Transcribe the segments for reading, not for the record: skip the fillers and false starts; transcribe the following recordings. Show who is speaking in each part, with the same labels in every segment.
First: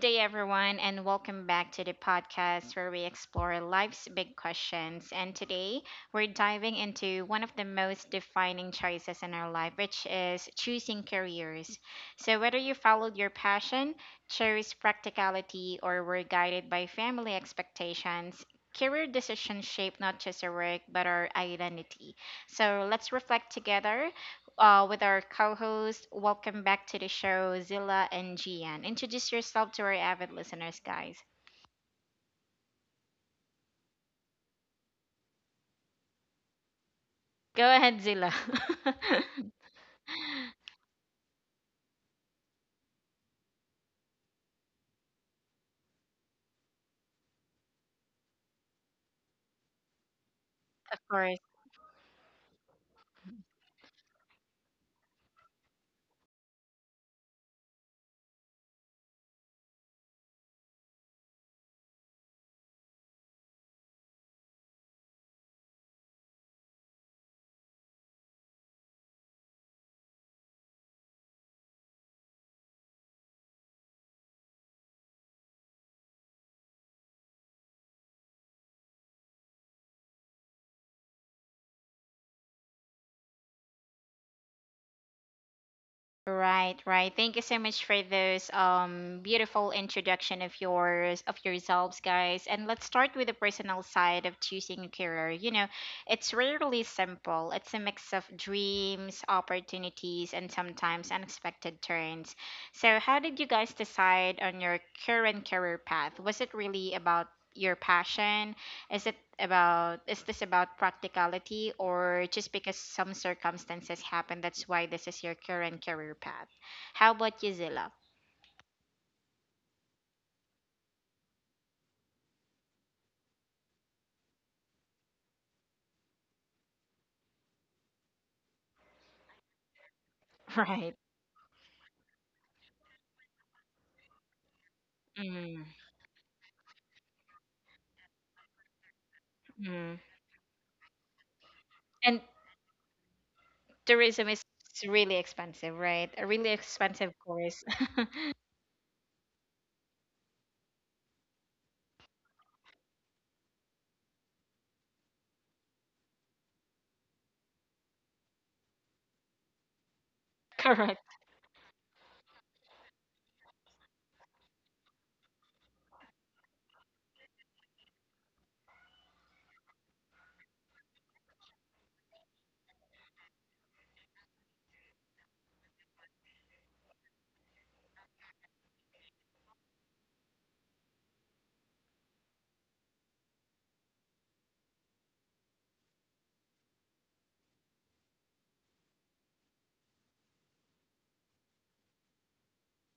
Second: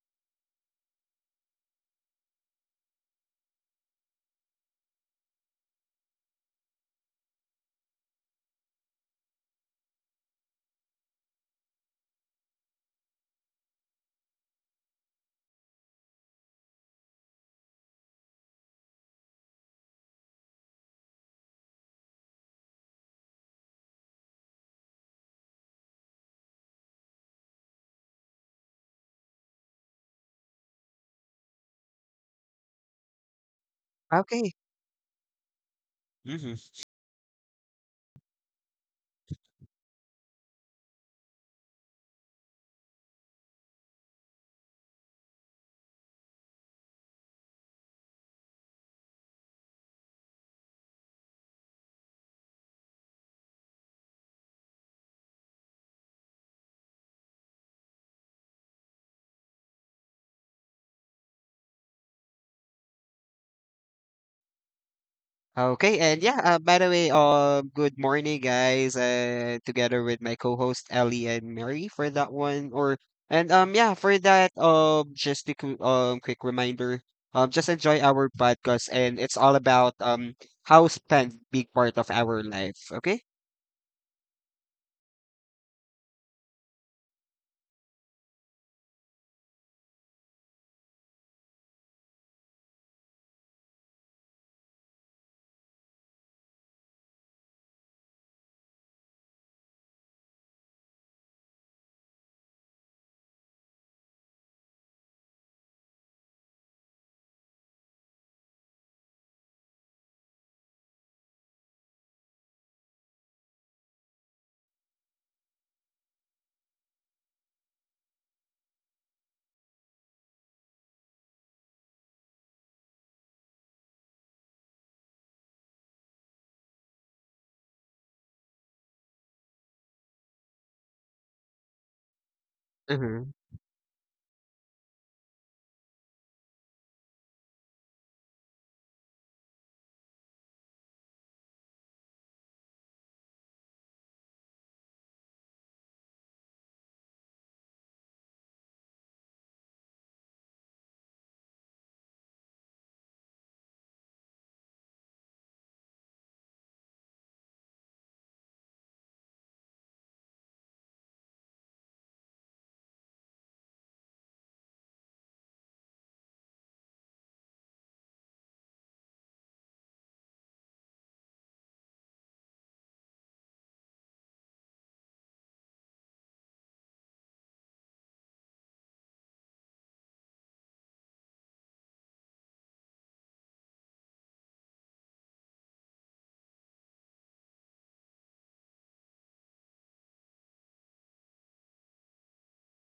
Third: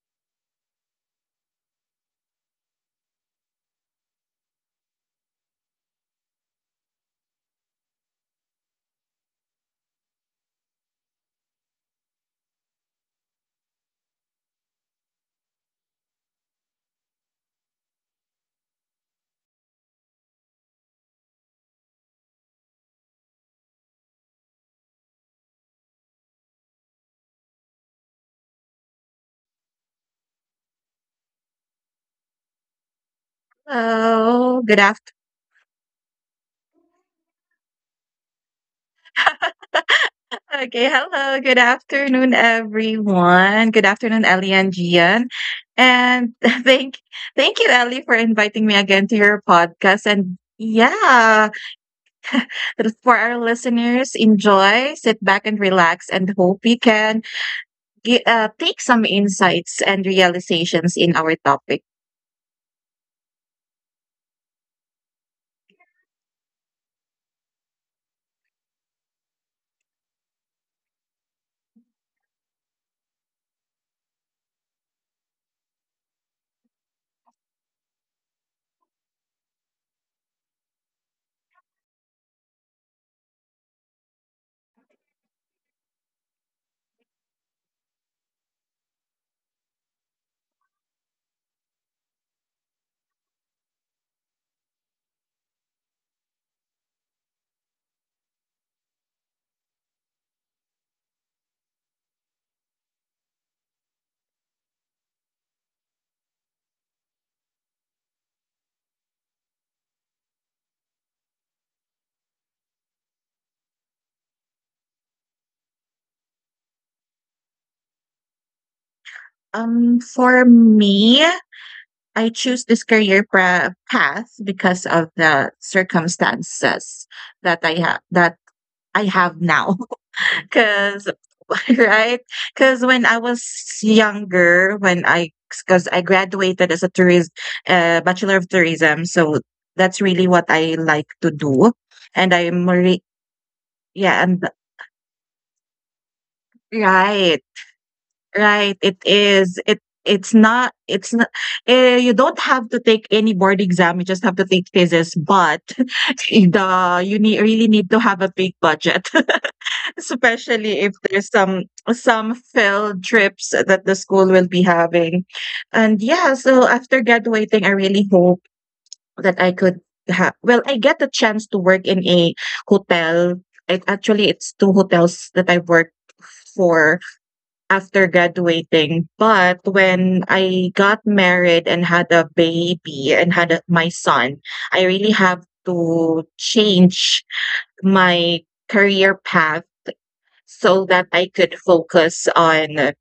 Speaker 1: day, everyone, and welcome back to the podcast where we explore life's big questions. And today we're diving into one of the most defining choices in our life, which is choosing careers. So, whether you followed your passion, chose practicality, or were guided by family expectations, career decisions shape not just our work but our identity. So, let's reflect together with our co host. Welcome back to the show, Zilla and Gian. Introduce yourself to our avid listeners, guys.
Speaker 2: Okay.
Speaker 3: Oh, good after.
Speaker 2: Hmm.
Speaker 1: Go ahead, Zilla. Of
Speaker 3: Okay, hello. Good afternoon, everyone. Good afternoon, Ellie and Gian. And thank you, Ellie, for inviting me again to your podcast. And
Speaker 1: course.
Speaker 3: yeah, for our listeners, enjoy, sit back and relax, and hope you can take some insights and realizations in our topic.
Speaker 2: Okay, and yeah, by the way, good morning, guys. Together with my co-host Ellie and Mary for that one, or and yeah, for that, just a quick reminder, just enjoy our podcast, and it's all about how spend big part of our life. Okay.
Speaker 1: Right, right. Thank you so much for those beautiful introduction of yourselves, guys. And let's start with the personal side of choosing a career. You know, it's rarely simple. It's a mix of dreams, opportunities, and sometimes unexpected turns. So, how did you guys decide on your current career path? Was it really about your passion, is it about, is this about practicality or just because some circumstances happen, that's why this is your current career path? How about you, Zilla?
Speaker 3: For me, I choose this career path because of the circumstances that I have now.
Speaker 1: Right.
Speaker 3: Cause right? Cause when I
Speaker 2: Mm-hmm.
Speaker 3: was younger, when I
Speaker 1: Mm,
Speaker 3: because I graduated as a tourism bachelor of tourism, so that's
Speaker 1: mm.
Speaker 3: really what I like to do,
Speaker 1: And
Speaker 3: and yeah,
Speaker 1: tourism
Speaker 3: and
Speaker 1: is really expensive, right? A really expensive
Speaker 3: right.
Speaker 1: course.
Speaker 3: Right, it is. It it's not eh, You don't have to take any board exam, you just have to take physics, but the you need really need to have a big budget, especially if
Speaker 1: Correct.
Speaker 3: there's some field trips that the school will be having. And yeah, so after graduating, I really hope that I could ha well, I get the chance to work in a hotel. It actually it's two hotels that I worked for after graduating. But when I got married and had a baby and had my son, I really have to change my career path so that I could focus on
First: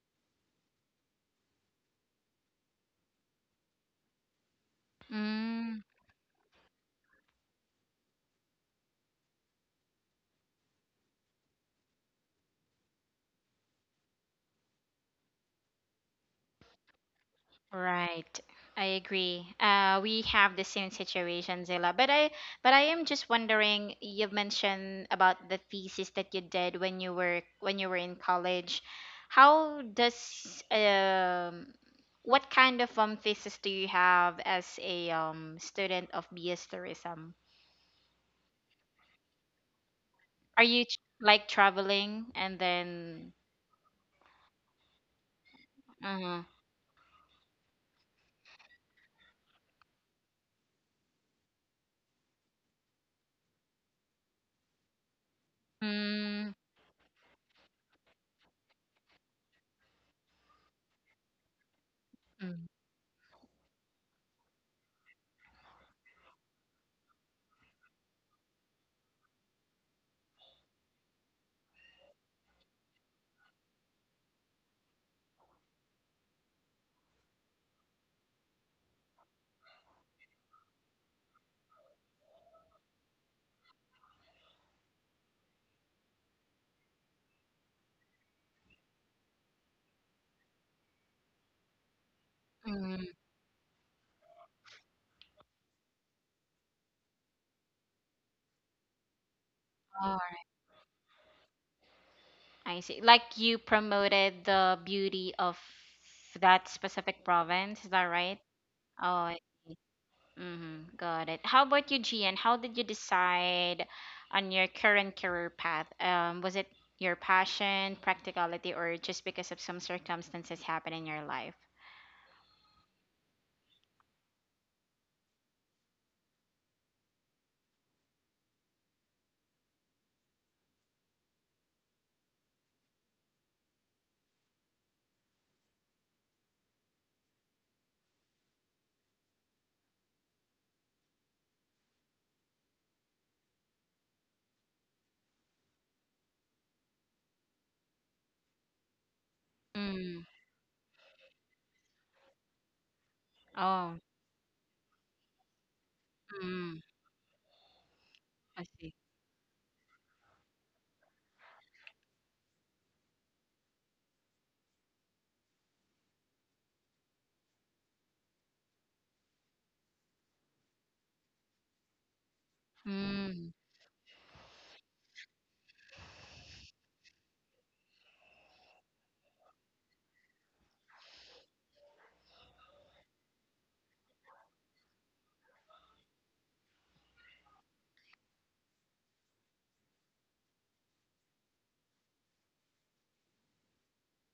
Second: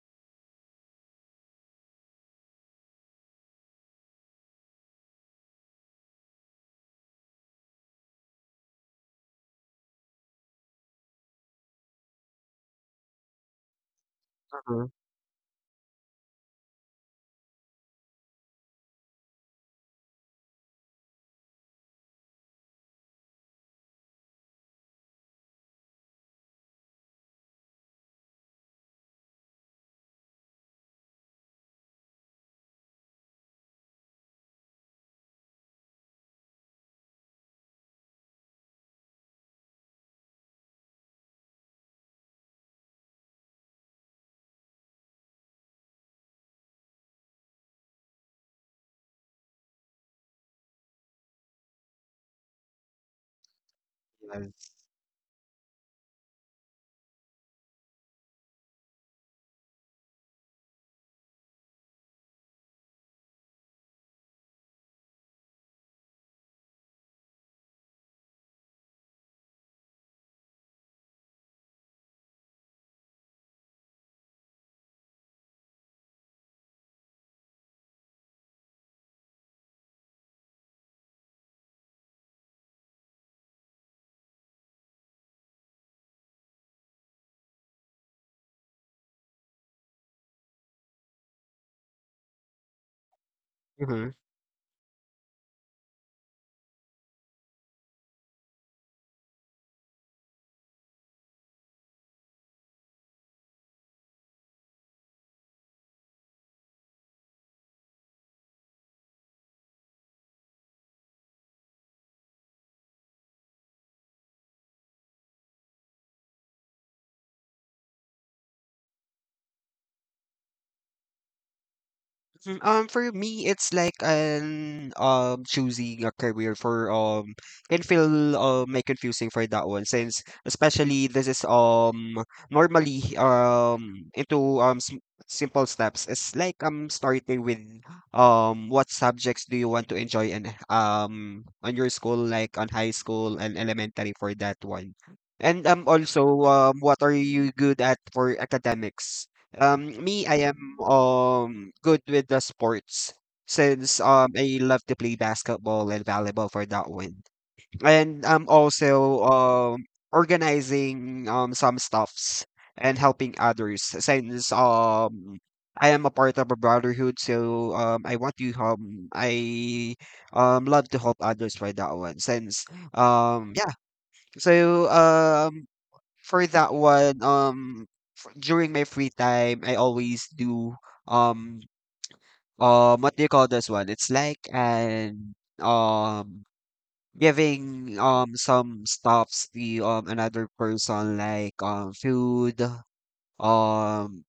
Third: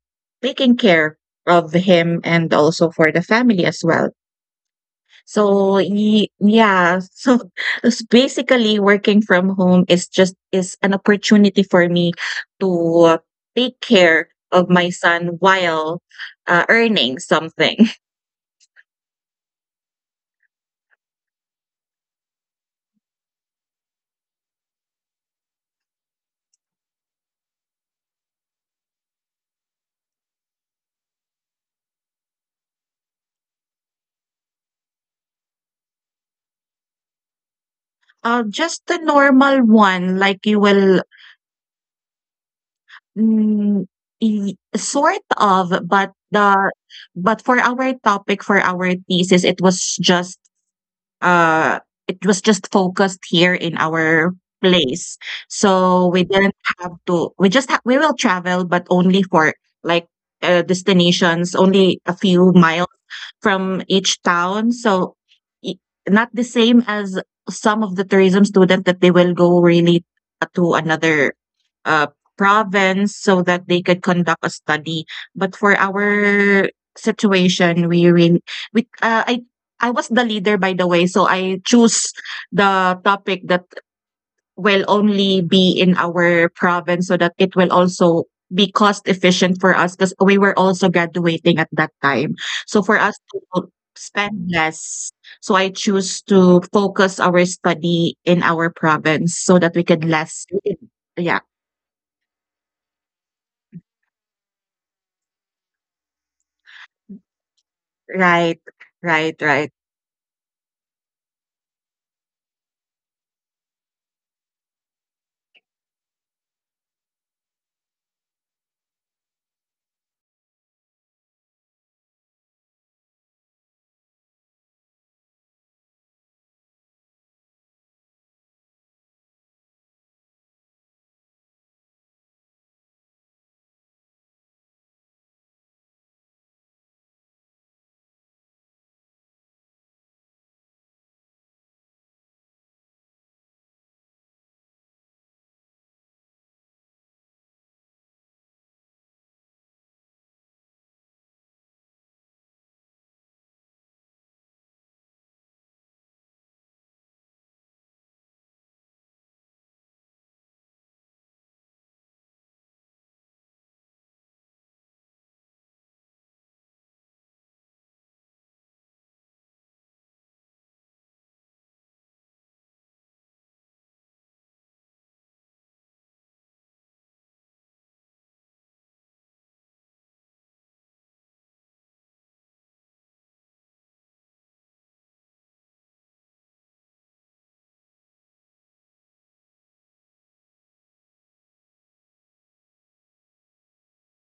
Speaker 3: taking care of him and also for the family as well.
Speaker 1: Mm.
Speaker 3: So s basically working from home is just is an opportunity for me to take care of
Speaker 2: Mm-hmm.
Speaker 3: my son while, earning something.
Speaker 1: Right. I agree. We have the same situation, Zilla. But I am just wondering. You've mentioned about the thesis that you did when you were in college. How does what kind of thesis do you have as a student of BS tourism?
Speaker 3: Just the normal one, like you
Speaker 1: Are you tr-
Speaker 3: will
Speaker 1: like traveling and then?
Speaker 3: mm, y sort of, but
Speaker 1: Uh-huh.
Speaker 3: the but for our topic, for our thesis, it was just uh, focused here in our
Speaker 2: Yes.
Speaker 3: place. So we
Speaker 1: Mm,
Speaker 3: didn't have to, we will travel, but only for like destinations, only a few
Speaker 1: mm,
Speaker 3: miles from each town. So i- not the same as some of the tourism students that they will go really to another uh, province so that they could conduct a study. But for our situation, we really we I was the leader by the way, so I choose the topic that will only be in our province so that it will also be cost efficient for us because we were also graduating at that time. So for
Speaker 1: mm.
Speaker 3: us to
Speaker 2: Mm-hmm.
Speaker 3: spend less, so I choose to focus our study in our province so that we could less. We could- Yeah,
Speaker 1: I see. Like you promoted the beauty of that specific province, is that right?
Speaker 3: right,
Speaker 1: Oh,
Speaker 3: right,
Speaker 1: I
Speaker 3: right.
Speaker 1: see. Mm-hmm. Got it. How about you, Gian? How did you decide on your current career path? Was it your passion, practicality, or just because of some circumstances happen in your life?
Speaker 2: For me, it's like an choosing a career for can feel may confusing for that one, since especially this is normally into s simple steps. It's like starting with what subjects do you want to enjoy, and on your school, like on high school and elementary for that one. And also what are you good at for academics?
Speaker 1: Mm.
Speaker 2: Me, I am good with the sports
Speaker 1: Oh,
Speaker 2: since I love to play basketball and volleyball for
Speaker 1: mm.
Speaker 2: that one. And I'm
Speaker 1: I see.
Speaker 2: also organizing some stuffs and helping others since I am a part of a brotherhood, so I want to I love to help others for that one since
Speaker 1: Mm.
Speaker 2: yeah. So for that one, during my free time, I always do um what do you call this one? It's like an um giving some stuffs to another person, like food, um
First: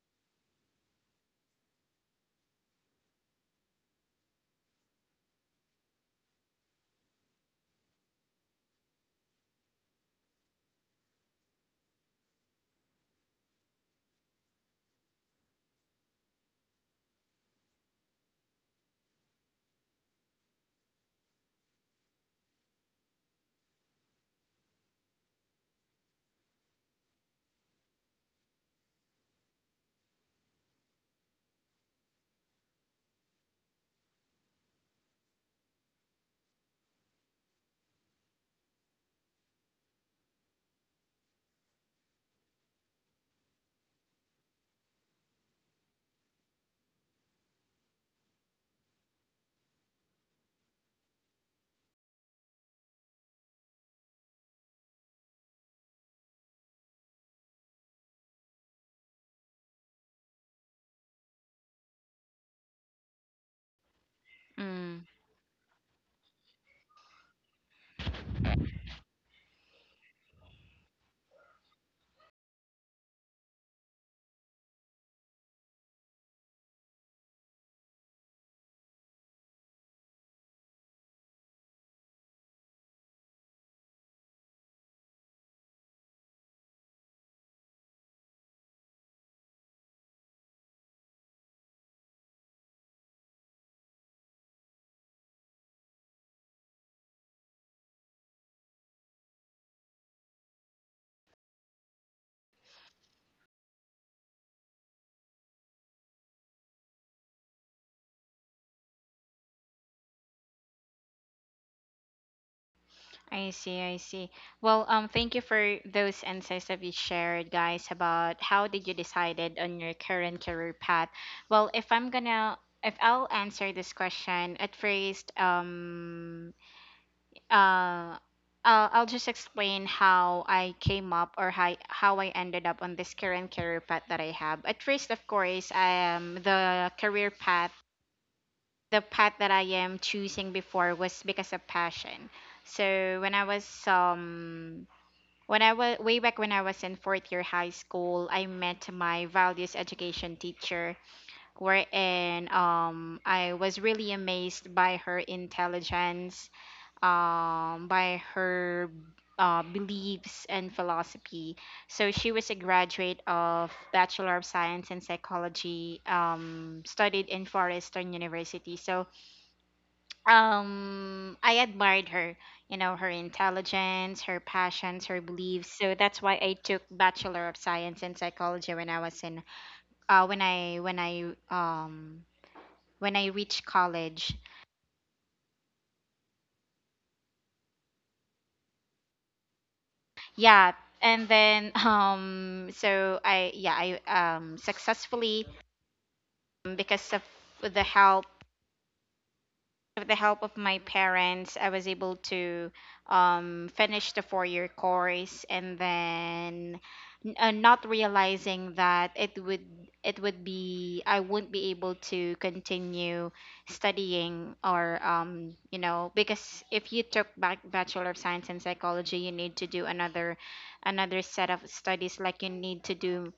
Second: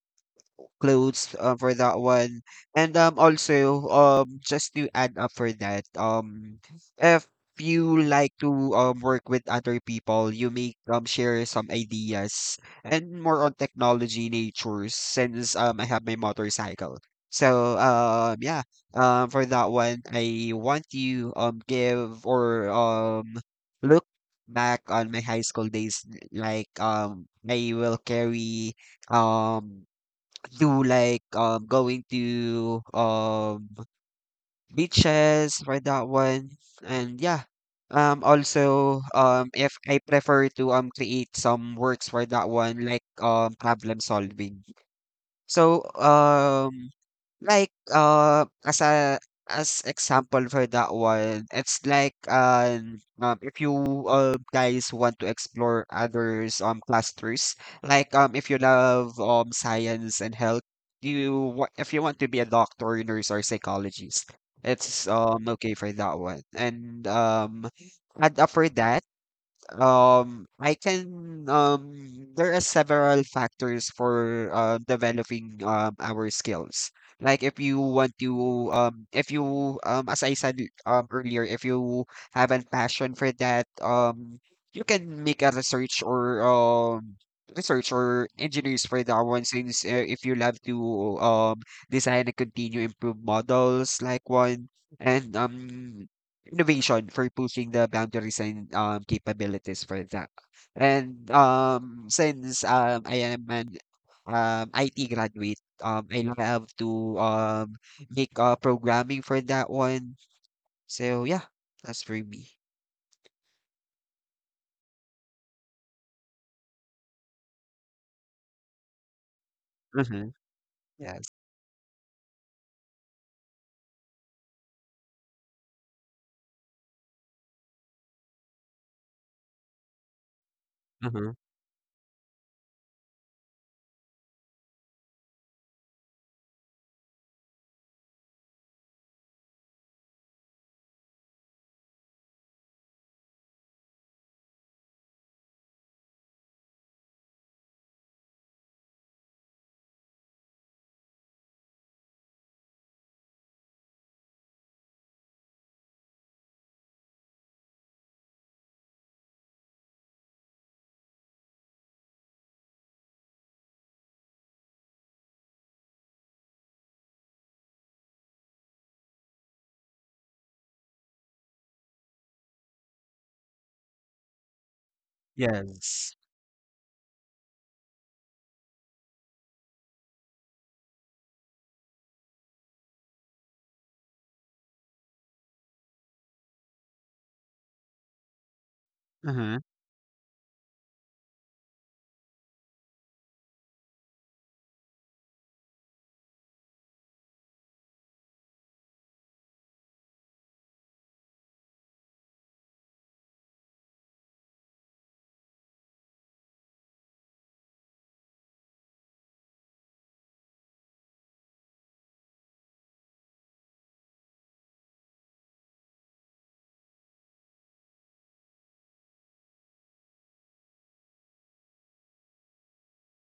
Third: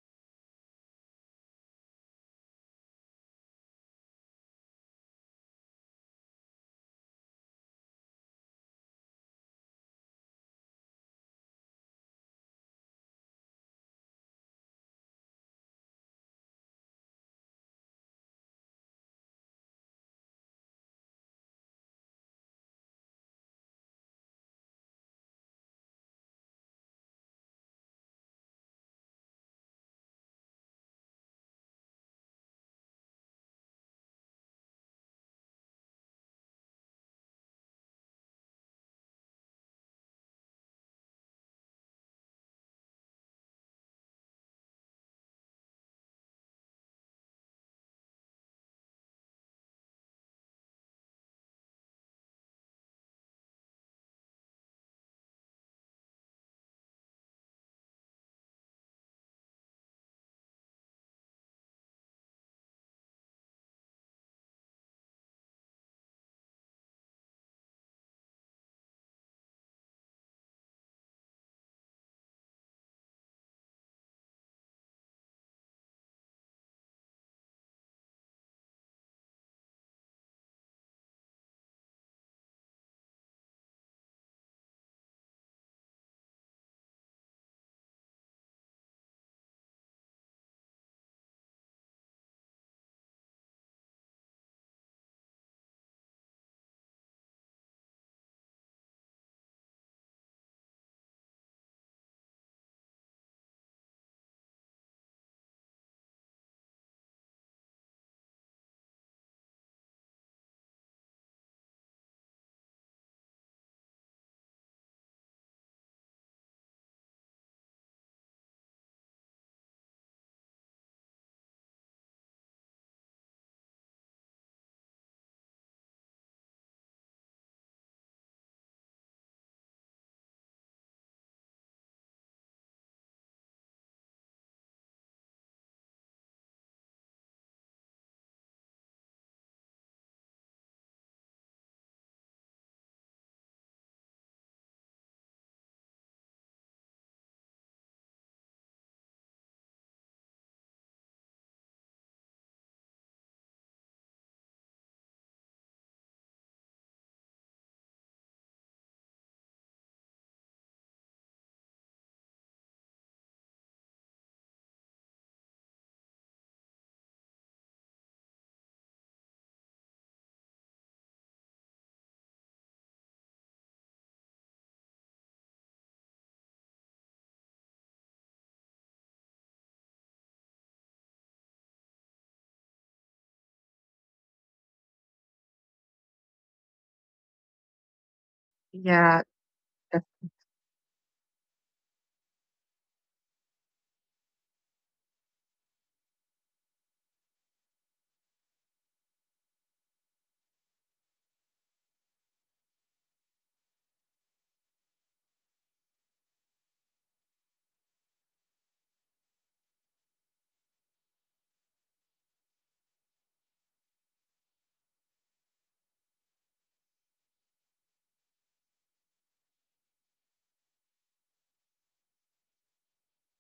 Speaker 2: clothes for that one. And also just to add up for that, if you like to work with other people, you may share some ideas, and more on technology nature since I have my motorcycle. So yeah, for that one I want you give or look back on my high school days, like I will carry um do like going to beaches for that one, and yeah, also if I prefer to create some works for that one, like problem solving. So, like, as a as example for that one, it's like if you guys want to explore others clusters, like if you love science and health, if you want to be a doctor, nurse, or psychologist,
Speaker 1: Mm.
Speaker 2: it's okay for that one. And for that. I can there are several factors for developing our skills. Like if you want to if you as I said earlier, if you have a passion for that, you can make a research or research or engineers for that one, since if you love to um design and continue improve models like one, and innovation for pushing the boundaries and capabilities for that. And since I am an IT graduate, I love to make programming for that one. So yeah, that's for me.
Speaker 1: I see, I see. Well, thank you for those insights that you shared, guys, about how did you decided on your
Speaker 2: Mm-hmm.
Speaker 1: current career path.
Speaker 2: Yes.
Speaker 1: Well, if I'll answer this question, at first, uh, I'll just explain how I came up or how I ended up on this current career path that I have. At first, of course, the path that I am choosing before was because of passion. So when I was way back when I was in fourth year high school, I met my values education teacher, wherein I was really amazed by her intelligence, by her beliefs and philosophy. So she was a graduate of Bachelor of Science in Psychology, studied in Forestern University. So I admired her, you know, her intelligence, her passions, her beliefs. So
Speaker 2: Yes.
Speaker 1: that's why I took Bachelor of Science in Psychology when I was in when I when I when I reached college.
Speaker 3: Yeah,
Speaker 2: Mm-hmm.
Speaker 3: that's
Speaker 1: Yeah, and then so I yeah, I successfully, because of the help with the help of my parents, I was able to finish the 4 year course, and then not realizing that it would be I wouldn't be able to continue studying or, you know, because if you took back Bachelor of Science in Psychology, you need to do another another set of studies like you need to do.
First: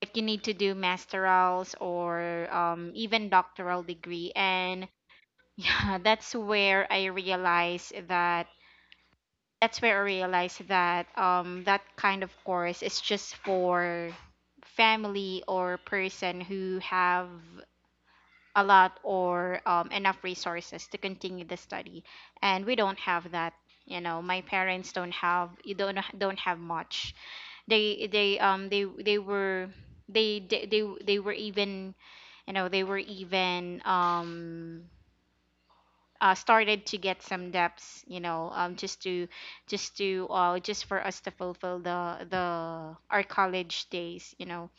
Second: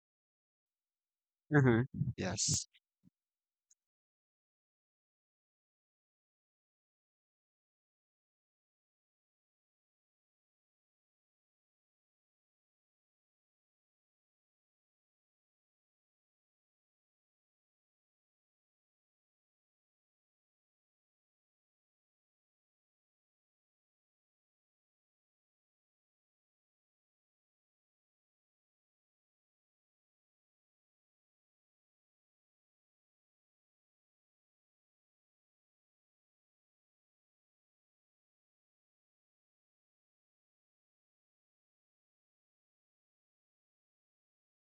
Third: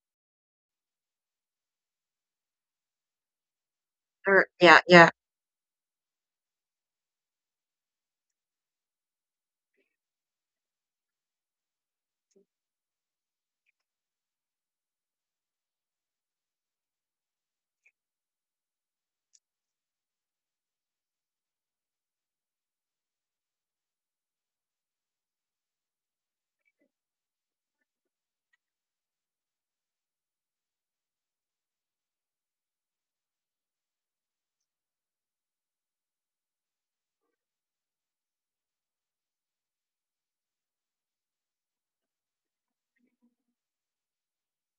Speaker 1: If you need to do masterals
Speaker 2: Mm-hmm.
Speaker 1: or,
Speaker 2: Yes.
Speaker 1: even doctoral degree,
Speaker 3: true. Yeah,
Speaker 1: and
Speaker 3: yeah.
Speaker 1: yeah, that's where I realized that that kind of course is just for family or person who have a lot or, enough resources to continue the study and we don't have that, you know. My parents don't have much. They they were even, you know, they were even started to get some depths, you know, just for us to fulfill the our college days, you know,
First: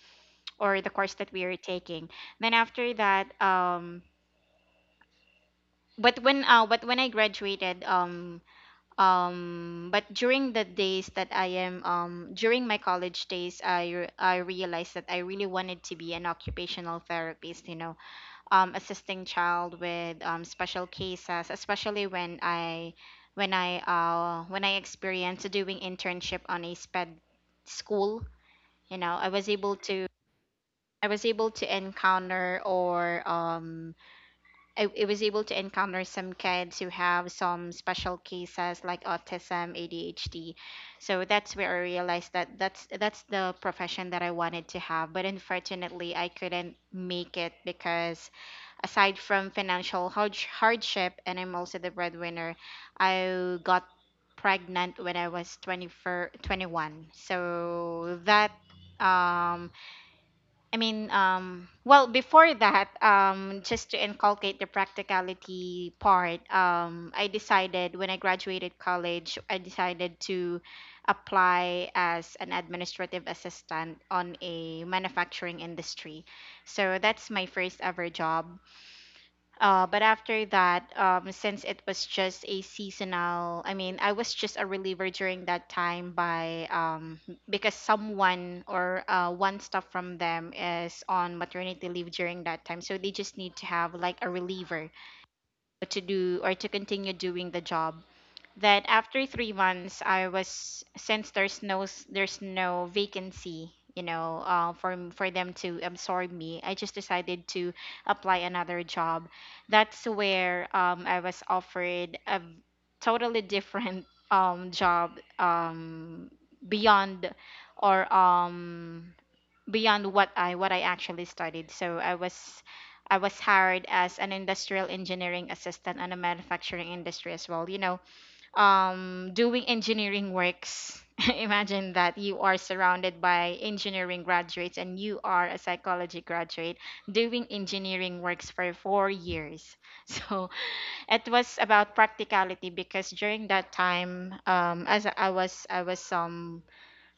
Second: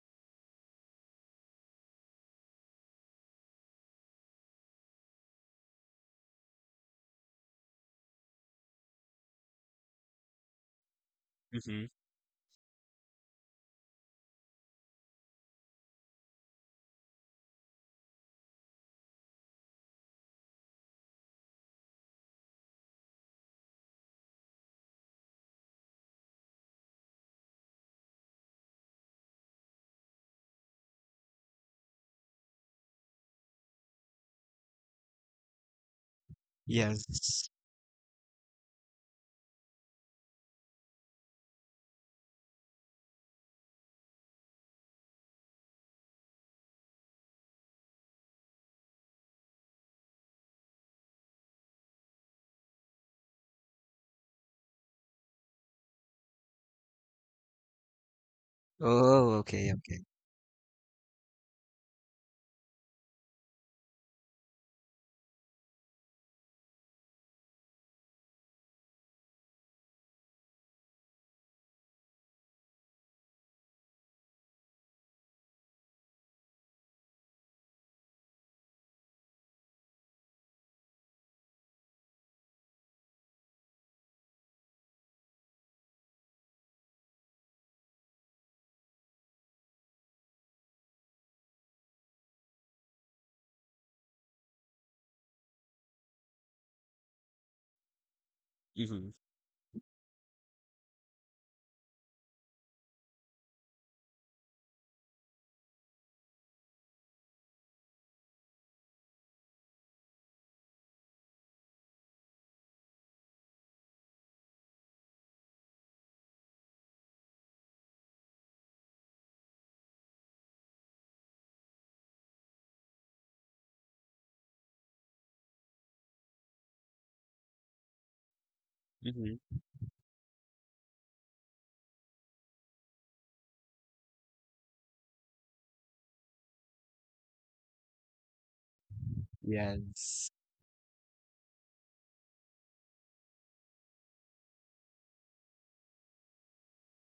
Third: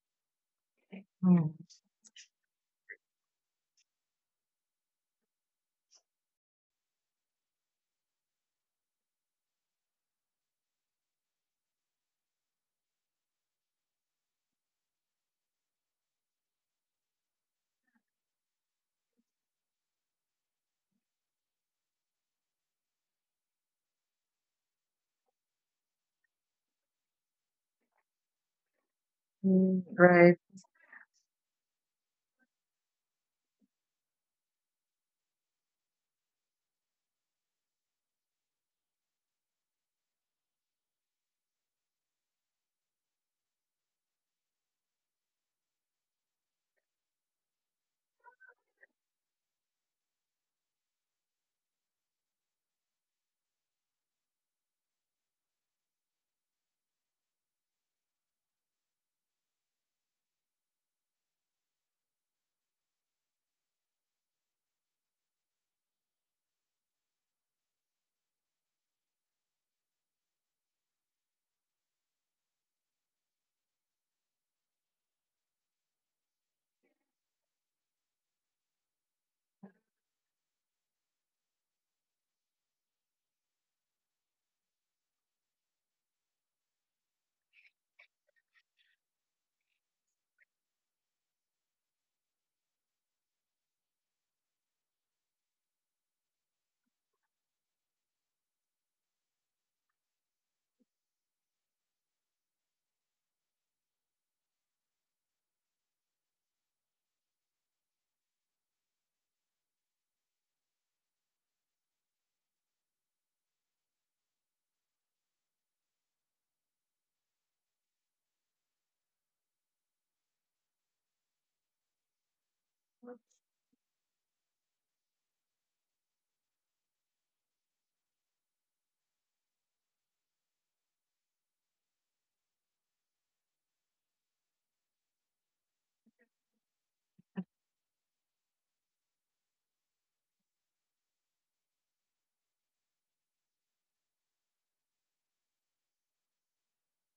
Speaker 1: or the course that we
Speaker 3: Mm.
Speaker 1: are taking. Then after that, but when I graduated, but during the days that I am,
Speaker 2: Mm-hmm.
Speaker 1: during my college days, I realized that I really wanted to be an occupational therapist, you know, assisting child with, special cases, especially when I when I when I experienced doing internship on a sped school. You know,
Speaker 3: Mm, right,
Speaker 1: I was able to encounter or, I was able to encounter some kids who have
Speaker 2: Yes.
Speaker 1: some special cases like autism, ADHD. So that's where I realized that that's the profession that I wanted to have. But unfortunately, I couldn't make it because aside from hardship, and I'm also the breadwinner, I got pregnant when I was 24, 21. So that
Speaker 2: Oh,
Speaker 1: um,
Speaker 2: okay, okay.
Speaker 1: I mean, well, before that, just to inculcate the practicality part, I decided when I graduated college, I decided to apply as an administrative assistant on a manufacturing industry. So that's my first ever job. But after that, since it was just a seasonal, I mean, I was just a reliever during that time by, because someone or, one staff from them is on maternity leave during that time, so they just need to have like a reliever to do or to continue doing the job that
Speaker 2: Mm-hmm.
Speaker 1: after 3 months I was, since there's there's no vacancy, you know, for them to absorb me, I just decided to apply another job. That's where, I was offered a totally different job, beyond or um, beyond what I actually studied. So I was hired as an industrial engineering assistant in a manufacturing industry as well, you know,
Speaker 2: Mm-hmm.
Speaker 1: doing engineering works. Imagine that you are surrounded by engineering graduates and you are a psychology graduate doing engineering works for 4 years.
Speaker 2: Yes.
Speaker 1: So it was about practicality because during that time, as I was, I was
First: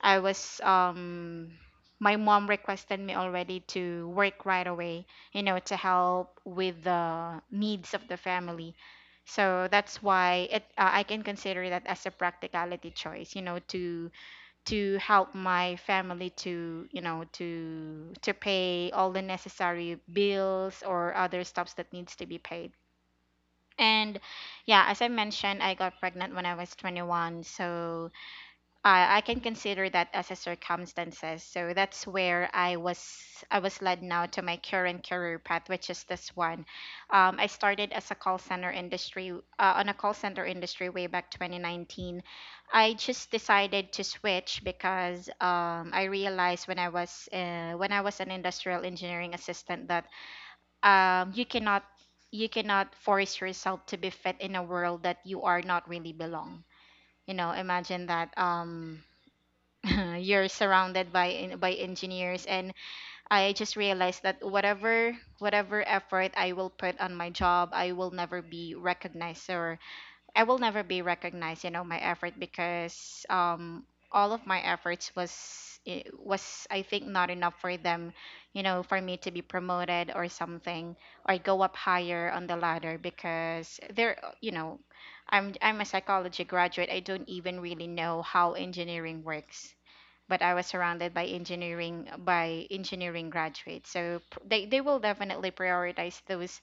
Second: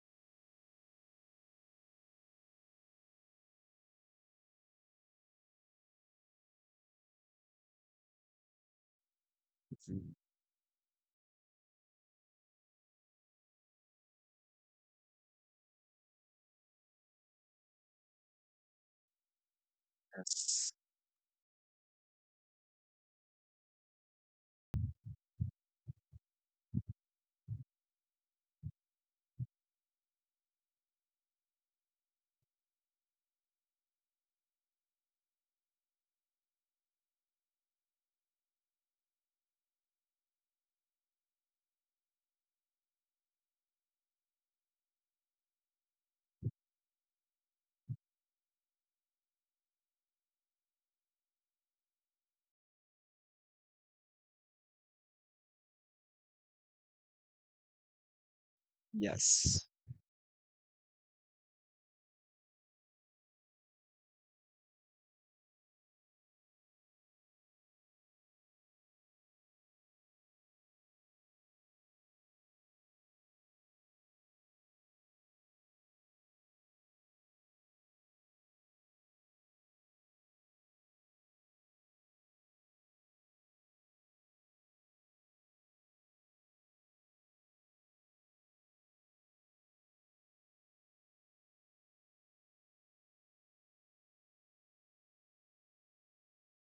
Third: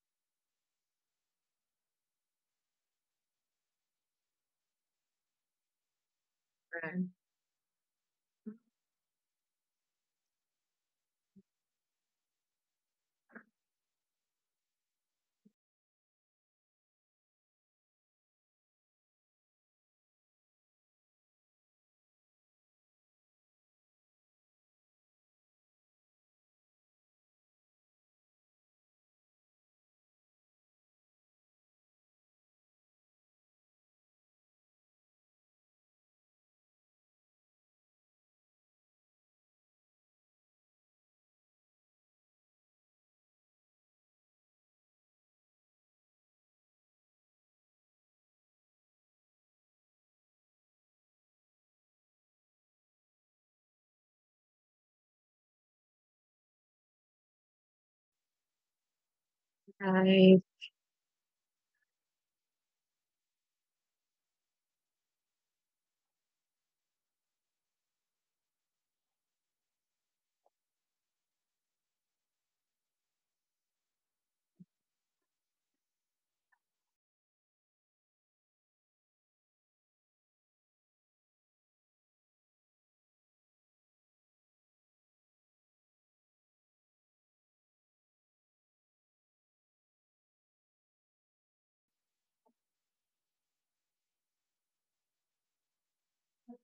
Speaker 1: I was my mom requested me already to work right away, you know, to help with
Speaker 3: right,
Speaker 1: the needs of the family. So that's
Speaker 2: Mhm.
Speaker 1: why it, I can consider that as a practicality choice, you know, to help my family to, you know, to pay all the necessary
Speaker 2: Yes.
Speaker 1: bills or other stuffs that needs to be paid. And yeah, as I mentioned, I got pregnant when I was 21. So I can consider that as a circumstances. So that's where I was led now to my current career path, which is this one. I started as a call center industry on a call center industry way back 2019. I just decided to switch because, I realized when I was an industrial engineering assistant that, um, you cannot you cannot force yourself to be fit in a world that you are not really belong. You know, imagine that.
Speaker 2: Yes.
Speaker 3: right,
Speaker 1: You're surrounded by by engineers, and I just realized that whatever effort I will put on my job, I will never be recognized or I will never be recognized, you know, my effort because, um, all of my efforts was was, I think, not enough for them, you know, for me to be promoted or something, or go up higher on the ladder, because there, you know, I'm a psychology graduate, I don't even really know how engineering works, but I was surrounded by engineering graduates. So they they will definitely prioritize those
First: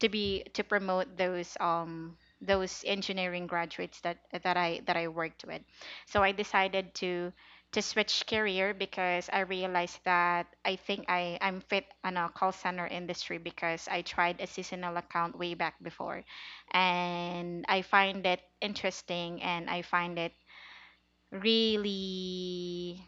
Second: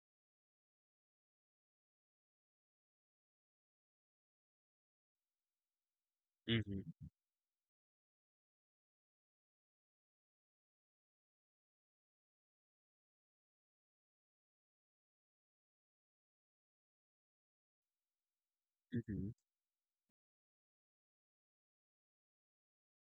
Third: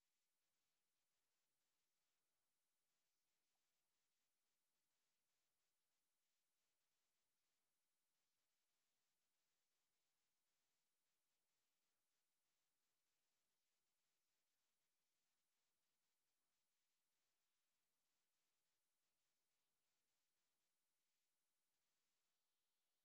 Speaker 1: to be to promote those engineering graduates that that I worked with. So I decided
Speaker 2: Mm-hmm.
Speaker 1: to switch career because I realized that I think I'm fit on a call center industry because I tried a seasonal account way back before and I find it
Speaker 2: Mm-hmm.
Speaker 1: interesting and I find it really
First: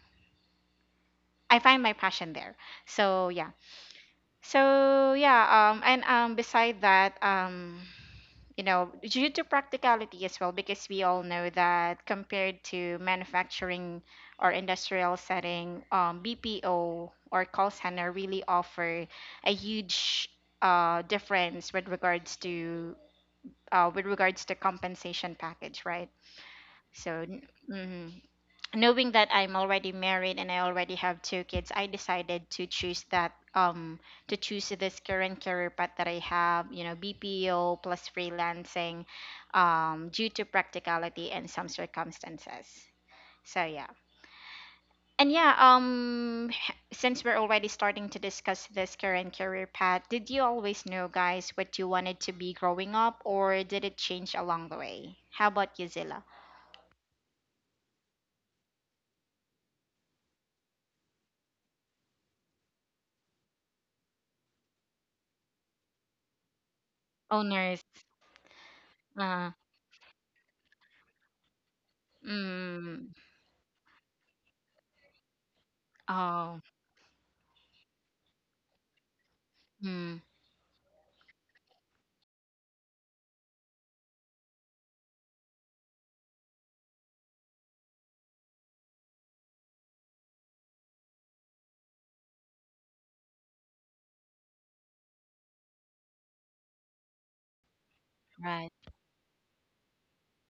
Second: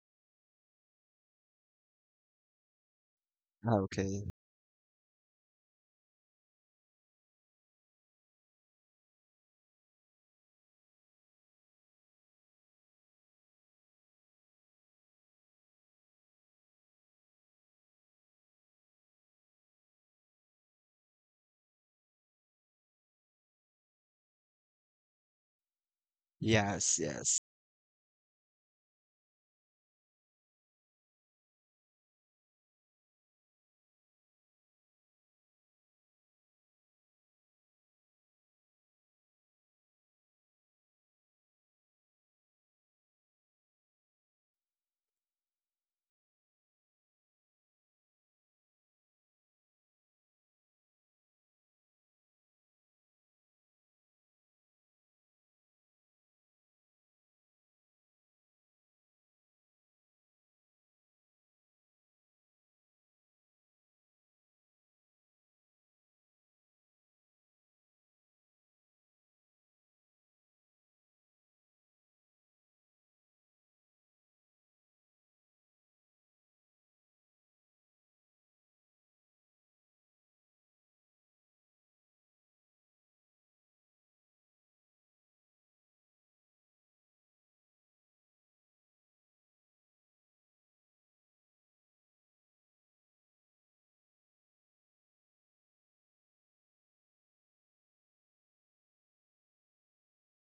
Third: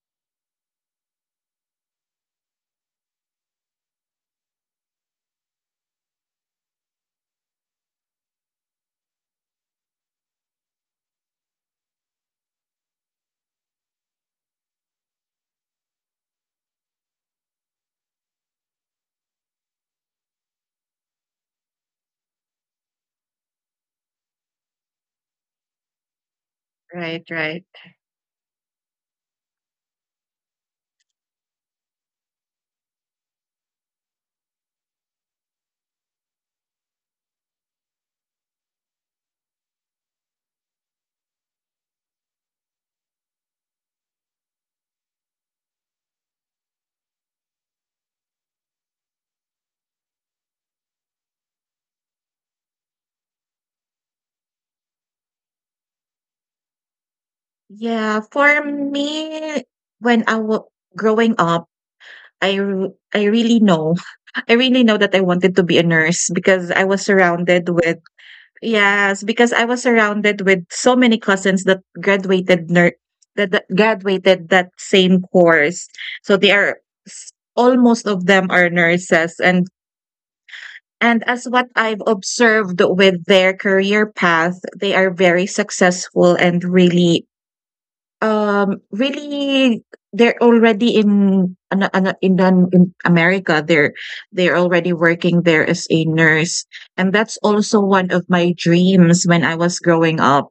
Speaker 1: I find my passion there. So yeah.
Speaker 2: Okay.
Speaker 1: So yeah, um, and um, beside that, um, you know, due to practicality as well, because we all know that compared to manufacturing or industrial setting, BPO or call center really offer a huge, difference with regards to compensation package, right?
Speaker 2: Yes,
Speaker 1: So,
Speaker 3: right,
Speaker 2: yes.
Speaker 3: right.
Speaker 1: mhm, knowing that I'm already married and I already have 2 kids, I decided to choose that to choose this current career path that I have, you know, BPO plus freelancing, due to practicality and some circumstances. So yeah. And yeah, um, since we're already starting to discuss this current career path, did you always know, guys, what you wanted to be growing up, or did it change along the way? How about you, Zilla?
Speaker 3: Yeah, for me, when I was growing up, I really know. I really know that I wanted to be a nurse because I was surrounded
Speaker 1: Owners.
Speaker 3: with, yes,
Speaker 1: Uh,
Speaker 3: because I was surrounded with so many cousins that graduated
Speaker 1: mm,
Speaker 3: that graduated that same course. So they
Speaker 1: oh.
Speaker 3: are almost of them are nurses
Speaker 1: Mm,
Speaker 3: and as what I've observed with their career path, they are very successful and really really, they're already in an, in America. They're already working there as a nurse, and that's also one of my
Speaker 1: right,
Speaker 3: dreams when I was growing up.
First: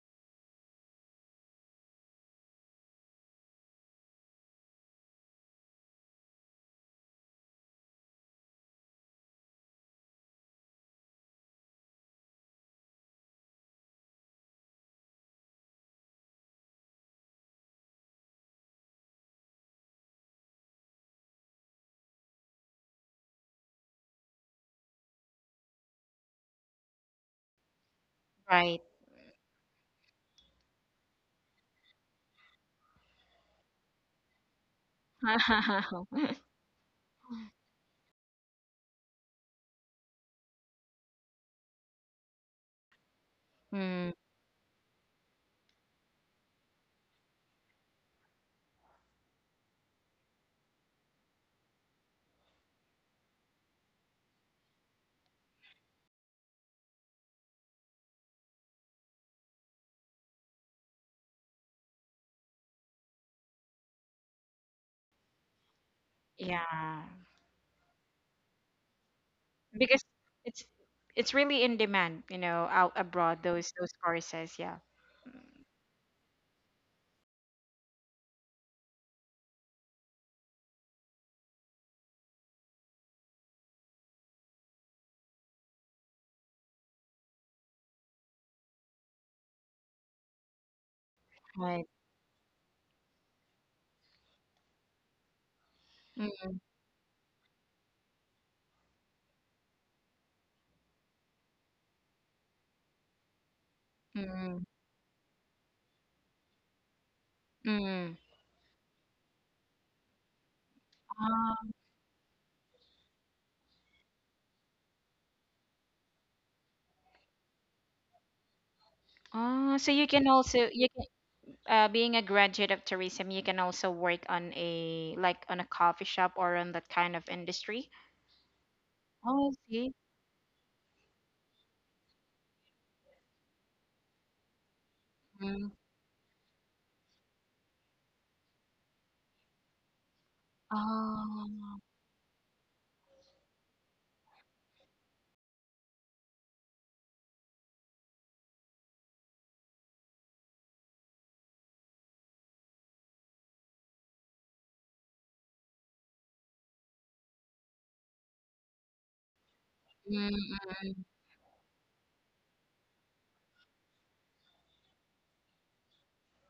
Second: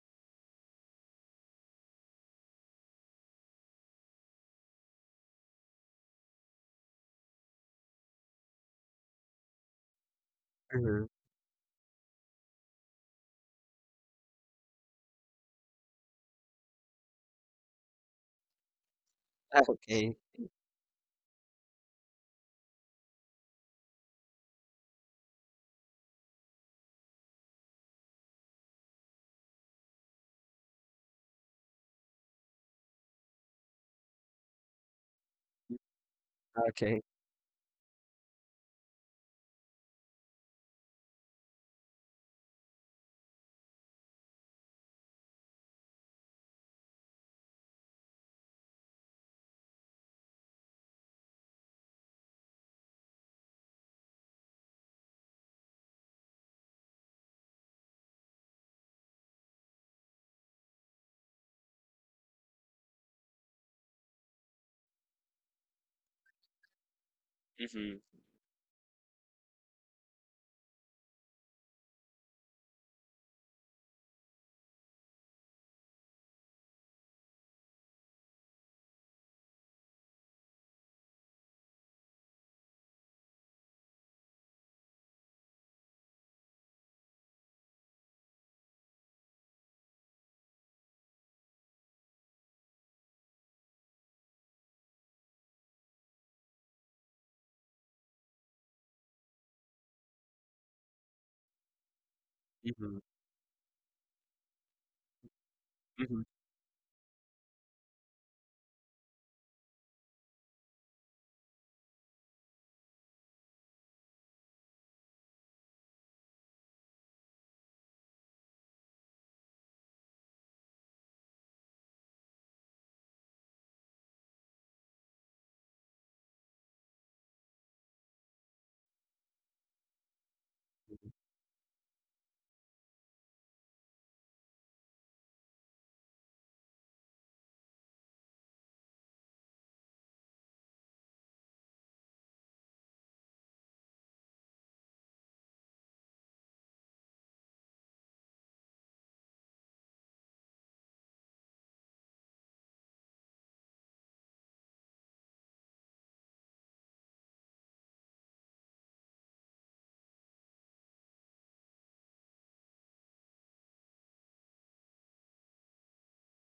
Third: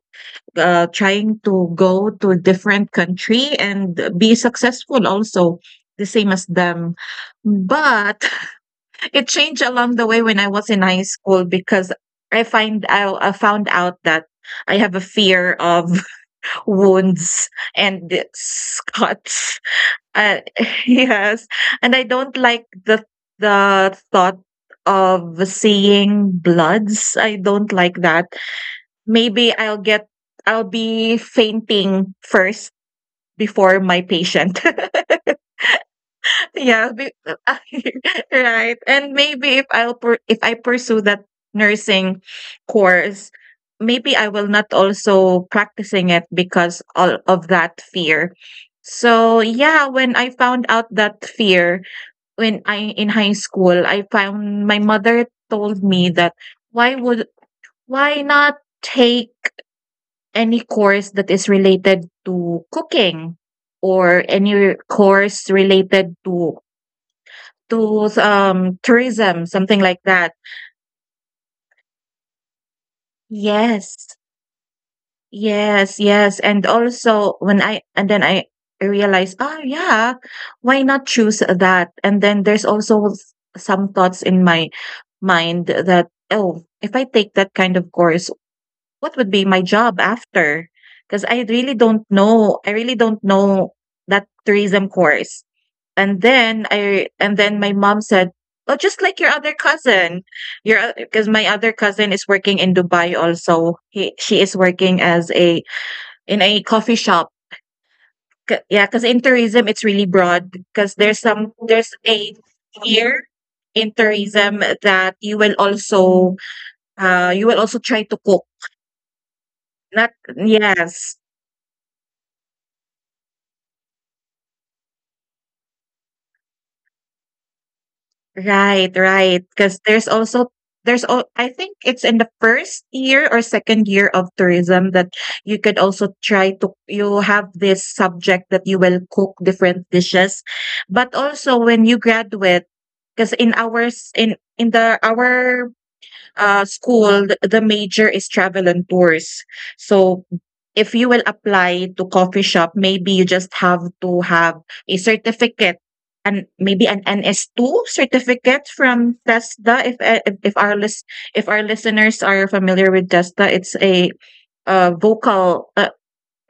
Speaker 3: Trying to go to a different country and be successful also the same as them, but it changed along the way when I was in high
Speaker 2: Mhm.
Speaker 3: school because I found out that I have a fear of wounds and the cuts.
Speaker 2: Okay,
Speaker 3: Uh, yes, and I don't like the thought of seeing bloods. I don't like that.
Speaker 1: right.
Speaker 3: Maybe I'll be fainting first before my patient. Yeah,
Speaker 2: okay.
Speaker 3: right. And maybe if I pursue that nursing course,
Speaker 1: Mm,
Speaker 3: maybe I will not also practicing it because all of that fear. So yeah, when I found out that fear when I in high school, I found my mother told me that why would why not take any course that is related to cooking or any course related to
Speaker 1: yeah,
Speaker 3: tourism, something like
Speaker 1: because
Speaker 3: that.
Speaker 1: it's it's really in demand, you know, out abroad those
Speaker 3: Yes,
Speaker 1: courses, yeah.
Speaker 3: yes, yes. And also when I and then I realized, oh yeah, why not choose that? And then there's also some thoughts in my mind that, oh, if I take that kind of course, what would be my job after? Because I really
Speaker 1: Right.
Speaker 3: don't know. I really don't know that tourism course.
Speaker 1: Mm,
Speaker 3: And then my mom said, "Oh, just like your other cousin. Your Because my other cousin is working in Dubai also. He She is
Speaker 1: mm,
Speaker 3: working as a
Speaker 2: Mhm,
Speaker 3: in a coffee shop.
Speaker 1: mm.
Speaker 3: Yeah, because in tourism, it's really broad. Because
Speaker 1: Ah.
Speaker 3: there's a year in tourism that you will also try to cook."
Speaker 1: Ah. so you
Speaker 3: Not
Speaker 1: can also you can
Speaker 3: yes.
Speaker 1: Being a graduate of tourism, you can also work on a coffee shop or on that kind of industry.
Speaker 3: Right, right.
Speaker 1: Oh, I
Speaker 3: Because
Speaker 1: see.
Speaker 3: there's all I think it's in the first year or second year of tourism that you
Speaker 1: Mm.
Speaker 3: could also try to you have this subject that you will cook different dishes. But
Speaker 1: Oh,
Speaker 3: also when you graduate, because in ours in the our school, the major is travel and tours. So if you will apply to coffee shop, maybe you just have to have a certificate and maybe an NS2 certificate from TESDA. If uh, if if
Speaker 1: mm,
Speaker 3: our list, if our listeners are familiar with TESDA, it's a vocal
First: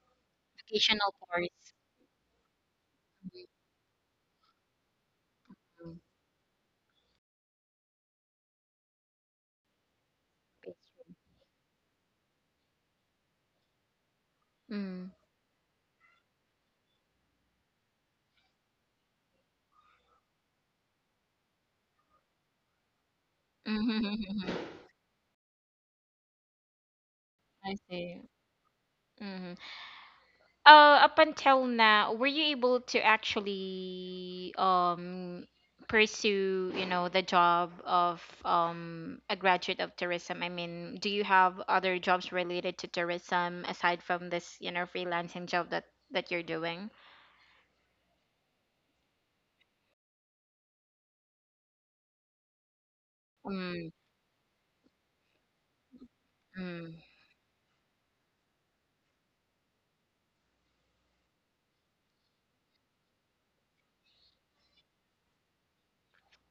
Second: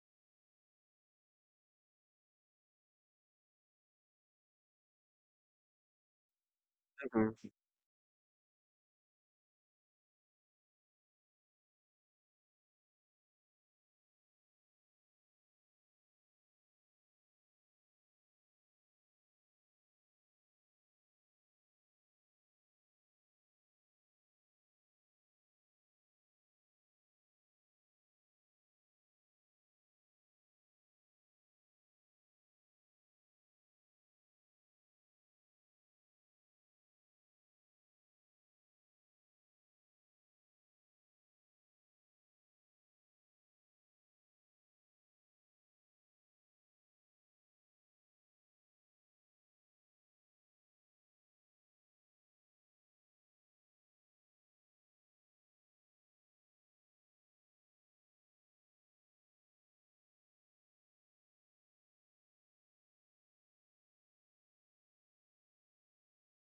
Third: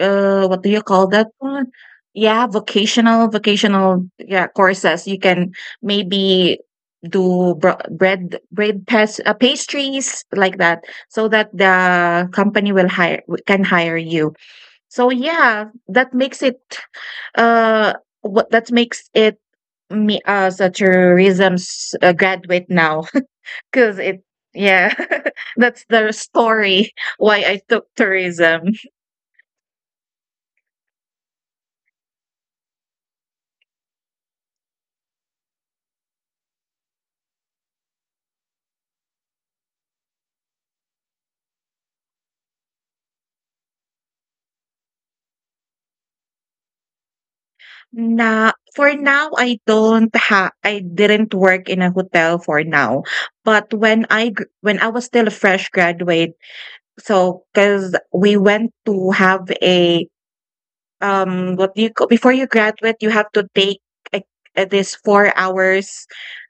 Speaker 3: what do you call
Speaker 1: occasional
Speaker 3: that one?
Speaker 1: tourists.
Speaker 3: Yeah, vocational, yeah, courses. You can
Speaker 1: Mm,
Speaker 3: maybe
Speaker 2: mhm.
Speaker 3: do bread pastries like that
Speaker 1: pastry.
Speaker 3: so that the company will hire can hire you. So
Speaker 1: Mm.
Speaker 3: yeah, that makes it uh what that makes it me as a tourism's graduate now. because it yeah That's the story why I
Speaker 1: I
Speaker 3: took
Speaker 1: see.
Speaker 3: tourism.
Speaker 1: Mhm. Up until now, were you able to actually pursue, you know, the job of a graduate of tourism? I mean, do you have other jobs related to tourism aside from this, you know, freelancing job that you're doing?
Speaker 3: Na For now, I don't ha I didn't work in a hotel for now, but
Speaker 1: Mm,
Speaker 3: when I gr when I was still a fresh graduate,
Speaker 1: mm,
Speaker 3: so because we went to have a, what do you call, before you graduate, you have to take like, this 4 hours,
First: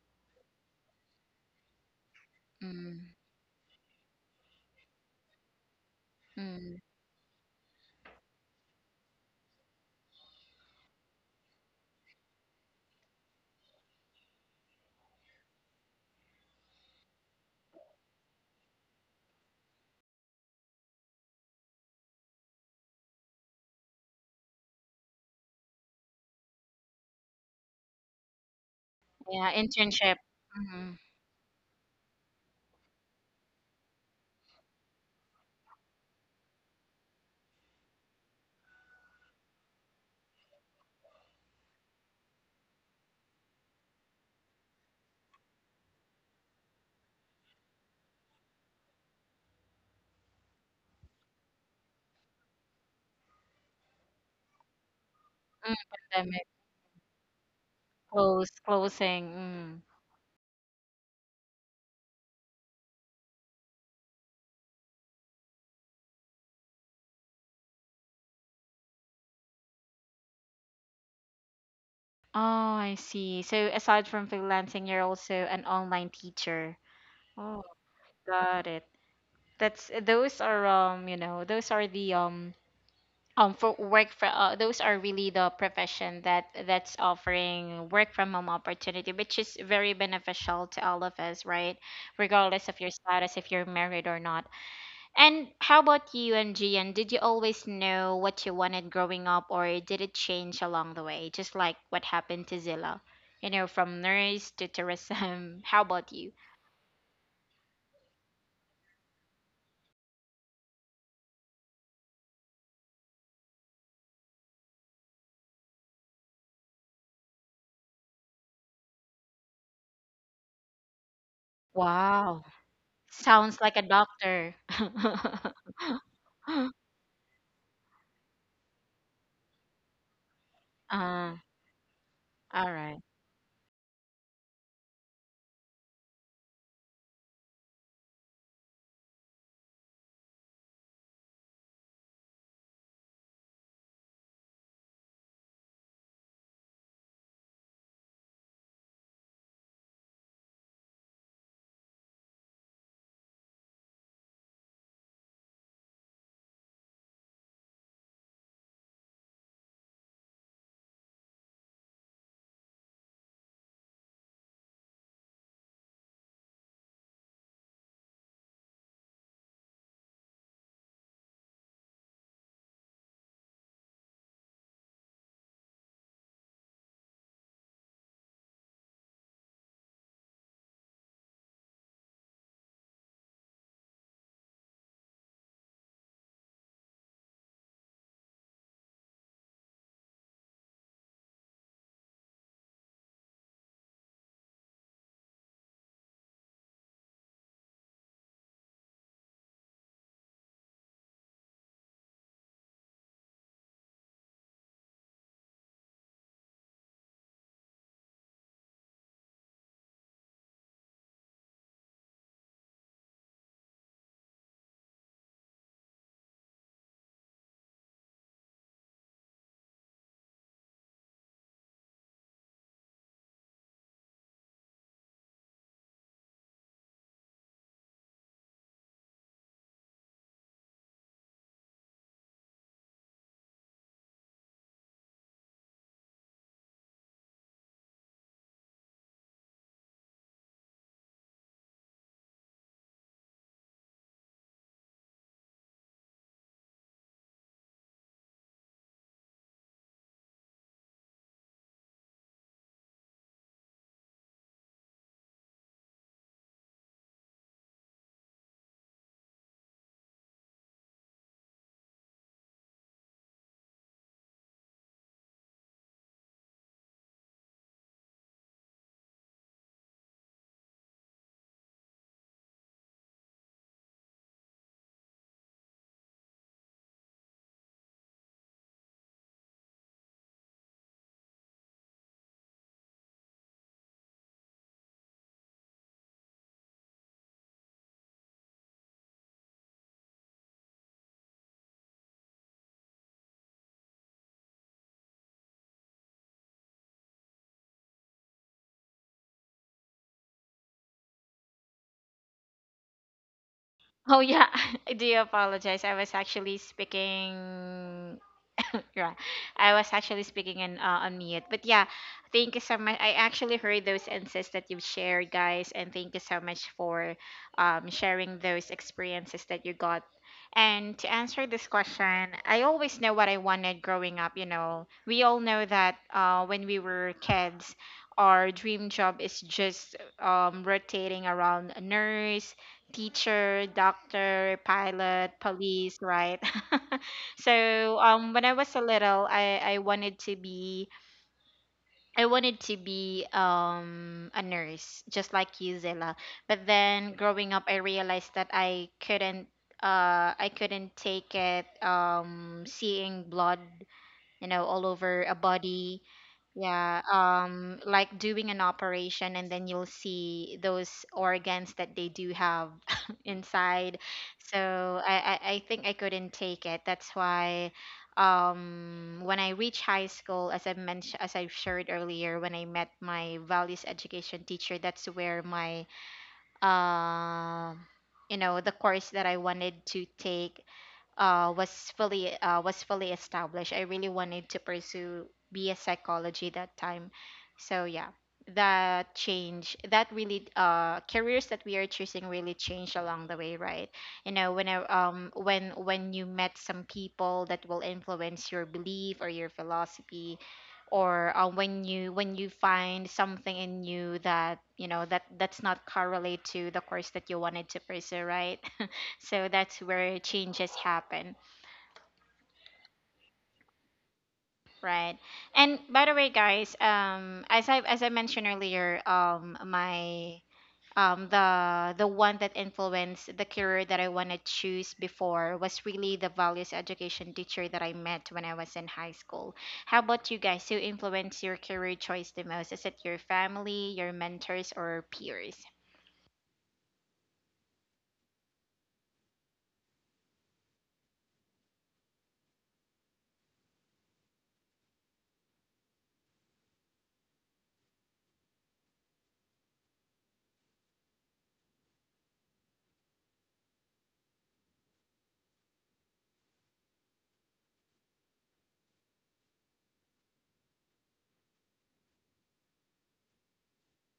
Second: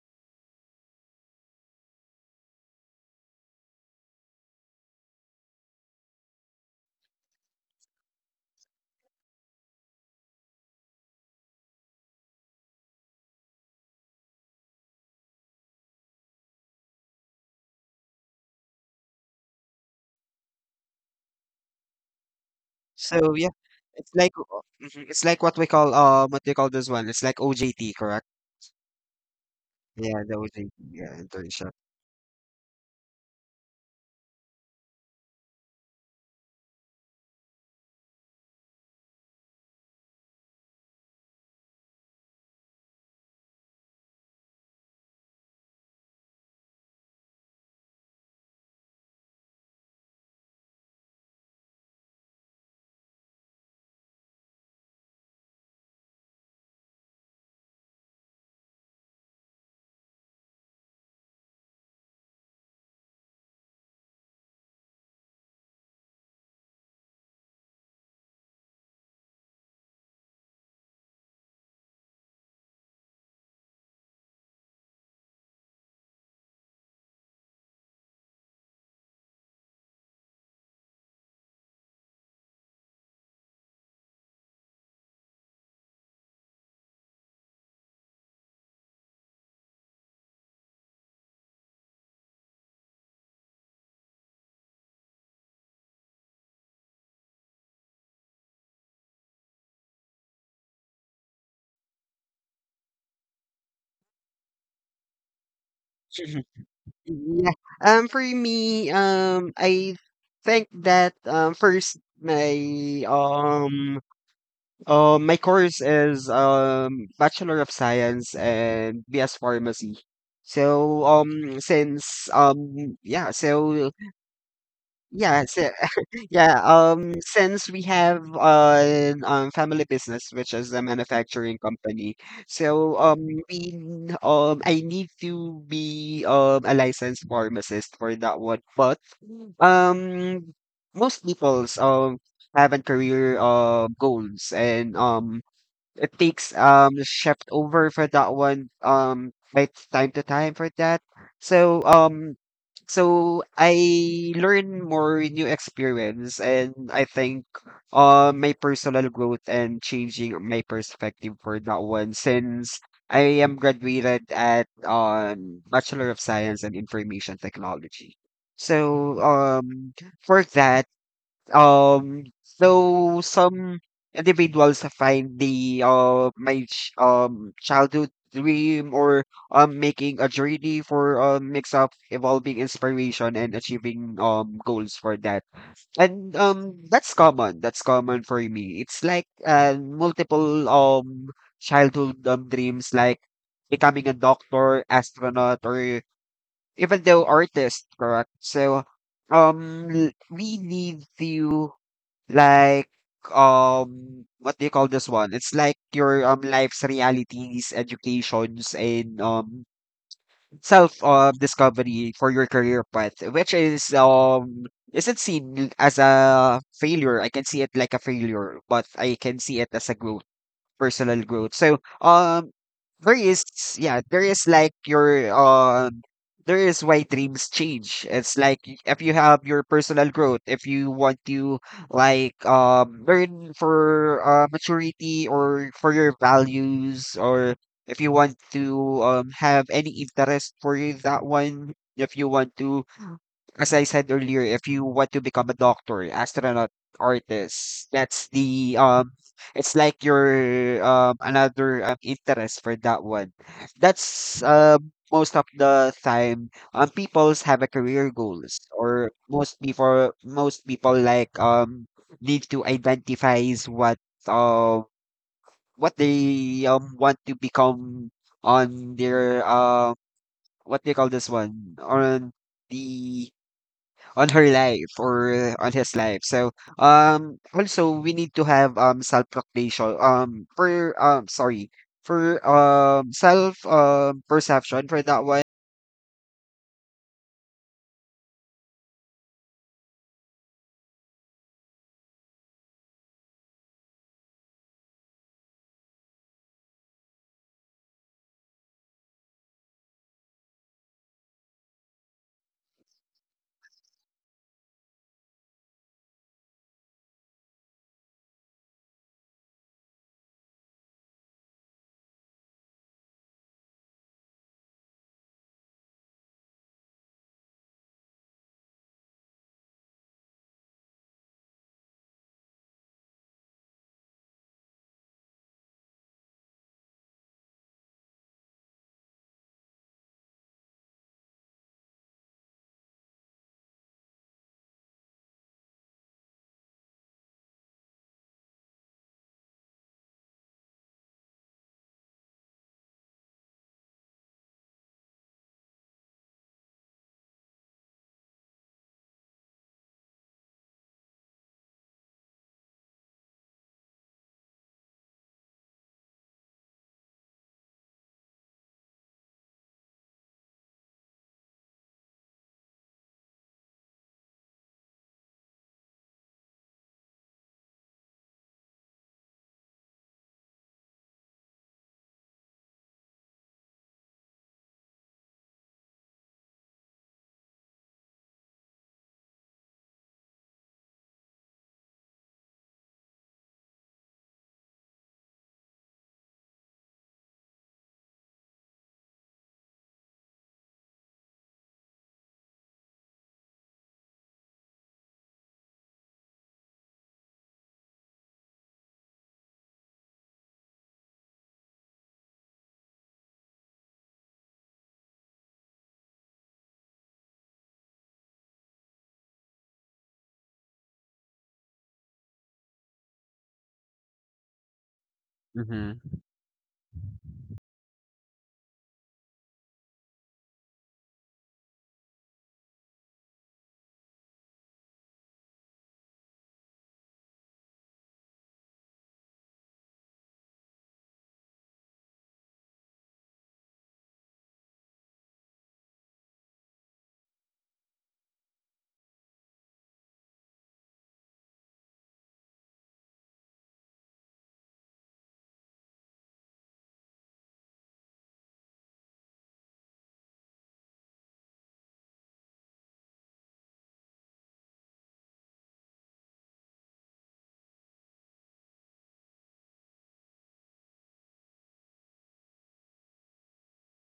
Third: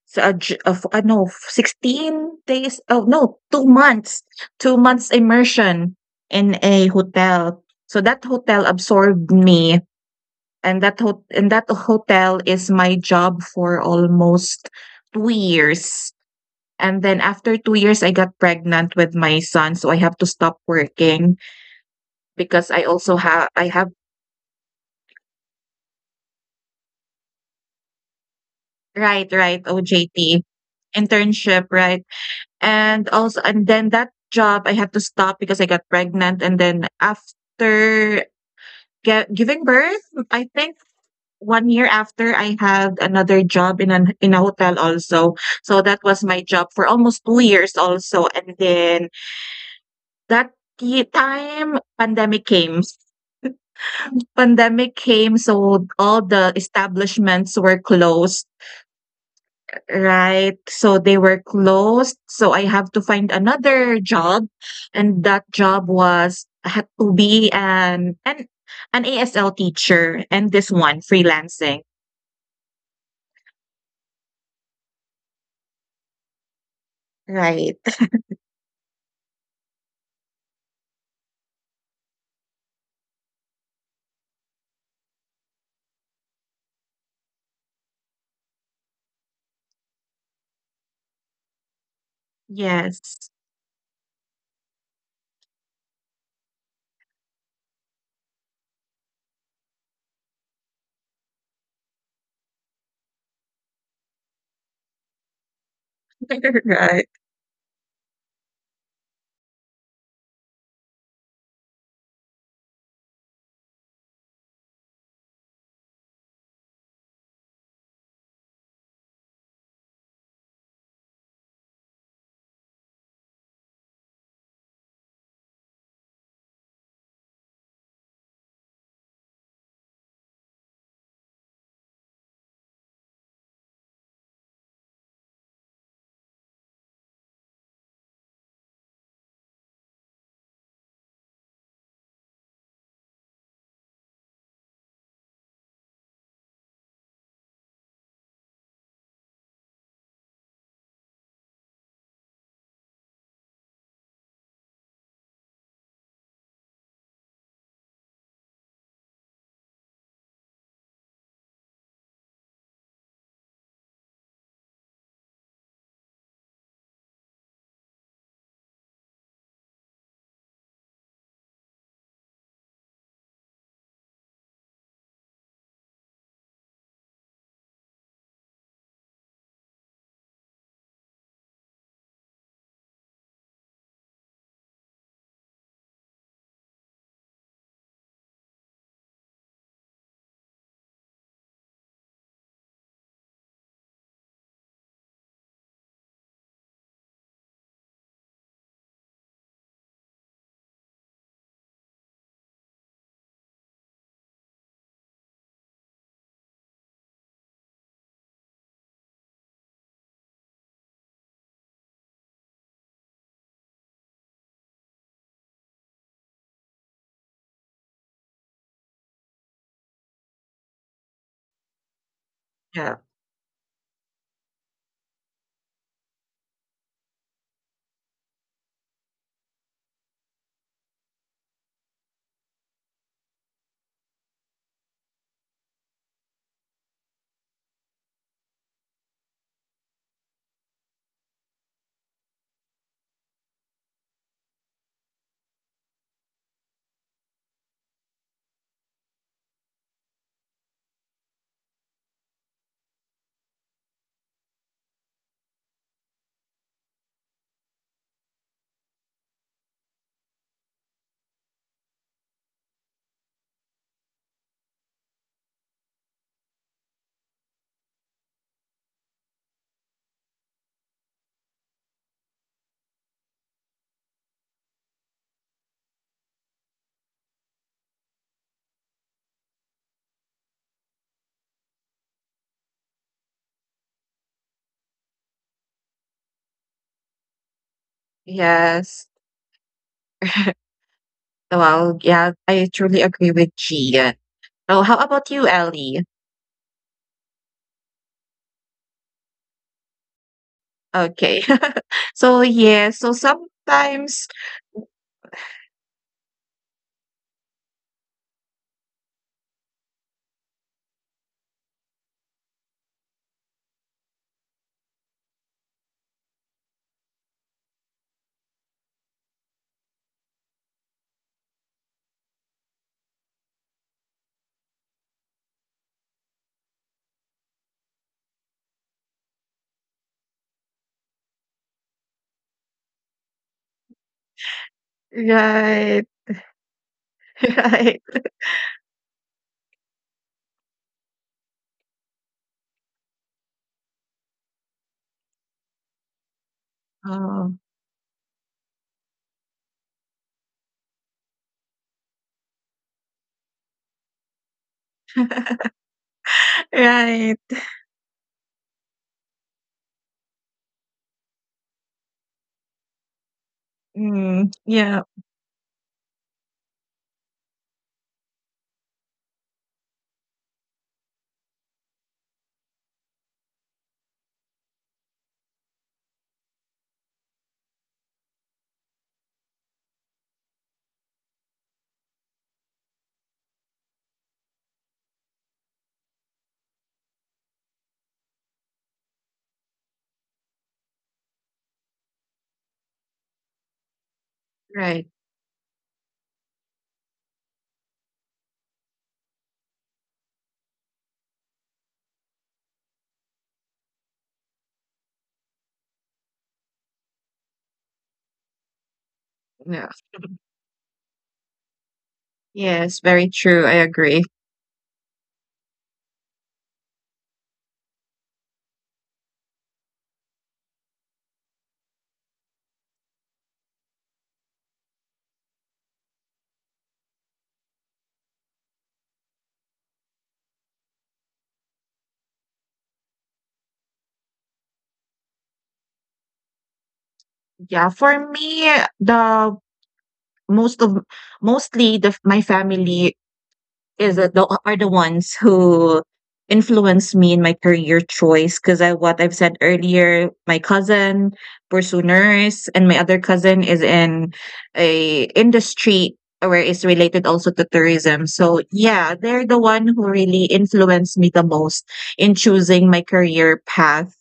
Speaker 3: so a j of 16 days, oh,
Speaker 1: mm,
Speaker 3: no, 2 months immersion in
Speaker 1: mm.
Speaker 3: a hotel. So that hotel absorbed me, and that hotel is my job for almost 2 years. And then after 2 years I got pregnant with my son, so I have to stop working because I also
Speaker 2: So
Speaker 3: have
Speaker 2: yeah,
Speaker 3: I have
Speaker 2: it's like o mhm, it's like what we call, what they call this one? It's like OJT, correct?
Speaker 3: Right,
Speaker 1: Yeah,
Speaker 3: right,
Speaker 1: internship.
Speaker 2: Yeah, the
Speaker 3: OJT
Speaker 2: OJT,
Speaker 1: Mm,
Speaker 2: yeah,
Speaker 3: internship,
Speaker 2: internship.
Speaker 3: right? And also and then that job I had to stop because I got pregnant, and then after giving birth, I think one year after I had another job in an in a hotel also. So that was my job for almost 2 years also, and then that ye time pandemic came. Pandemic came,
Speaker 1: mm,
Speaker 3: so all
Speaker 1: pandemic,
Speaker 3: the establishments were closed,
Speaker 1: close, closing. Mm.
Speaker 3: right? So they were closed, so I have to find another job, and that job was had to be an ASL teacher and this one freelancing.
Speaker 1: Oh, I see. So aside from freelancing, you're also an online teacher. Oh,
Speaker 3: Right.
Speaker 1: got it. That's those are you know, those are the for work for those are really the profession that that's offering work from home opportunity, which is very beneficial to all of us, right? Regardless of your
Speaker 3: Yes.
Speaker 1: status, if you're married or not. And how about you, MGN? Did you always know what you wanted growing up, or did it change along the way, just like what happened to Zilla? You know, from nurse to tourism. How about you?
Speaker 2: Mhm.
Speaker 3: Right.
Speaker 2: Yeah. For me, I think that, first my course is, Bachelor of Science and BS Pharmacy. So, um, since,
Speaker 1: Wow.
Speaker 2: um, yeah,
Speaker 1: Sounds like a
Speaker 2: so
Speaker 1: doctor.
Speaker 2: yeah, so yeah, since we have an family business, which is a
Speaker 1: uh,
Speaker 2: manufacturing company,
Speaker 1: all right.
Speaker 2: so I need to be a licensed pharmacist for that one. But um, most people's have a career goals, and it takes shift over for that one, it's time to time for that. So so I learn more new experience, and I think my personal growth and changing my perspective for that one, since I am graduated at bachelor of science and information technology. So for that, so some individuals find the childhood dream or making a journey for a mix of evolving inspiration and achieving goals for that. And that's common. That's common for me. It's like multiple childhood dreams like becoming a doctor, astronaut, or even though artist, correct? So we need to like, what do you call this one? It's like your life's realities, educations, and self discovery for your career path, which is isn't seen as a failure. I can see it like a failure, but I can see it as a growth. Personal growth. So
Speaker 3: Yeah.
Speaker 2: there is, yeah, there is like your there is why dreams change. It's like if you have your personal growth, if you want to like learn for maturity or for your values, or if you want to have any interest for that one, if you want to as I said earlier, if you want to become a doctor, astronaut, artist, that's the it's like your another interest for that one. That's most of the time people's have a career goals, or most people like need to identify is uh what they want to become on their what they call this one on the on her life or on his life. So also we need to have self proclamation for sorry, for self perception for that one.
Speaker 3: Yes. Well, yeah, I truly agree with Gian. Oh, how about you, Ellie? Okay. So yeah, so
Speaker 1: Oh
Speaker 3: sometimes,
Speaker 1: yeah, I do apologize. I was actually speaking yeah, I was actually speaking in on mute. But yeah, thank you so much. I actually heard those insights that you've shared, guys, and thank you so much for sharing those experiences that you got. And to answer this question, I always know what I wanted growing up. You know, we all know that when we were kids, our dream job is just rotating around a nurse, teacher, doctor, pilot, police,
Speaker 3: right.
Speaker 1: right? So
Speaker 3: Right.
Speaker 1: when I was a little I wanted to be I wanted to be a nurse just like you, Zilla. But then growing
Speaker 3: Oh,
Speaker 1: up I realized that I couldn't I couldn't take it seeing blood, you know, all over a body, yeah,
Speaker 3: right.
Speaker 1: like doing an operation, and then you'll see those organs that they do have inside.
Speaker 3: Mm, yeah,
Speaker 1: So I think I couldn't take it. That's why, when I reached high school, as I mentioned, as I shared earlier, when I met my values education teacher, that's where my, uh, you know, the course that I wanted to take uh, was was fully established. I really wanted to pursue BS psychology that time. So yeah, that change that really careers that we are choosing really change along the way, right? You know, when
Speaker 3: right.
Speaker 1: when you met some people that will influence your belief or your philosophy, or when you, when you find something in you that you know that that's not correlate to the course that you wanted to pursue, right? So that's
Speaker 3: Yeah.
Speaker 1: where changes happen.
Speaker 3: Yes, very true. I agree.
Speaker 1: Right. And
Speaker 2: Mm-hmm.
Speaker 1: by the way, guys, as I, as I mentioned earlier, my the one that influenced the career that I want to choose before was really the values education teacher that I met when I was in high school. How about you guys? Who influenced your career choice the most? Is it your family, your mentors, or peers?
Speaker 3: Yeah, for me, the most of mostly the my family is are the ones who influenced me in my career choice because I what I've said earlier, my cousin pursue nurse and my other cousin is in a industry where it's related also to tourism. So yeah, they're the one who really influenced me the most in choosing my career path.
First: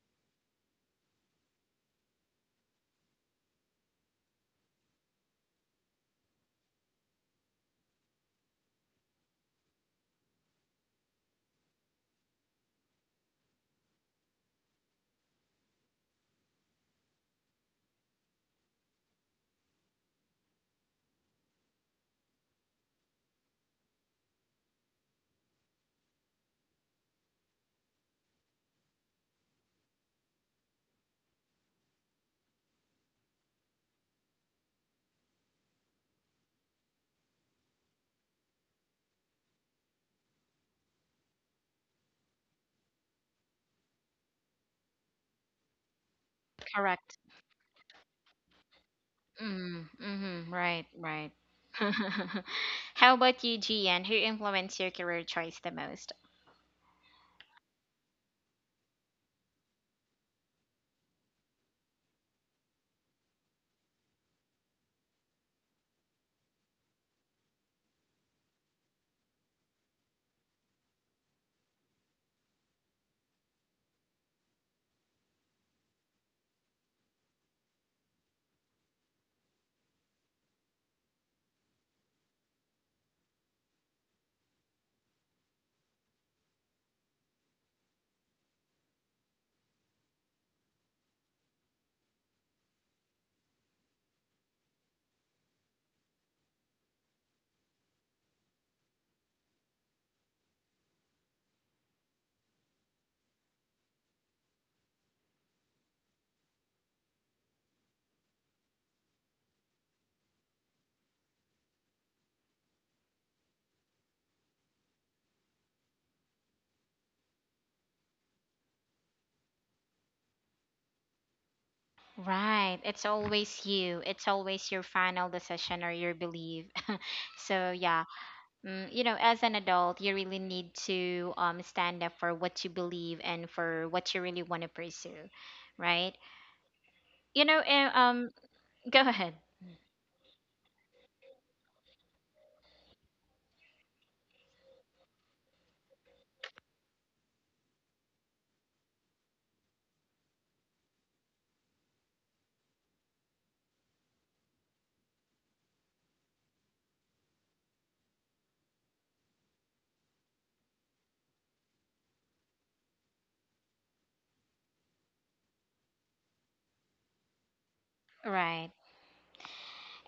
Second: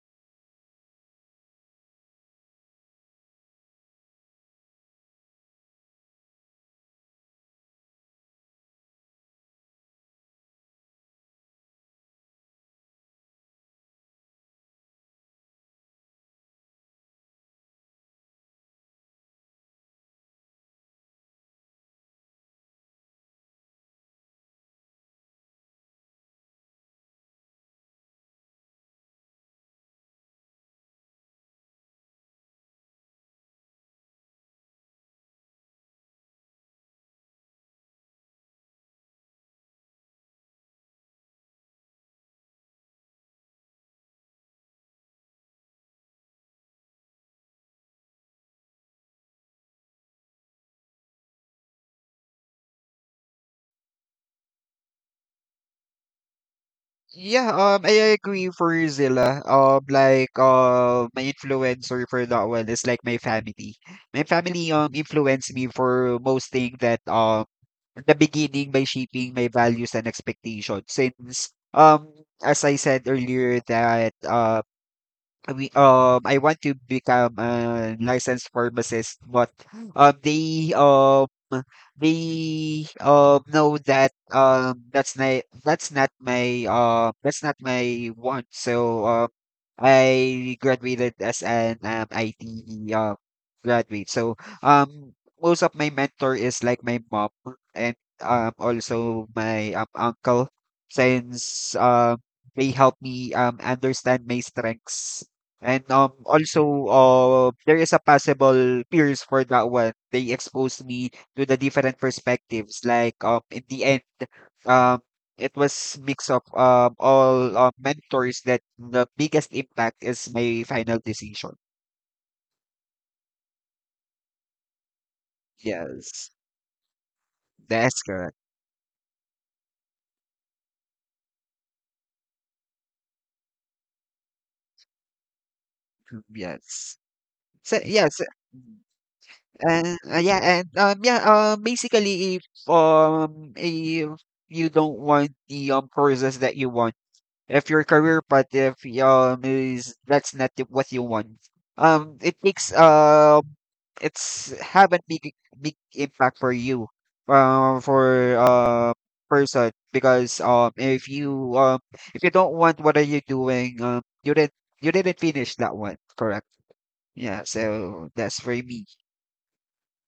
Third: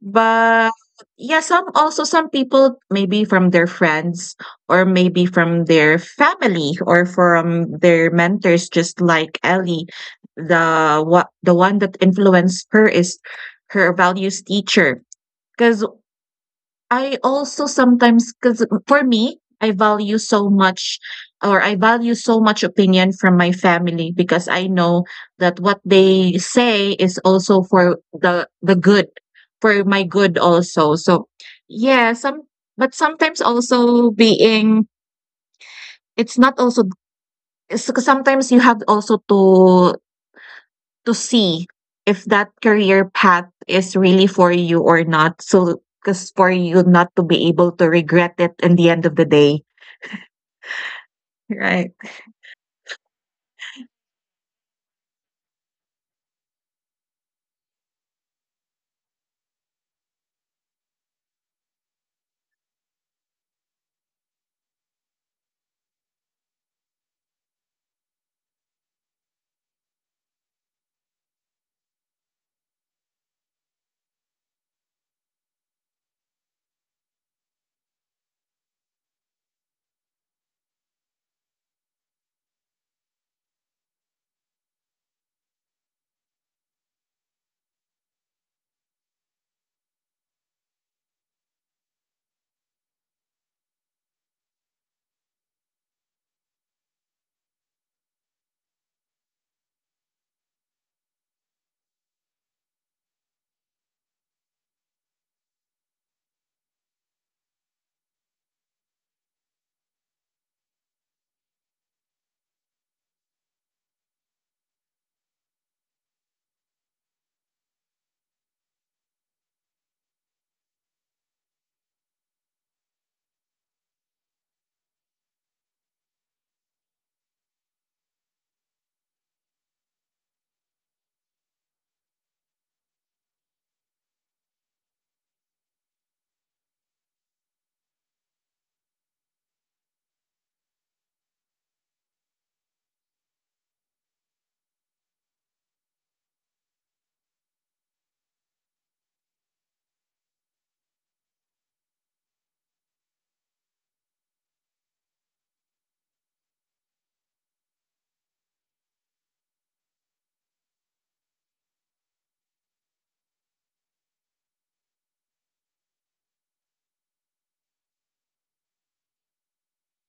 Speaker 3: But yeah, some people maybe from their friends or maybe from their family or from their mentors, just like Ellie. The one that influenced her is her values teacher. Because I also sometimes, cause for me, I value so much opinion from my family because I know that what they say is also for the good, for my good also. So yeah, sometimes also being it's not also it's sometimes you have also to see if that career path is really for you or not. So, because for you not
Speaker 1: Correct.
Speaker 3: to be able to regret it in the end of the day.
Speaker 1: Mm, mm-hmm. Right. Right.
Speaker 3: Right.
Speaker 1: How about you, Gian? Who influenced your career choice the most?
Speaker 2: Yeah, I agree for Zilla. My influencer for that one is like my family. My family influenced me for most thing that at the beginning, by shaping my values and expectations. Since as I said earlier, that we I want to become a licensed pharmacist, but they we know that that's not my that's not my want. So I graduated as an IT uh, graduate. So most of my mentor is like my mom and also my uncle, since they help me understand my strengths. And also there is a possible peers for that one. They exposed me to the different perspectives. Like in the end, um, it was mix of all mentors that the biggest impact is my final decision.
Speaker 1: Right. It's always you. It's always your final decision or your
Speaker 2: Yes,
Speaker 1: belief. So
Speaker 2: that's
Speaker 1: yeah,
Speaker 2: correct.
Speaker 1: mm, you know, as an adult, you really need to stand up for what you believe and for what you really want to pursue, right?
Speaker 2: Yes.
Speaker 1: You know,
Speaker 2: So yes,
Speaker 1: go ahead.
Speaker 2: and yeah, basically, if you don't want the courses that you want, if your career path, if is that's not the- what you want, it takes it's have a big impact for you for person, because if you don't want what are you doing, you didn't finish that one, correct? Yeah, so that's for
Speaker 1: Right.
Speaker 2: me.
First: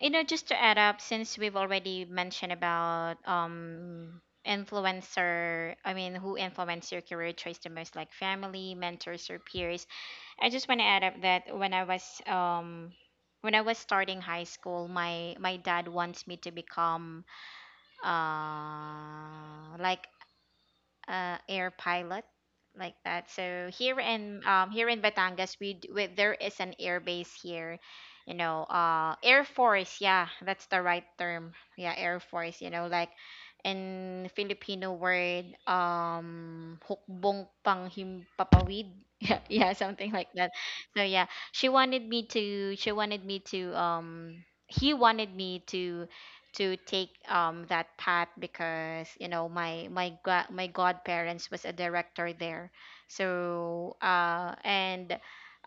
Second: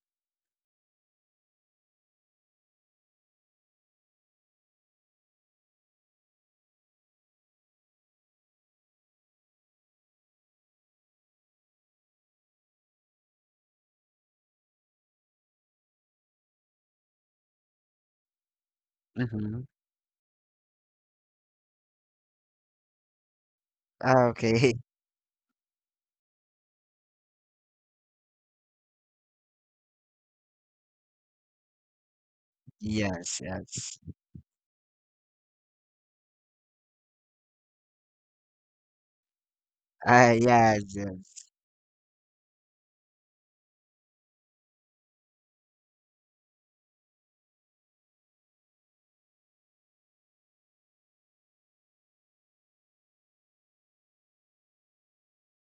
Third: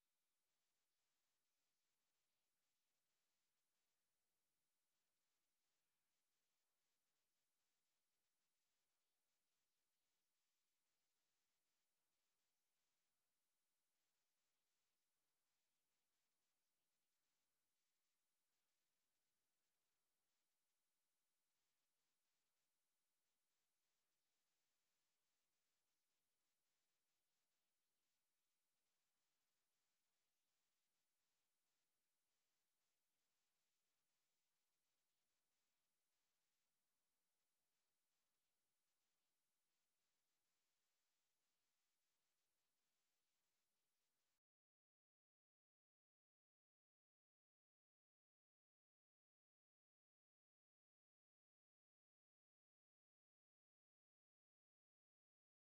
Speaker 1: You know, just to add up, since we've already mentioned about influencer, I mean, who influence your career choice the most, like family, mentors, or peers. I just want to add up that when I was starting high school, my dad wants me to become
Speaker 2: Mm-hmm.
Speaker 1: uh like air pilot, like that. So here in
Speaker 2: Okay.
Speaker 1: here in Batangas, we, d- we there is an air base here, you know, Air Force. Yeah, that's the right term. Yeah, Air Force. You know, like
Speaker 2: Yes, yes.
Speaker 1: in Filipino word, hukbong panghimpapawid. Yeah, yeah, something
Speaker 2: Ah.
Speaker 1: like that.
Speaker 2: Yes,
Speaker 1: So yeah,
Speaker 2: yes.
Speaker 1: she wanted me to. She wanted me to. He wanted me to take that path because you know my, my godparents was a director there, so and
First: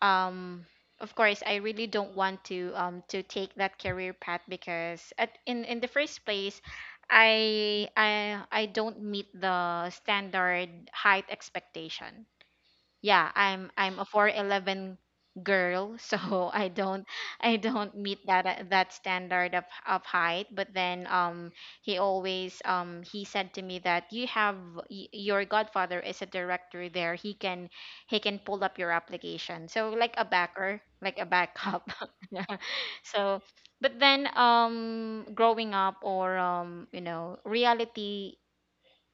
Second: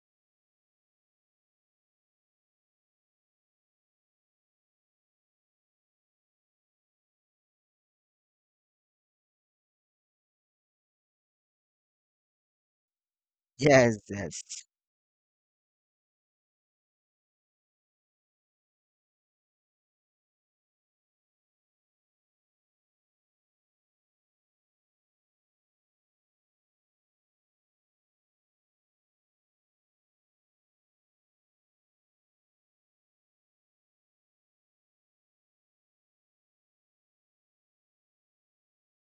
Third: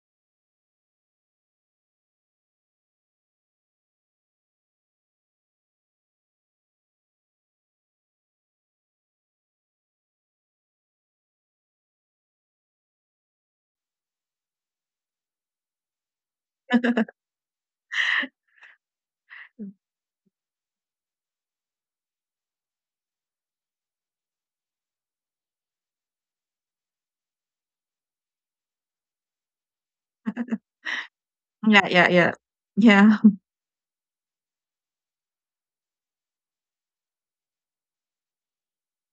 Speaker 1: um of course I really don't want to take that career path because in the first place I don't meet the standard height expectation. Yeah, I'm
Speaker 2: Yes,
Speaker 1: a
Speaker 2: yes.
Speaker 1: 411 girl, so I don't, I don't meet that that standard of height. But then he always, he said to me that you have, your godfather is a director there, he can, he can pull up your application. So like a backer, like a
Speaker 3: Yeah,
Speaker 1: backup.
Speaker 3: yeah, yeah.
Speaker 1: Yeah.
Speaker 3: Yeah,
Speaker 1: So but then growing up, or you know, reality,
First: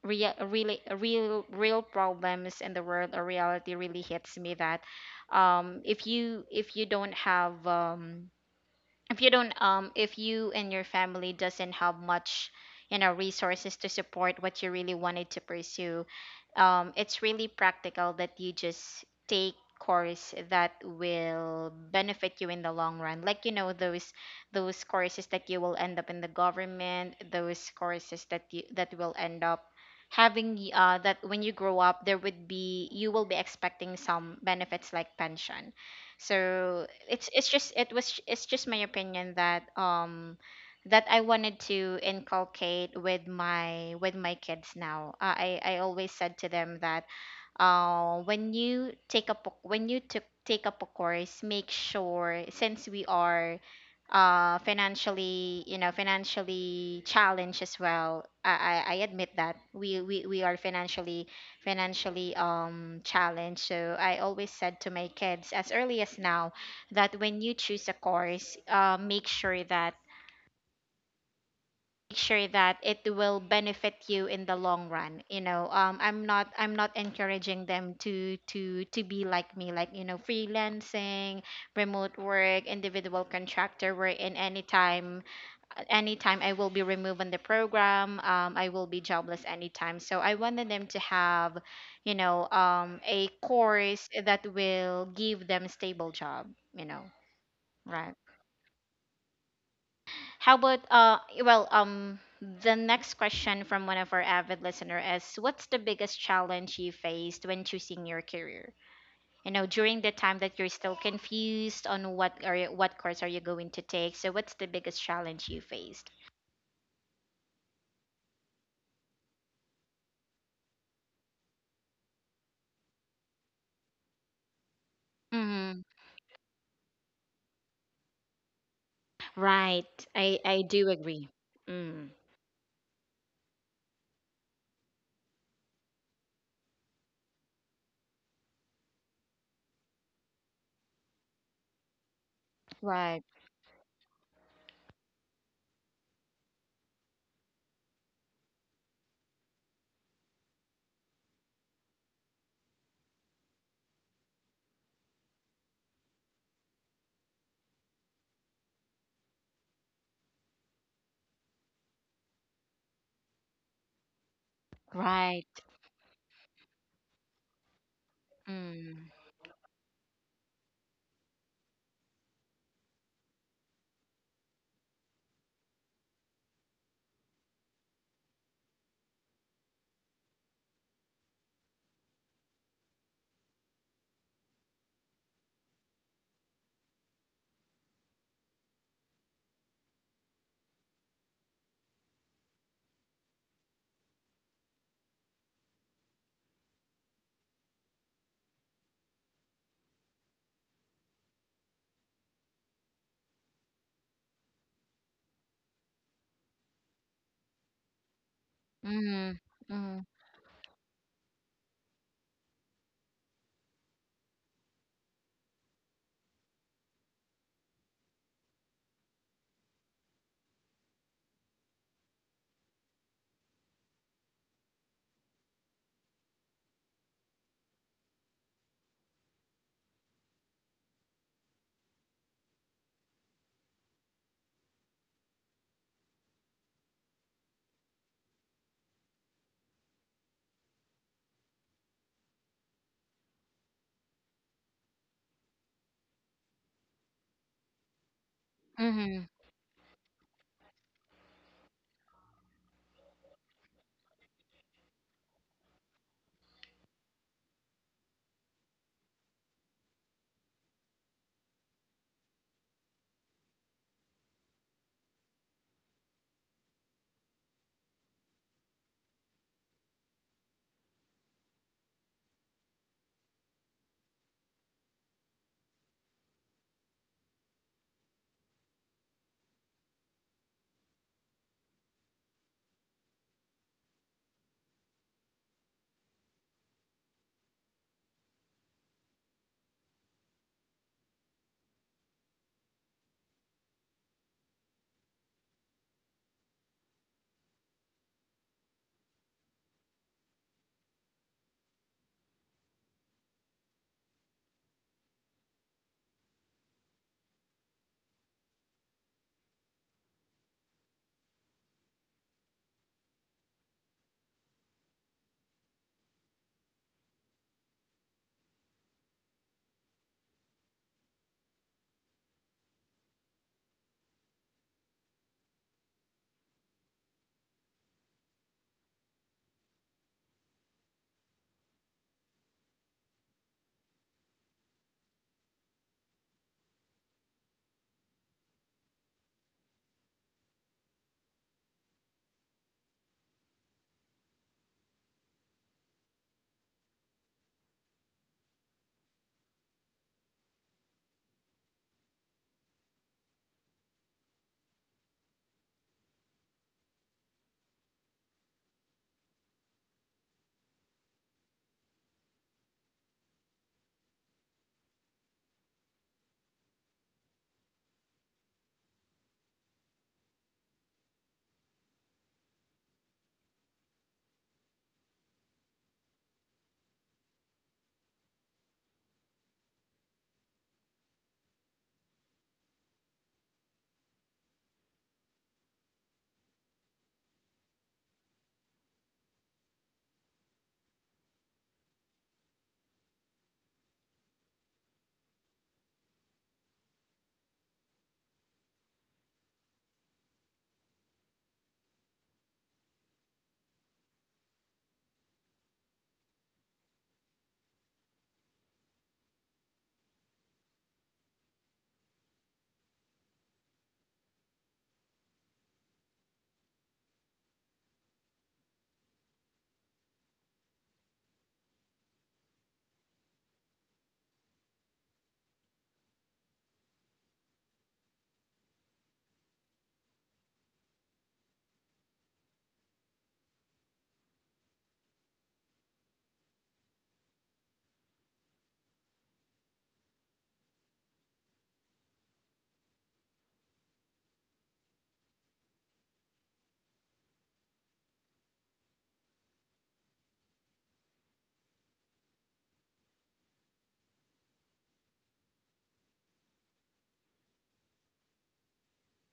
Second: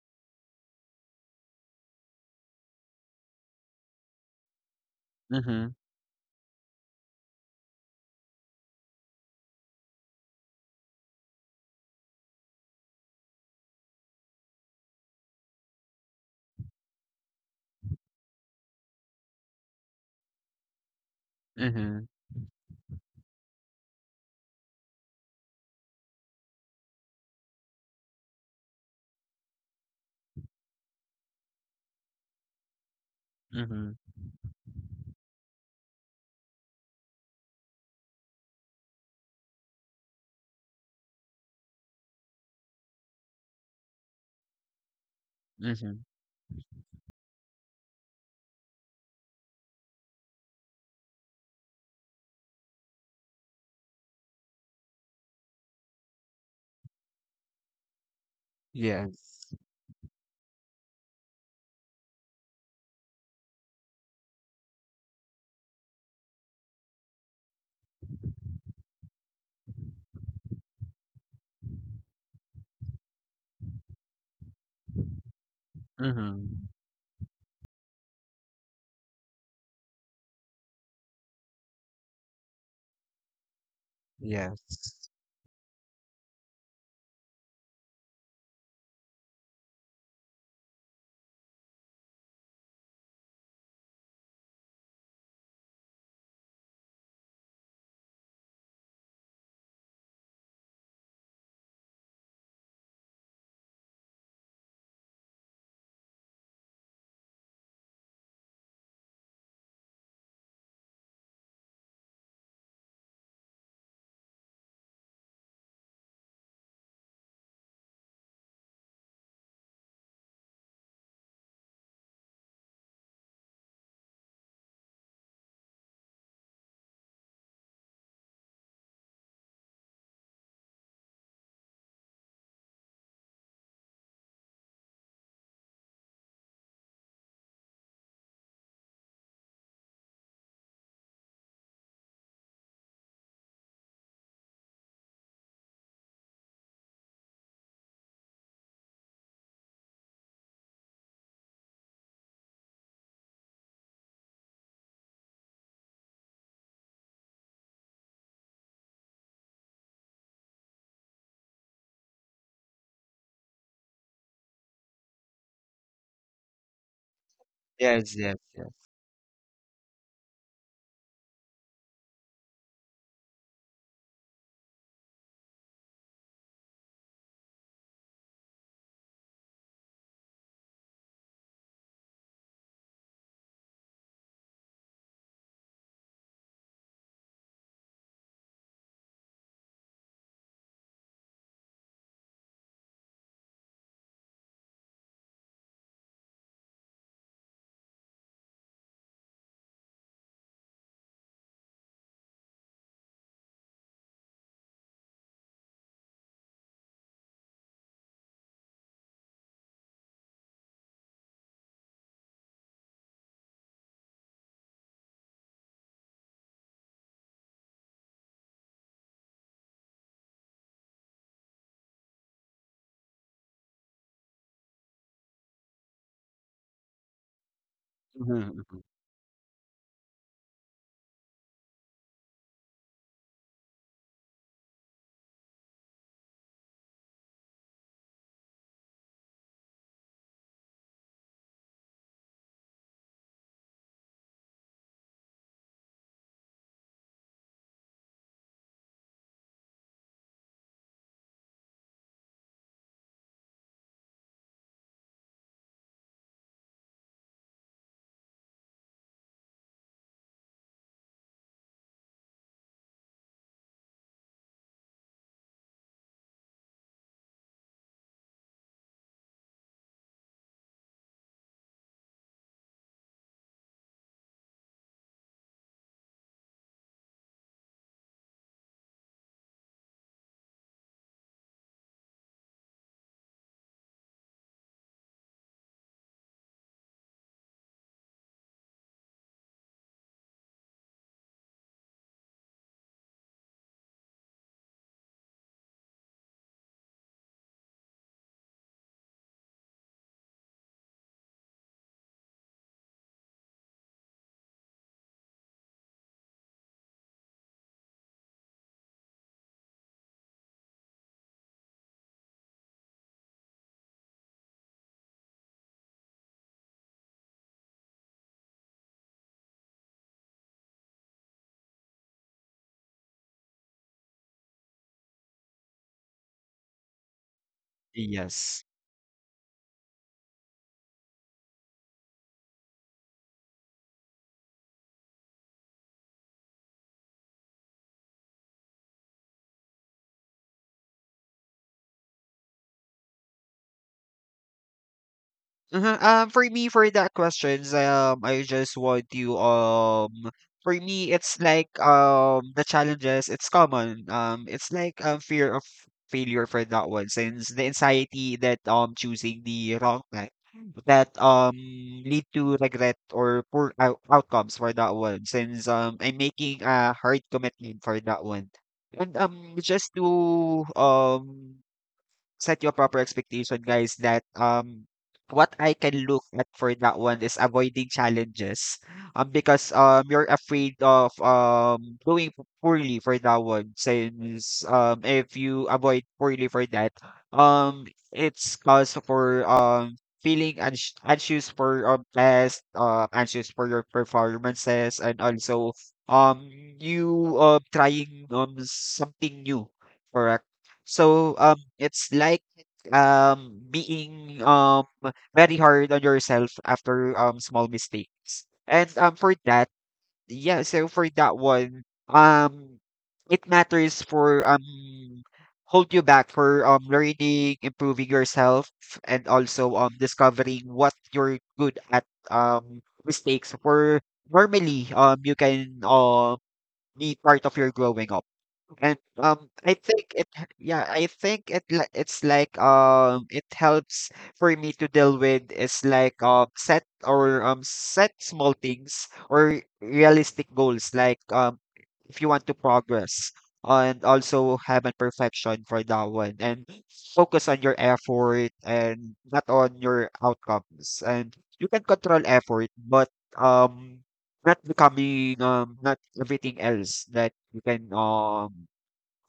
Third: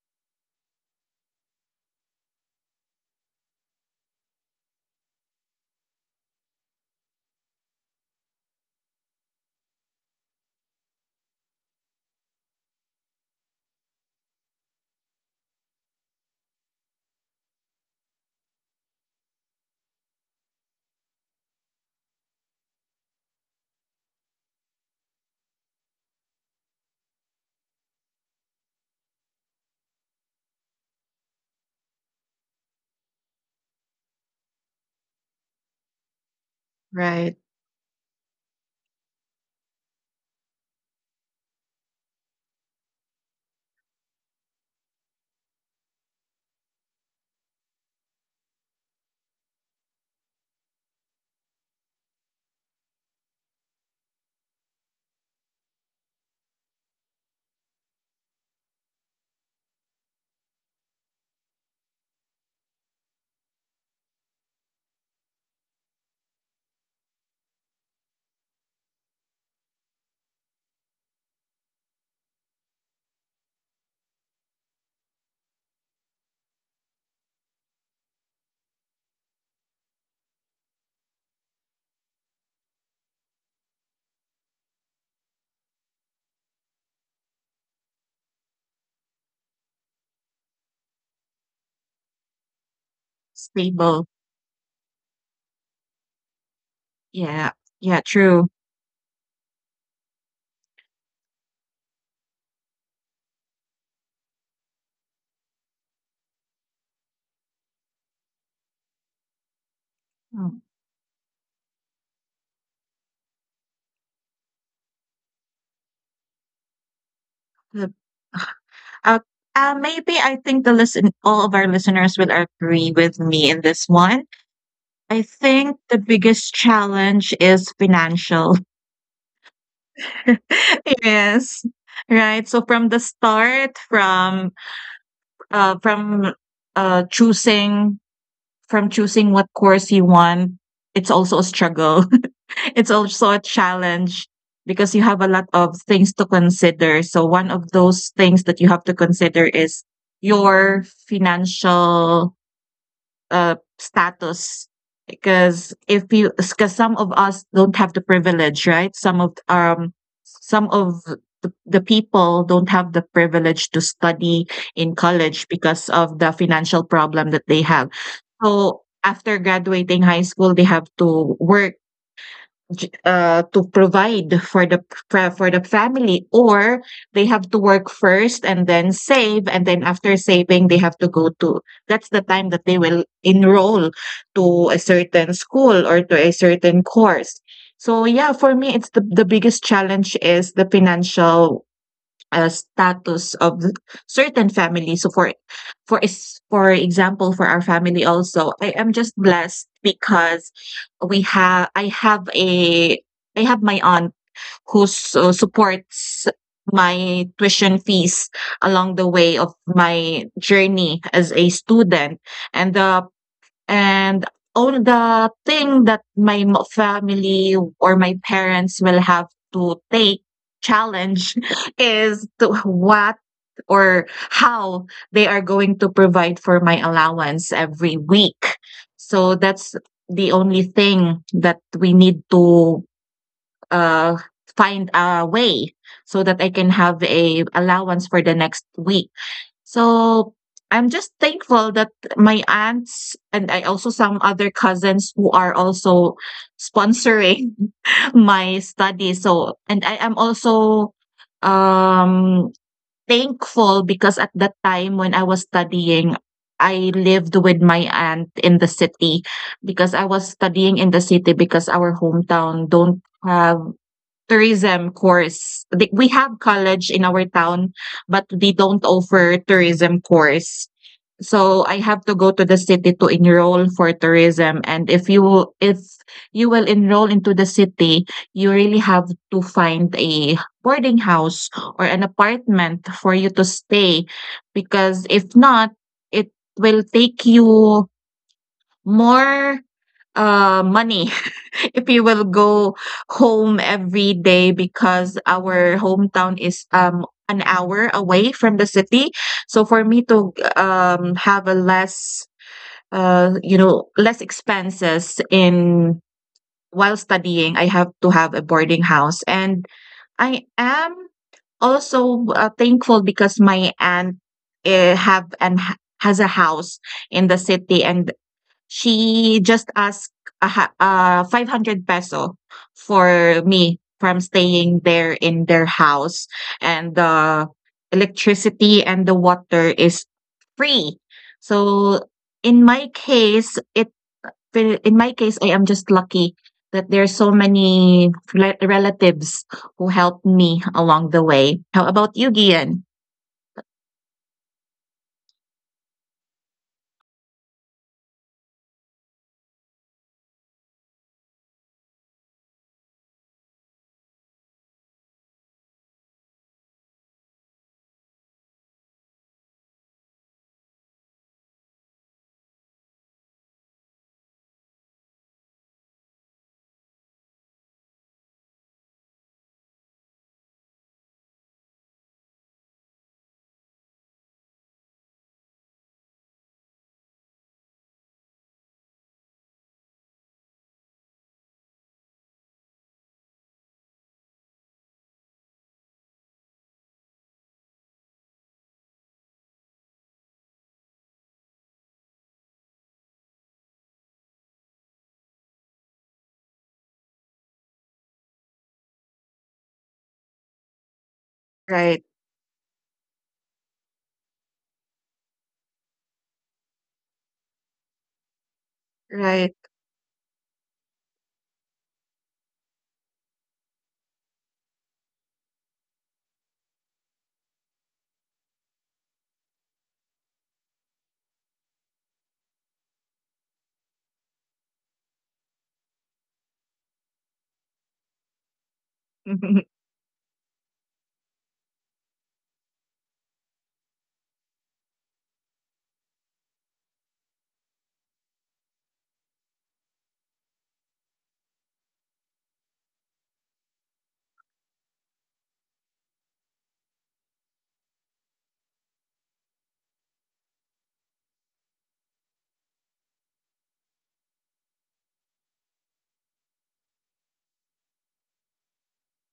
Speaker 1: real really real real problems in the world, or reality really hits me that
Speaker 2: Mm-hmm.
Speaker 1: if you, if you don't have, if you don't, if you and your family doesn't have much, you know, resources to support what you really wanted to pursue, it's really practical that you just take course that will
Speaker 2: Mm-hmm.
Speaker 1: benefit you in the long run, like, you know, those courses that you will end up in the government, those courses that you, that will end up having, that when you grow up there would be, you will be
Speaker 2: Mm-hmm.
Speaker 1: expecting some benefits, like pension. So it's
Speaker 3: right.
Speaker 1: it's just, it was, it's just my opinion that that I wanted to inculcate with my, with my kids now. I
Speaker 2: Mm-hmm.
Speaker 1: always said to them that, when you took, take up a course, make sure, since we are financially, you know, financially challenged as well. I admit
Speaker 2: Yes.
Speaker 1: that we are financially, financially challenged. So I always said to my kids as early as now that when you choose a course, make sure that, make sure that it will benefit you in the long run, you know. um i'm not
Speaker 2: Mm-hmm.
Speaker 1: i'm not encouraging them to, to be like me, like you know, freelancing, remote work, individual contractor, where in
Speaker 2: Yes,
Speaker 1: anytime, at any time I will be removed on the program. I will be jobless anytime. So I wanted them to have, you know, a
Speaker 3: Stable.
Speaker 1: course that will give them stable job. You know,
Speaker 3: Yeah, yeah,
Speaker 1: right?
Speaker 3: true.
Speaker 1: How about well, um, the next question from one of our avid listener is, what's the biggest challenge you faced when choosing your career? You know, during the time that
Speaker 3: Mm.
Speaker 1: you're still confused on what are you, what course are you going to take. So what's the biggest challenge you faced?
Speaker 3: The- Uh, maybe I think the listen all of our listeners will agree with me in this one. I think
Speaker 1: Mm-hmm.
Speaker 3: the biggest challenge is financial.
Speaker 1: Right. I I do agree.
Speaker 3: Yes,
Speaker 1: Mm.
Speaker 3: right. So from the start, from uh, choosing choosing what course you want, it's also a struggle. It's
Speaker 1: Right.
Speaker 3: also a challenge because you have a lot of things to consider. So one of those things that you have to consider is your financial status because if you because some of us don't have the privilege, right? Some of the people don't have the privilege to study in college
Speaker 1: Right.
Speaker 3: because of the financial problem that they have.
Speaker 2: yes, yes, yes.
Speaker 3: So
Speaker 1: Mm.
Speaker 3: after graduating high school, they have to work to provide for the for the family, or they have to work first and then save, and then after saving they have to go to— that's the time that they will enroll to a certain school or to a certain course. So yeah, for me, it's the biggest challenge is the financial status of the certain family. So for example, for our family also, I am just blessed because we have I have a— I have my aunt who supports my tuition fees along the
Speaker 1: Mm.
Speaker 3: way of
Speaker 1: Mm.
Speaker 3: my journey as a student. And the and on the thing that my mo family or my parents will have to take challenge is to what or how they are going to provide for my allowance every
Speaker 2: Mm-hmm.
Speaker 3: week.
Speaker 2: Mm-hmm.
Speaker 3: So that's the only thing that we need to, uh, find a way so that I can have a allowance for the next week. So I'm just thankful that my aunts, and I also some other cousins who are also sponsoring my study.
Speaker 1: Mm.
Speaker 3: So, and I am also um thankful because at that time when I was studying, I lived with my aunt in the city because I was studying in the city because our hometown don't have tourism course. We have college in our town, but they don't offer tourism course. So I have to go to the city to enroll for tourism. And if you will enroll into the city, you really have to find a boarding house or an apartment for you to stay, because if not, it will take you more money. If you will go home every day, because our hometown is, an hour away from the city. So for me to, have a less, less expenses in while studying, I have to have a boarding house. And I am also, thankful because my aunt, eh, have and has a house in the city, and she just asked 500 peso for me from staying there in their house. And the
Speaker 2: Yes.
Speaker 3: electricity and the water is free. So in my case, in my case, I am just lucky that there are so many relatives who helped me along the way. How about you, Gian?
Speaker 2: Uh-huh. For me, for that questions, I just want you, for me, it's like, the challenges, it's common. It's like, fear of failure for that one, since the anxiety that, choosing the wrong path that, lead to regret or poor outcomes for that one, since, I'm making a hard commitment for that one. And, just to set your proper expectation, guys, that what I can look at for that one is avoiding challenges. Because you're afraid of poorly for that one. Since if you avoid poorly for that, um it's cause for feeling anxious for test, anxious for your performances, and also um you trying something new. Correct. So
Speaker 3: Right,
Speaker 2: it's like being very hard on yourself after small mistakes. And for
Speaker 3: right.
Speaker 2: that, yeah, so for that one, um it matters for hold you back for learning, improving yourself, and also discovering what you're good at. Mistakes for normally you can be part of your growing up. And I think it, h- yeah, I think it's like it helps for me to deal with is like set small things or realistic goals. Like if you want to progress, and also have a perfection for that one, and focus on your effort and not on your outcomes. And you can control effort, but um, not becoming not everything else that you can um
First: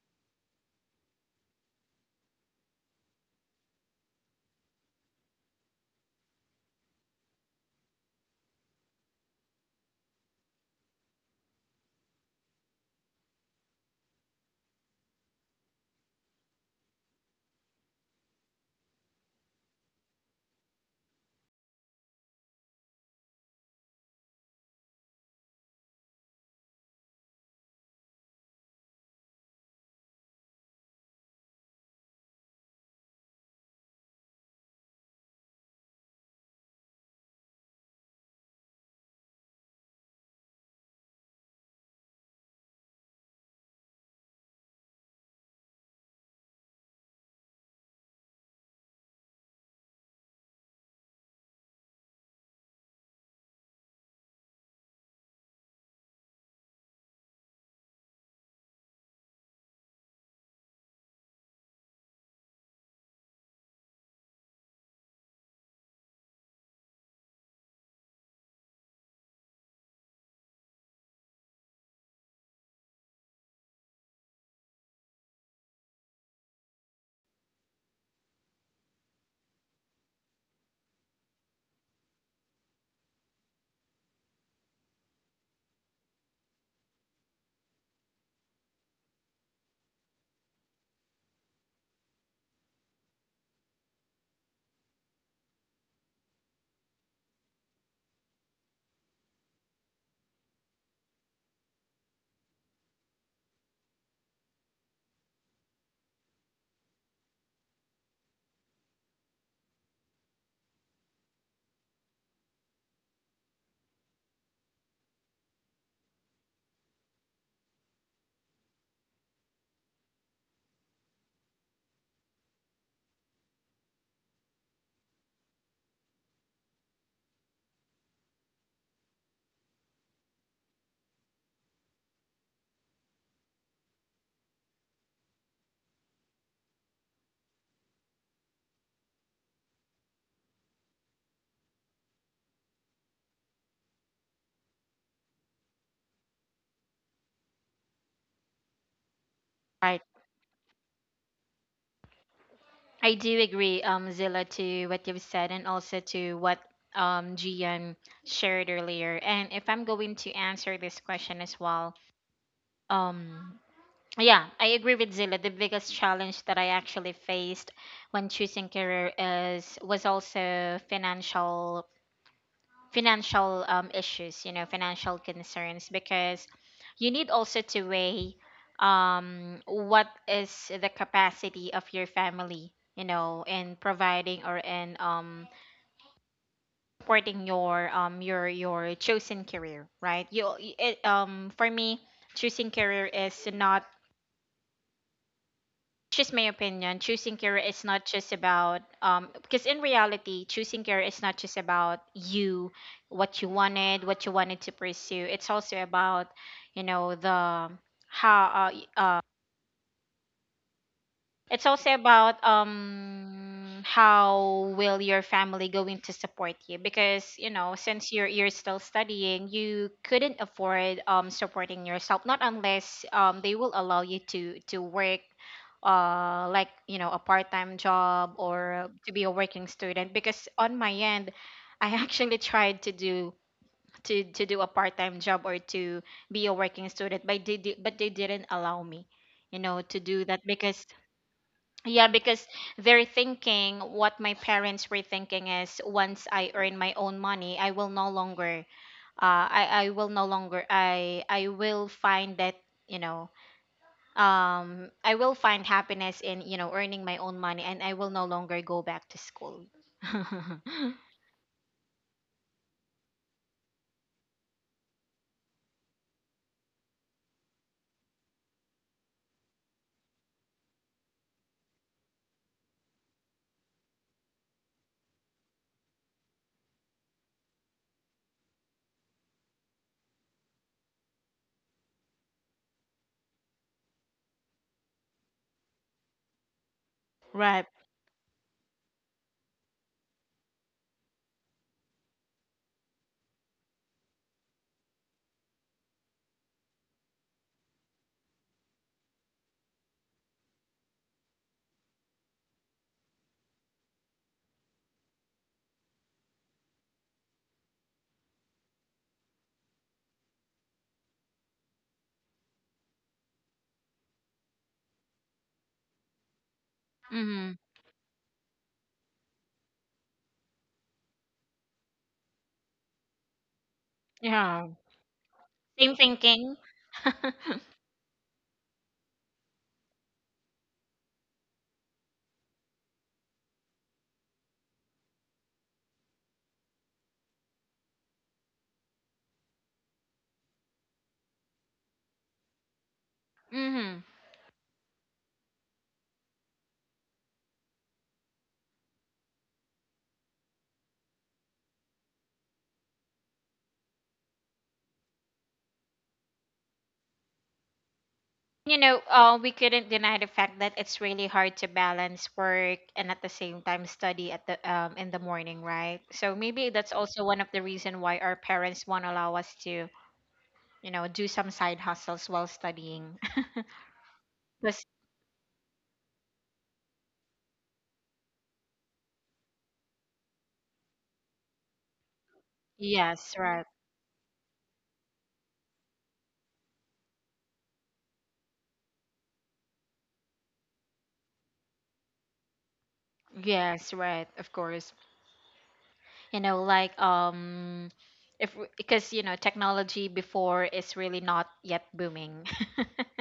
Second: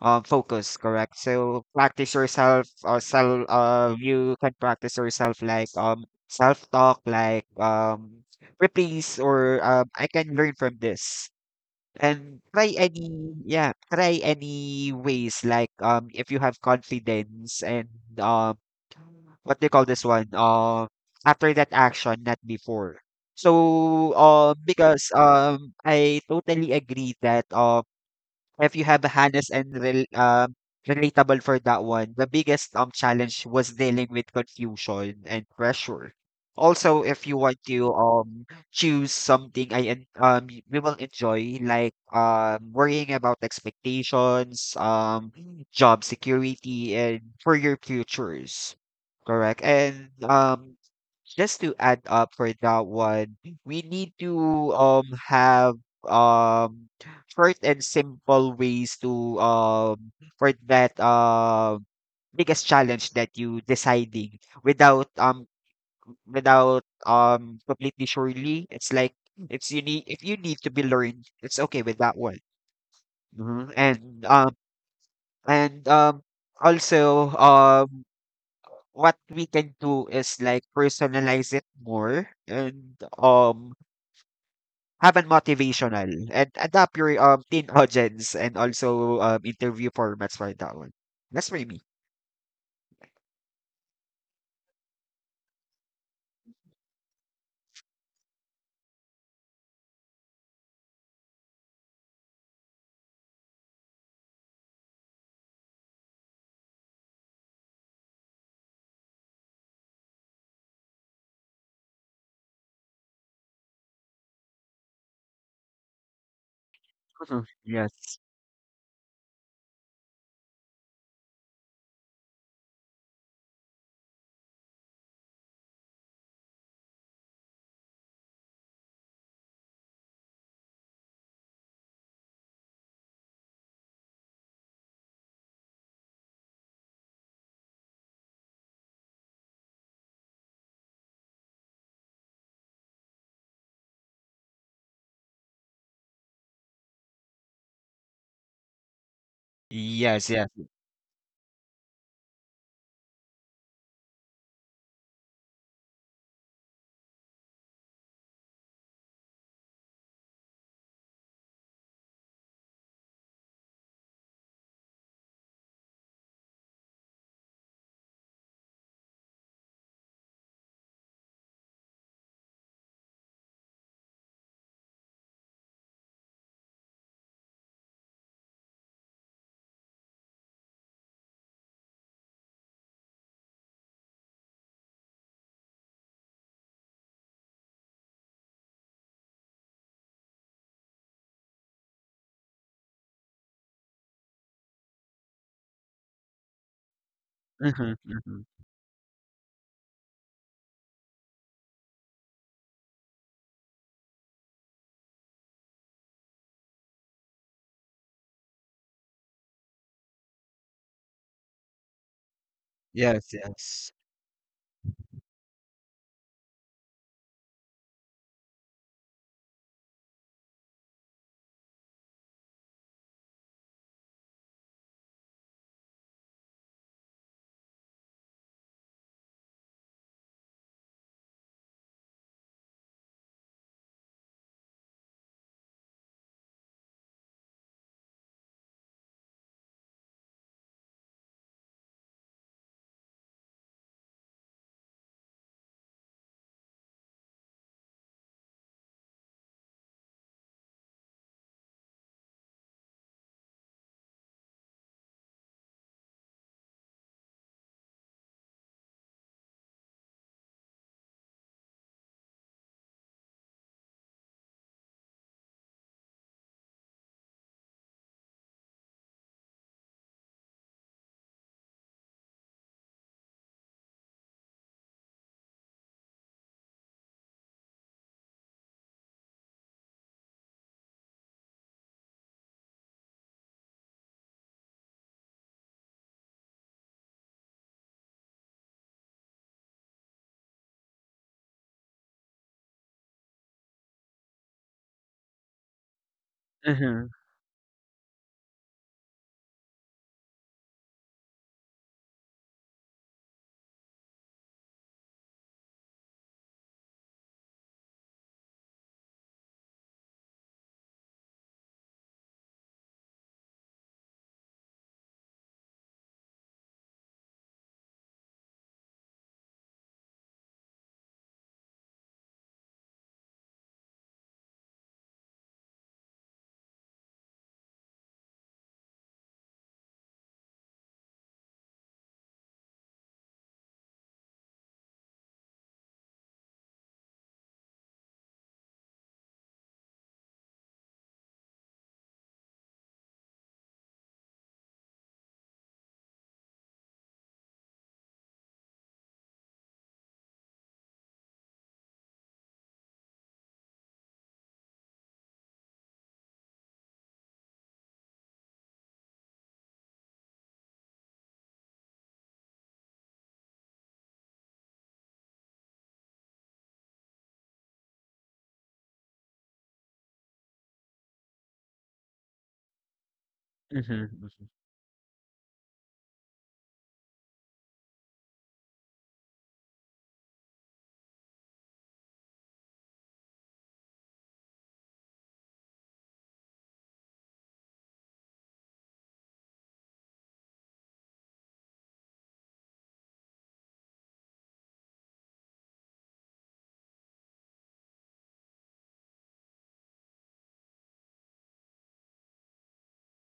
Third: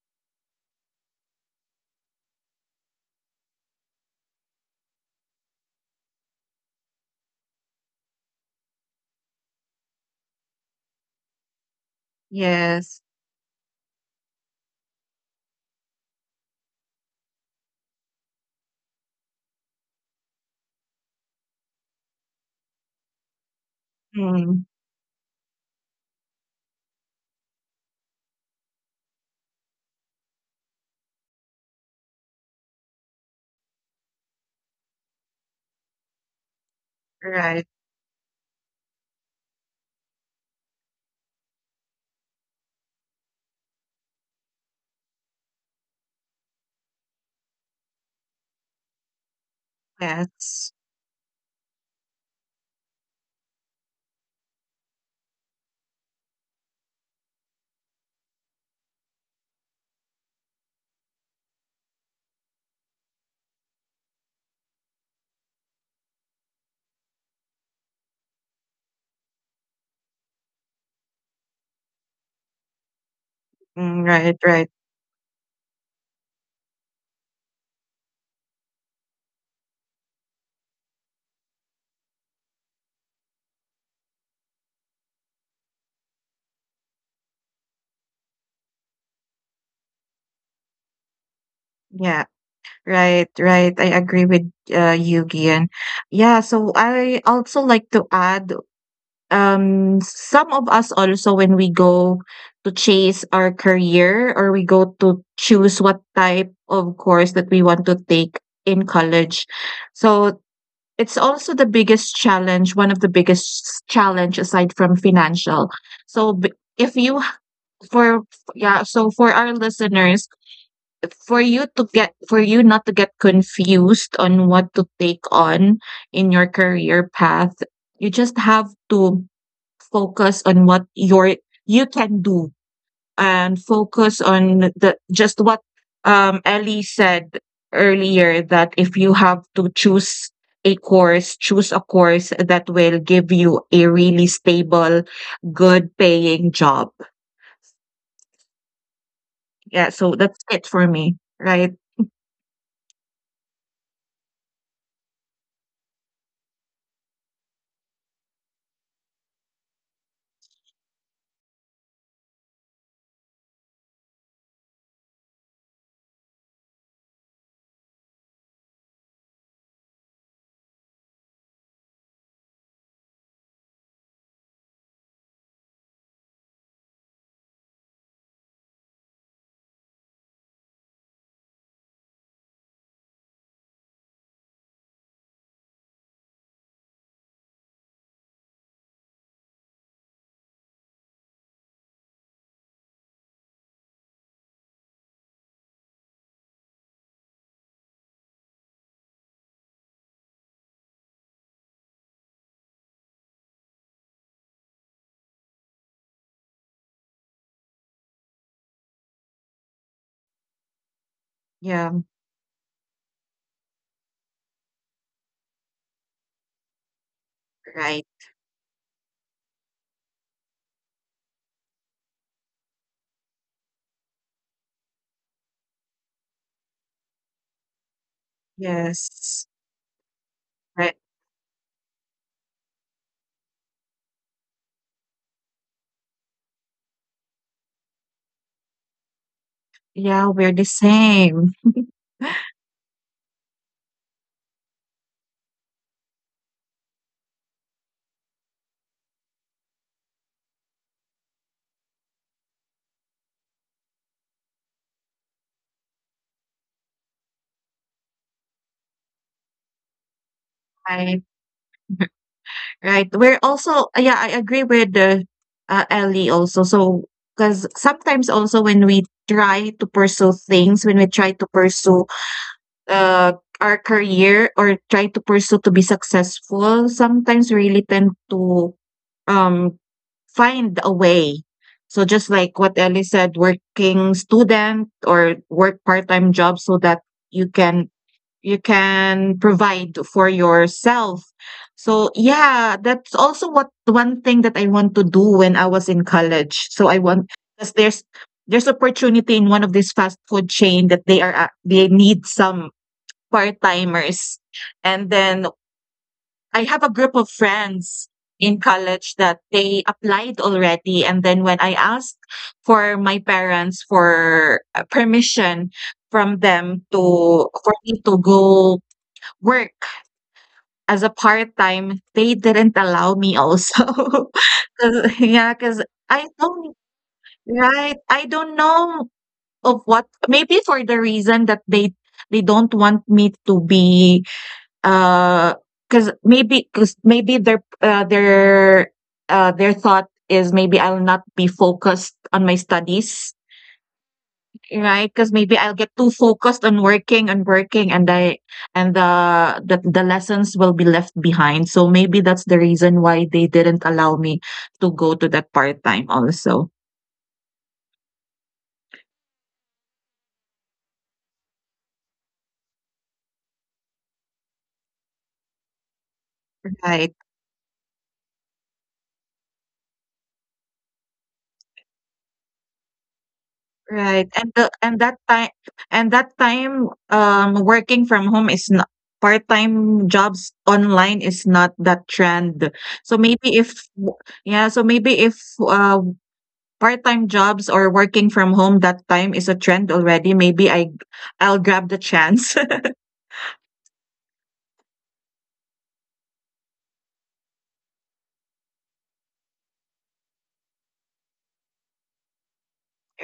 Speaker 2: uh, focus, correct? So practice yourself or self, you can practice yourself, like self-talk, like reprise, or I can learn from this. And try
Speaker 3: Yes.
Speaker 2: any, yeah, try any ways, like if you have confidence, and um what do you call this one? After that action, not before. So,
Speaker 3: Mm,
Speaker 2: because I totally agree that if you have a Hannes and relatable for that one, the biggest challenge was dealing with confusion and pressure. Also, if you want
Speaker 3: right.
Speaker 2: to choose something we will enjoy, like worrying about expectations, job security, and for your futures, correct? And
Speaker 3: Yes.
Speaker 2: just to add up for that one, we need to have um short and simple ways to for that biggest challenge that you deciding without um without completely surely it's like it's you need if you need to be learned it's okay with that one. Mhm.
Speaker 3: Mm, right, right.
Speaker 2: And also what we can do is like personalize it more and have an motivational and adapt your teen audience and also interview formats for that one. That's for me.
Speaker 3: Yeah. Right, right. I agree with you, Gian. Yeah, so I also like to add, some of us also, when we go to chase our career or we go to choose what type of course that we want to take in college. So it's also the biggest challenge, one of the biggest challenge aside from financial. So b- if you,
Speaker 2: Mhm. Yes.
Speaker 3: for, yeah, so for our listeners, for you not to get confused on what to take on in your career path, you just have to focus on what you can do, and focus on the just what Ellie said earlier, that if you have to choose a course, choose a course that will give you a really stable, good paying job. Yeah,
Speaker 1: Right.
Speaker 3: so
Speaker 2: Yes,
Speaker 3: that's
Speaker 2: yes.
Speaker 3: it for me, right?
Speaker 1: I do agree, Zilla, to what you've said and also to what Gian shared earlier. And if I'm going to answer this question as well, um, yeah, I agree with Zilla. The biggest challenge that I actually faced when choosing career is was also financial, financial issues, you know, financial concerns, because you need also to weigh what is the capacity of your family, you know, in providing or in supporting your, your your chosen career, right? You it, for me, choosing career is not, just my opinion choosing care
Speaker 2: Mm-hmm,
Speaker 1: is not just
Speaker 2: mm-hmm.
Speaker 1: about, because in reality choosing care is not just about you, what you wanted, what you wanted to pursue. It's also about, you know, the, how uh, y- uh, it's
Speaker 3: Yeah.
Speaker 1: also about,
Speaker 2: Yes, yes.
Speaker 1: how will your family going to support you, because you know,
Speaker 3: Right.
Speaker 1: since you're still studying, you couldn't afford, supporting yourself, not unless, they will allow you to work, like, you know, a part-time job, or to be a
Speaker 3: Yes.
Speaker 1: working student. Because on my
Speaker 3: Right.
Speaker 1: end I actually tried to do, to do a part-time job or to be a working student, but but they didn't allow me, you know, to do
Speaker 3: Yeah,
Speaker 1: that.
Speaker 3: we're the
Speaker 1: Because
Speaker 3: same.
Speaker 1: yeah, because they're thinking, what my parents were thinking is, once I earn my own money, I will no longer, I will no longer, I will find that, you know, I will find happiness in, you know, earning my own money, and I will no longer go back to school.
Speaker 3: Right. Right. We're also yeah, I agree with the Ellie also. So because sometimes also when we try to pursue things, when we try to pursue uh our career or try to pursue to be successful, sometimes we really tend to um find a way. So just like what Ellie said, working student or work part-time job so that you
Speaker 1: Right.
Speaker 3: can you can provide for yourself. So yeah, that's also what one thing that I want to do when I was in college. So I
Speaker 2: Mm-hmm,
Speaker 3: want, because there's opportunity in one of these fast food chain that they need some part timers, and then I have a group of friends in college that they applied already, and then when I asked for my parents for permission from them to
Speaker 1: Mm-hmm.
Speaker 3: for me to go work as a part-time, they didn't allow me also.
Speaker 1: Yeah.
Speaker 3: 'Cause yeah, because
Speaker 1: Same
Speaker 3: I
Speaker 1: thinking.
Speaker 3: don't— right, I don't know of what, maybe for the reason that they don't want me to be, uh 'cause because maybe their thought is maybe I'll not be focused on my studies.
Speaker 1: Mm-hmm.
Speaker 3: Right, because maybe I'll get too focused on working and working, and I and the the lessons will be left behind. So maybe that's the reason why they didn't allow me to go to that part-time also.
Speaker 1: You know, we couldn't deny the fact that it's really hard to balance work and at the same time study at the in the morning, right? So maybe that's
Speaker 3: Right,
Speaker 1: also one of the reason why our parents won't allow us to, do some side hustles while studying.
Speaker 2: mm-hmm,
Speaker 3: right. And the
Speaker 1: 'Cause-
Speaker 3: and that time and that time, working from home is not— part-time jobs online is not that trend. So
Speaker 1: yes,
Speaker 3: maybe
Speaker 1: right.
Speaker 3: if w yeah, so maybe if, part-time jobs or working from home that time is a trend already, maybe I'll grab the chance.
Speaker 1: Yes, right. Of course. You know, like if w- because technology before is really not yet booming.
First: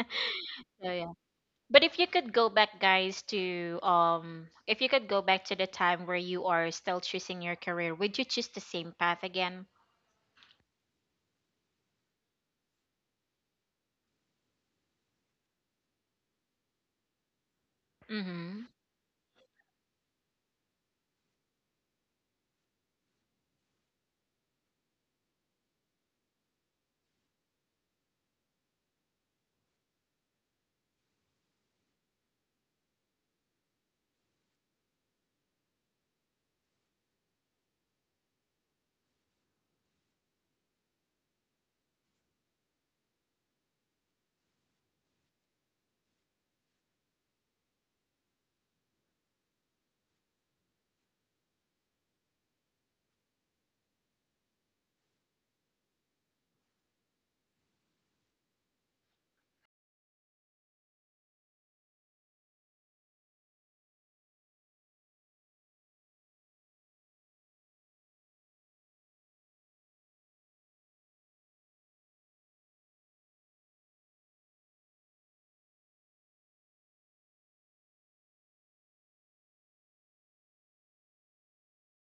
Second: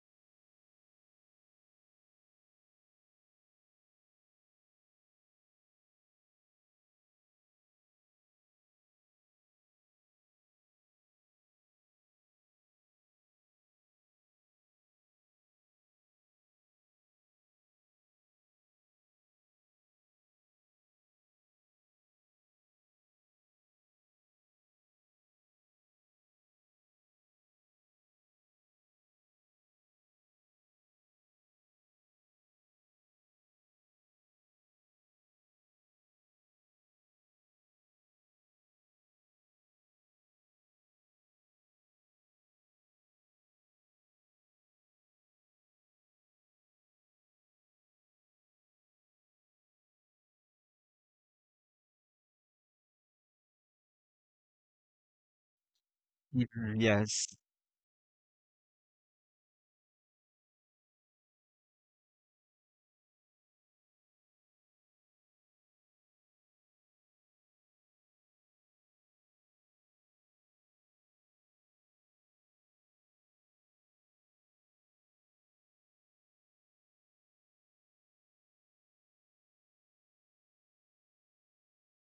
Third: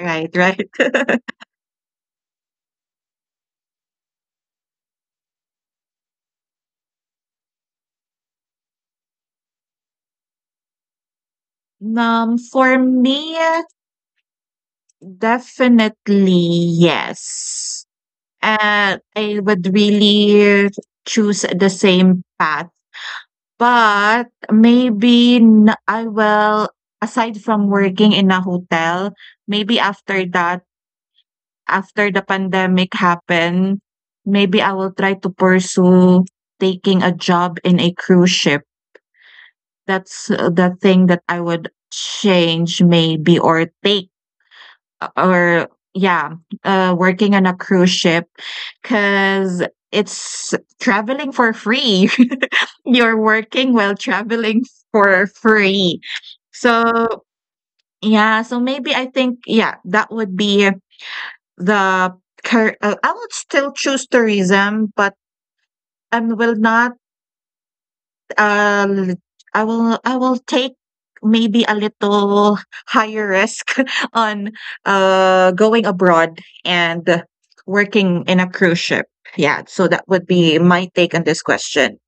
Speaker 3: Right, right.
Speaker 1: So yeah. But if you could go back, guys, to if you could go back to the time where you are still choosing your career, would you choose the same path again?
Speaker 3: For me, definitely yes.
Speaker 1: Mm-hmm.
Speaker 3: And I would really choose the same path. But I will, aside from working in a hotel, maybe after that, after the pandemic happened, maybe I will try to pursue taking a job in a cruise ship. That's the thing that I would change maybe, or take, or yeah, working on a cruise ship, because it's traveling for free. You're working while traveling for free.
Speaker 2: mm-hmm.
Speaker 3: So
Speaker 2: Yes.
Speaker 3: yeah, so maybe I think yeah, that would be the cur I would still choose tourism, but I will not, l I will— I will take maybe a little higher risk on, going abroad and working in a cruise ship. Yeah, so that would be my take on this question.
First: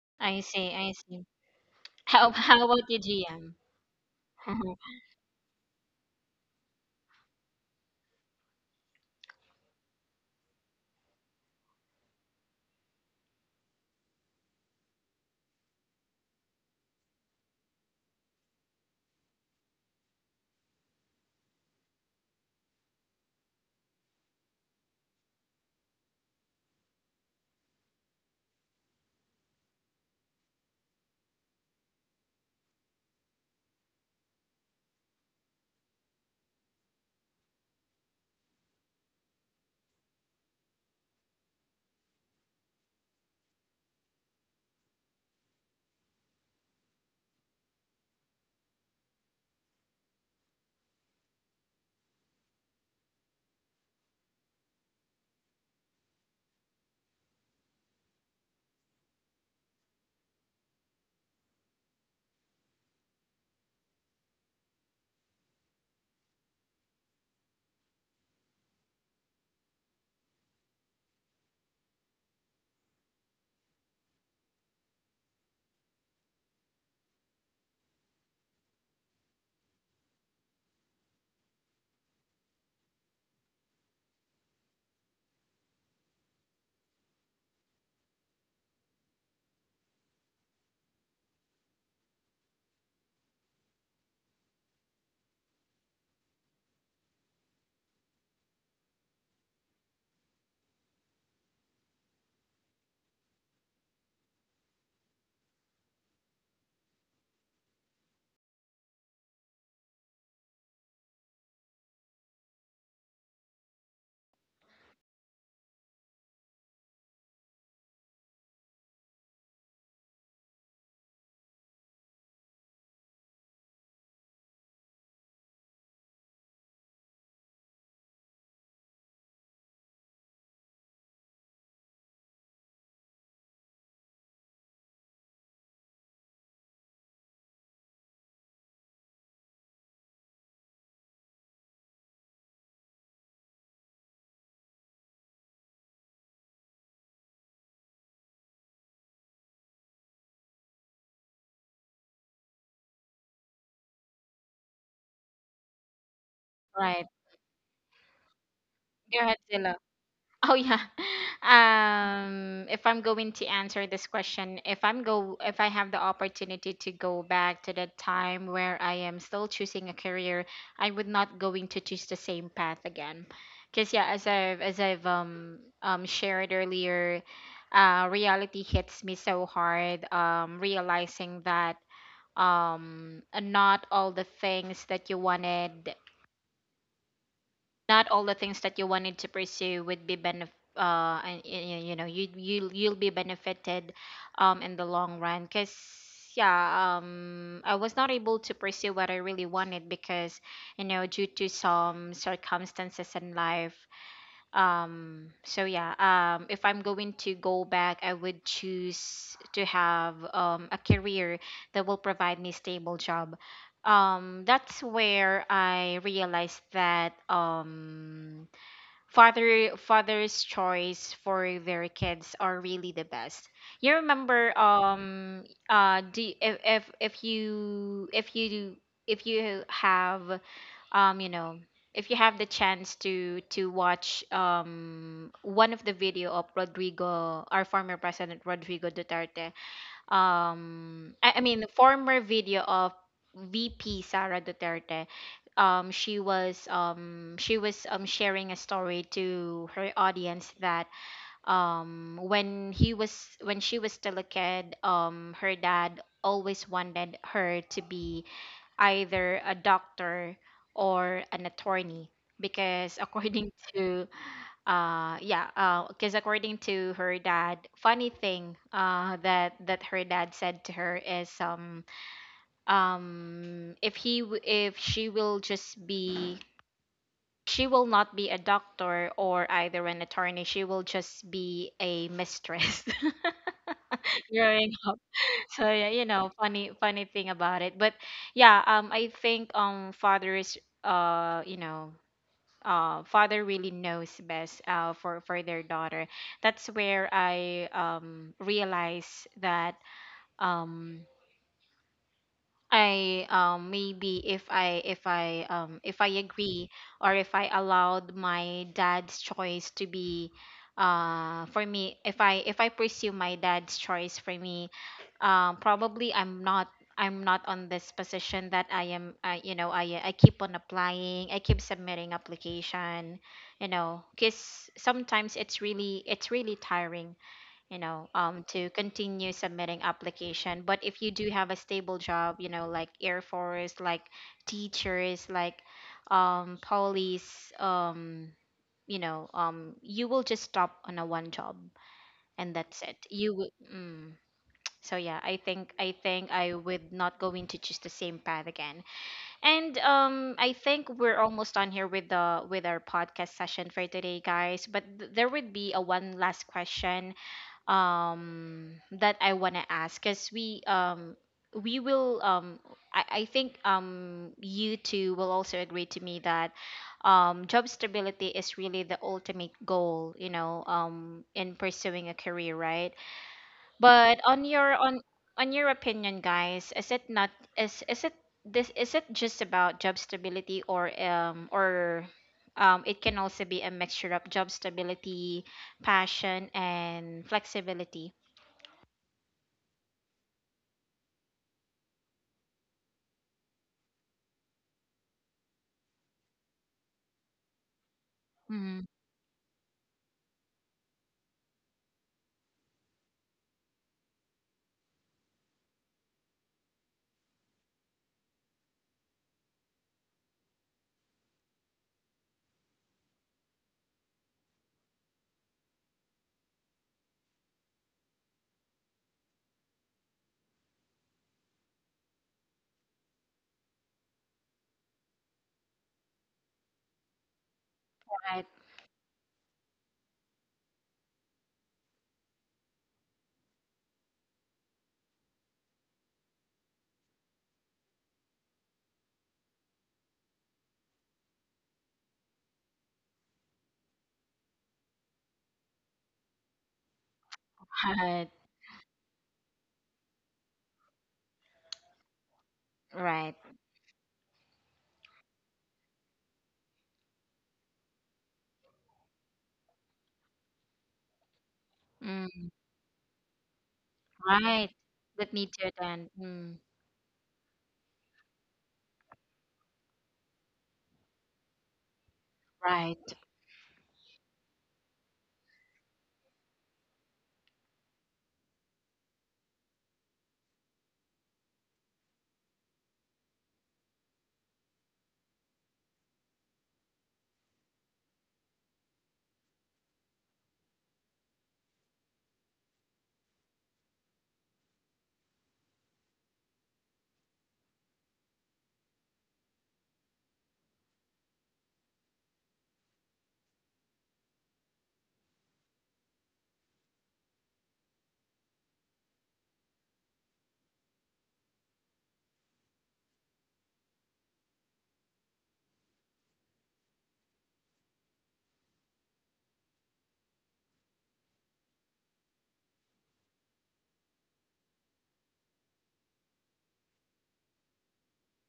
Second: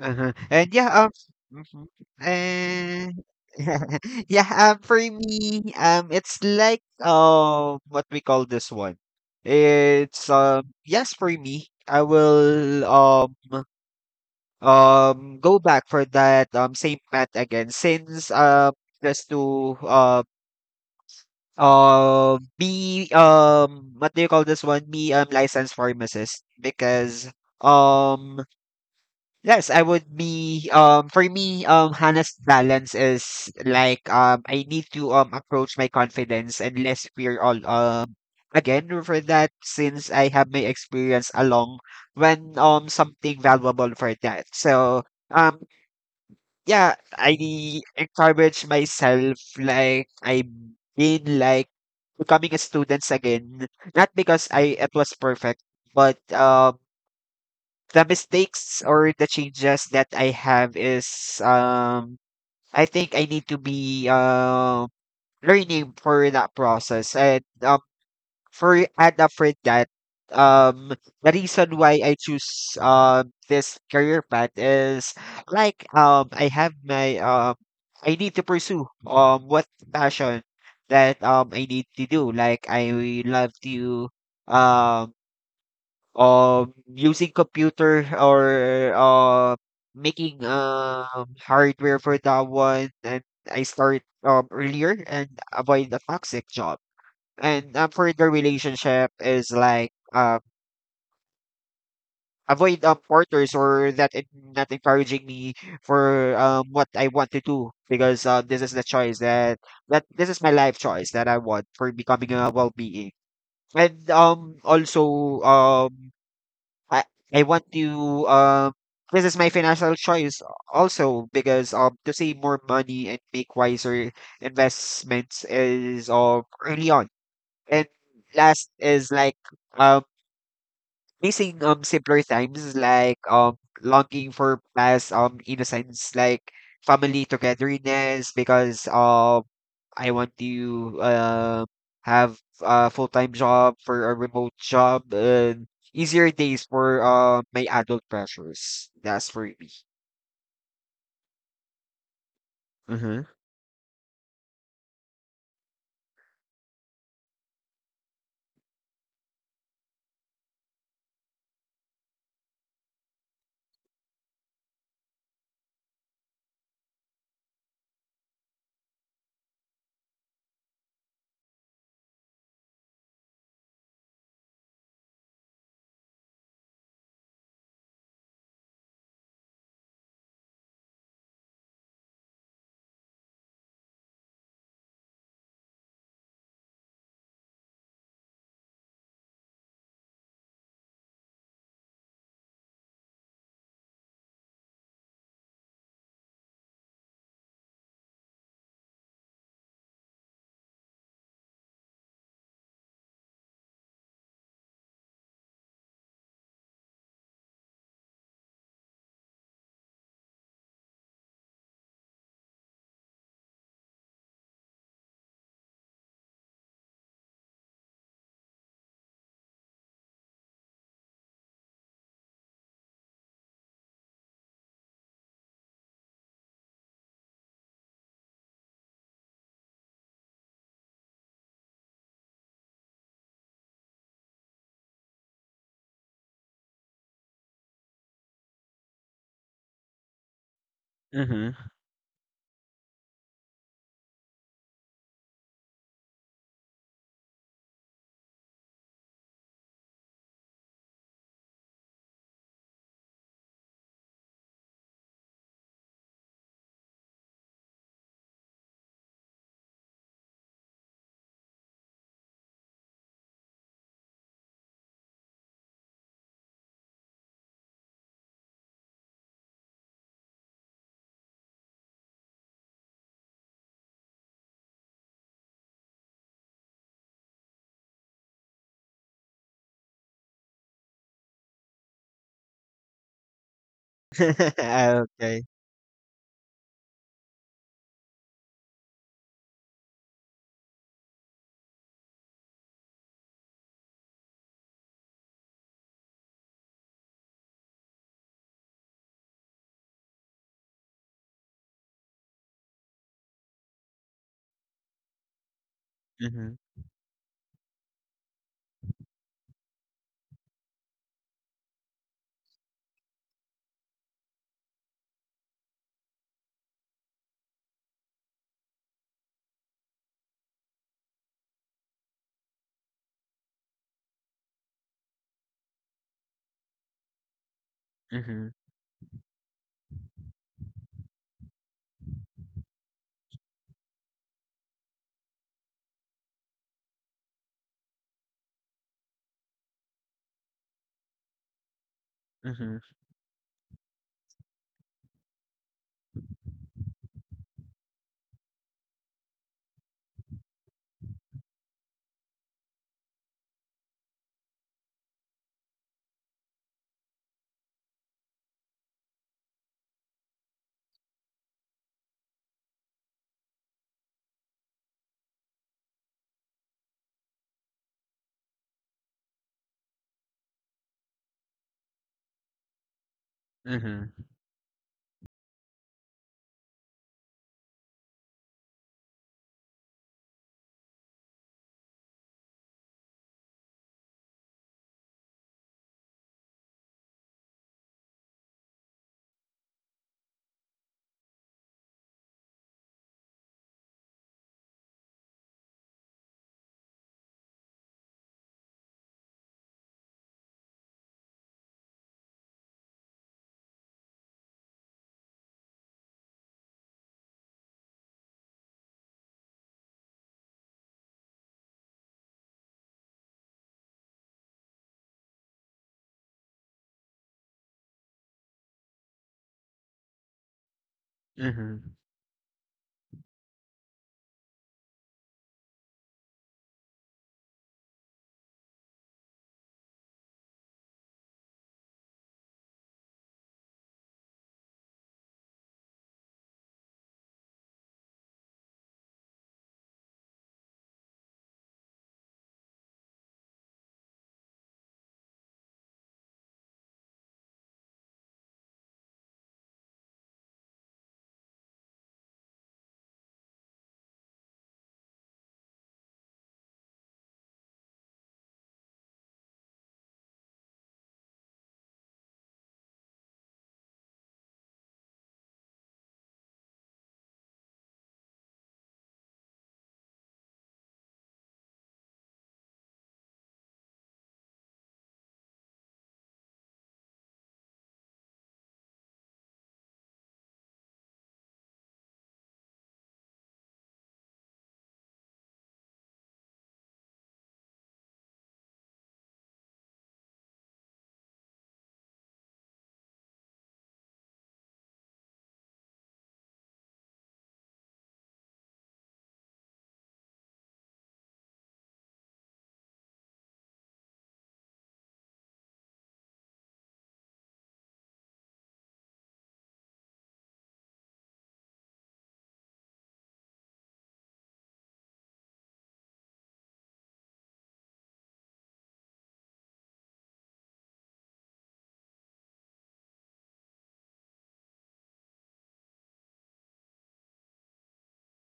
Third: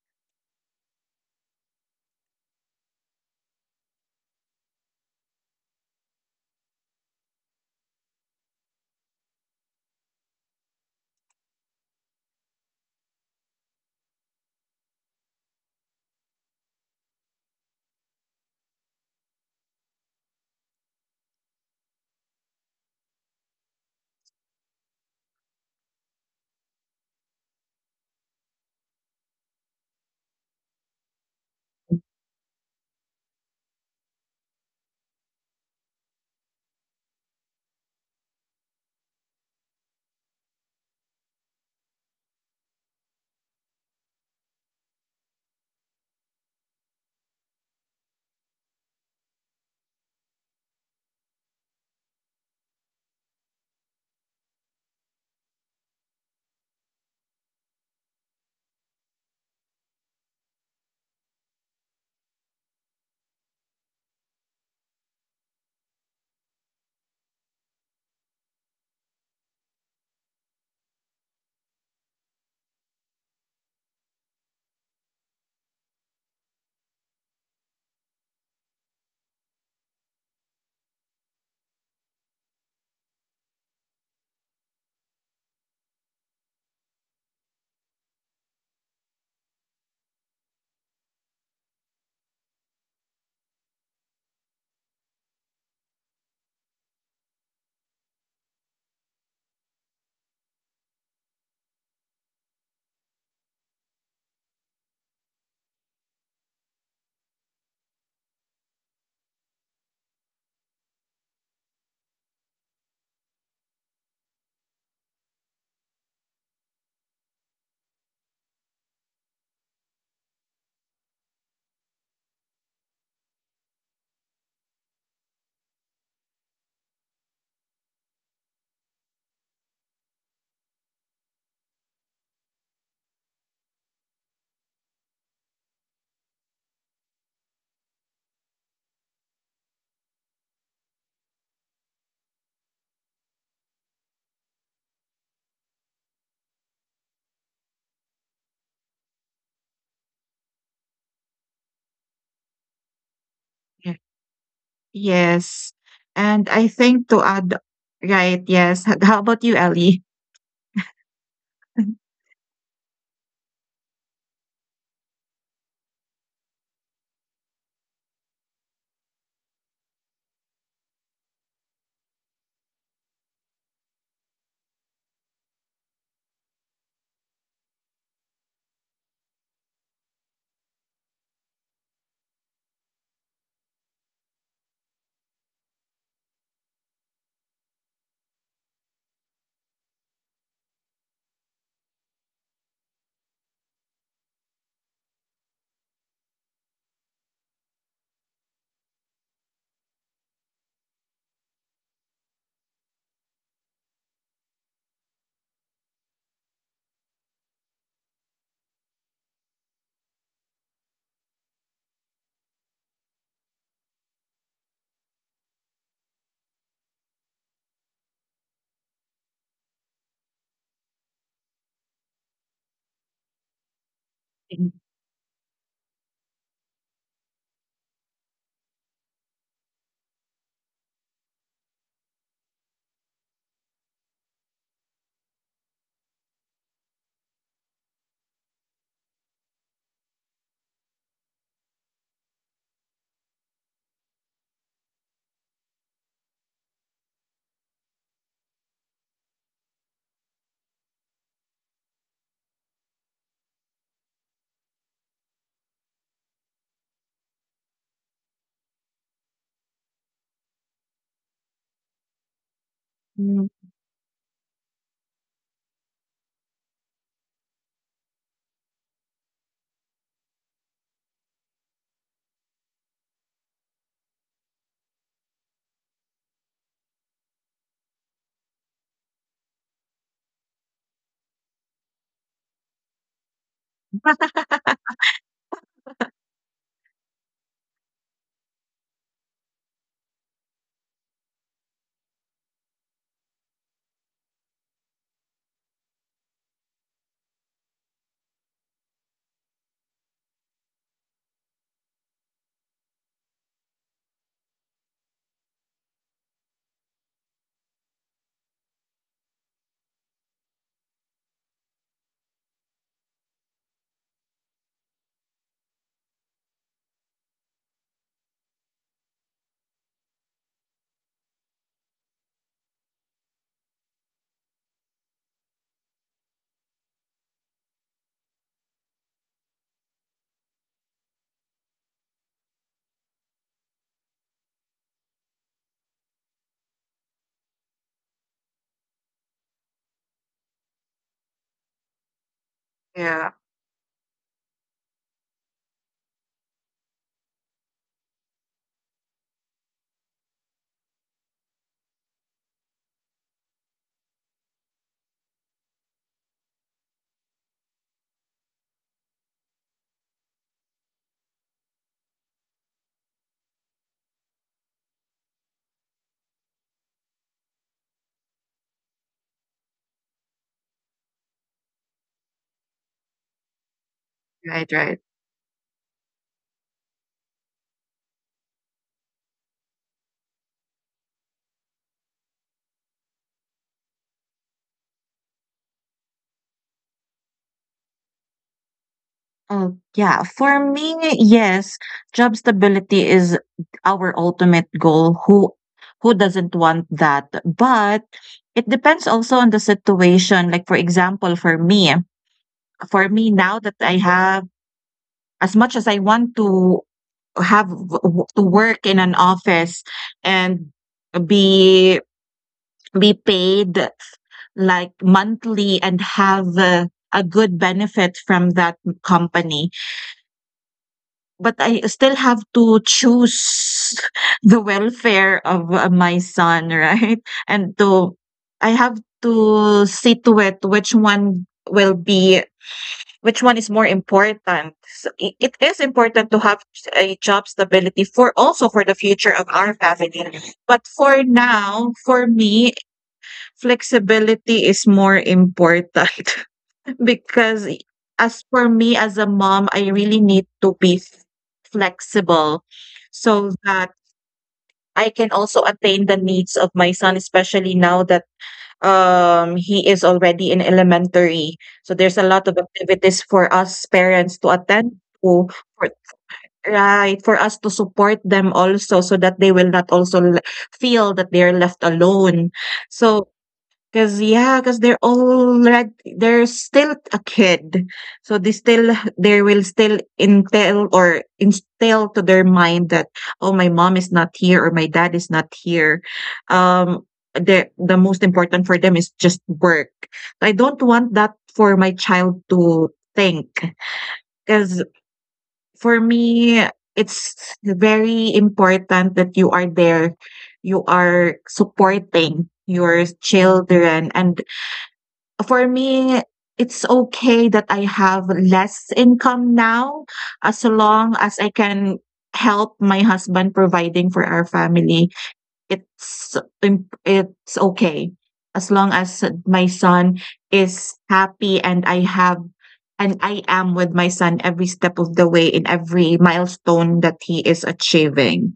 Speaker 2: Uh-huh.
Speaker 1: I see.
Speaker 2: And yeah,
Speaker 1: I see.
Speaker 2: mhm.
Speaker 1: How how about you,
Speaker 2: And
Speaker 1: GM?
Speaker 2: yeah, for me, it's like what we call this one. It's yes, for me, I will go back for that same path again, since just to be what do you call this one, be licensed pharmacist because um yes I would be for me Hannah's balance is like I need to approach my confidence and less fear all again for that since I have my experience along when something valuable for that. So um yeah, I encourage myself like I've been like becoming a student again. Not because I it was perfect, but the mistakes or the changes that I have is I think I need to be learning for that process and for and for that, um, the reason why I choose this career path is like I have my I need to pursue what passion that I need to do. Like I love to um using computer or making hardware for that one, and I start earlier and avoid the toxic job. And for the relationship is like avoid quarters or that it not encouraging me for what I want to do, because this is the choice that this is my life choice that I want for becoming a well being. And also I I want to um this is my financial choice also because to save more money and make wiser investments is early on. And last is like um facing simpler times, like longing for past innocence like family togetherness because I want to have a full time job for a remote job and easier days for my adult pressures. That's for me. Mm-hmm.
Speaker 3: Yes. And I
Speaker 1: Right.
Speaker 3: think to add, right, yes. How
Speaker 1: Go ahead,
Speaker 3: about you,
Speaker 1: Zilla.
Speaker 3: Ellie?
Speaker 1: Oh yeah. If I'm going to answer this question, if I have the opportunity to go back to the time where I am still choosing a career, I would not going to choose the same path again. Cause yeah, as I've shared earlier, reality hits me so hard. Realizing that not all the things that you wanted not all the things that you wanted to pursue would be and you know you'll be benefited in the long run because yeah, I was not able to pursue what I really wanted because you know, due to some circumstances in life. So if I'm going to go back, I would choose to have a career that will provide me stable job. That's where I realized that father's choice for their kids are really the best. You remember do if you if you have um you know if you have the chance to watch one of the video of Rodrigo Duterte. I
Speaker 2: Mm-hmm.
Speaker 1: mean former video of VP Sara Duterte. She was sharing a story to her audience that when she was still a kid. Her dad always wanted her to be either a doctor or an attorney because,
Speaker 3: Mhm.
Speaker 1: according to yeah because according to her dad, funny thing that her dad said to her is if he w- if she will just be, she will not be a doctor or either an attorney, she will just be a mistress growing.
Speaker 2: Okay.
Speaker 1: So yeah, you know, funny thing about it. But yeah, I think fathers you know, father really knows best for their daughter. That's where I realize that um I maybe if I, if I
Speaker 2: Mm-hmm.
Speaker 1: agree or if I allowed my dad's choice to be, for me if I, if I pursue my dad's choice for me, probably I'm not on this position that I am, you know, I keep on applying, I keep submitting application. You know, cuz sometimes it's really tiring, you know,
Speaker 2: Mm-hmm.
Speaker 1: to continue submitting application. But if you do have a stable job, you know, like air force, like teachers, like police, you know, you will just stop on a one job, and
Speaker 2: Mm-hmm.
Speaker 1: that's it,
Speaker 3: Yeah,
Speaker 1: you would so yeah, I think I would not go into just the same path again. And I think we're almost done here with the with our podcast session for today, guys, but there would be a one last question that I want to ask. Because we will I think you two will also agree to me that job stability is really the ultimate goal, you know, in pursuing a career, right? But
Speaker 2: Mm-hmm.
Speaker 1: on
Speaker 3: right,
Speaker 1: your,
Speaker 3: right.
Speaker 1: on your opinion, guys, is it not is it, this is it just about job stability, or it can also be a mixture of job stability, passion, and flexibility?
Speaker 3: Oh, yeah. For me, yes, job stability is our ultimate goal. Who doesn't want that? But it
Speaker 1: Mm,
Speaker 3: depends also on the situation. Like for example, for me now that I have as much as I want to to work in an office and be be paid like monthly and have a good benefit from that company. But I still have to choose the welfare of, my son, right? And to—
Speaker 1: right,
Speaker 3: I have to see to it which one will be— which one is more important. So I it is important to have a job stability for also for the future of our family. But for now, for me, flexibility is more important. Because I
Speaker 1: right,
Speaker 3: as for me as a mom, I really need to be f flexible
Speaker 1: right.
Speaker 3: so that I can also attain the needs of my son, especially now that, he is already in elementary. So there's a lot
Speaker 1: Mm,
Speaker 3: of activities for us parents to
Speaker 1: right.
Speaker 3: attend
Speaker 1: That
Speaker 3: to,
Speaker 1: need to
Speaker 3: for
Speaker 1: attend. Mm,
Speaker 3: right, for us to support them also so that they will not also le feel that they are left alone.
Speaker 1: right.
Speaker 3: So 'cause yeah, because 'cause they're still a kid, so they still they will still intel or instill to their mind that, "Oh, my mom is not here or my dad is not here." Um, the most important for them is just work. I don't want that for my child to think. Cause for me, it's very important that you are there, you are supporting your children, and for me, it's okay that I have less income now as long as I can help my husband providing for our family. It's im it's okay as long as my son is happy, and I have and I am with my son every step of the way in every milestone that he is achieving.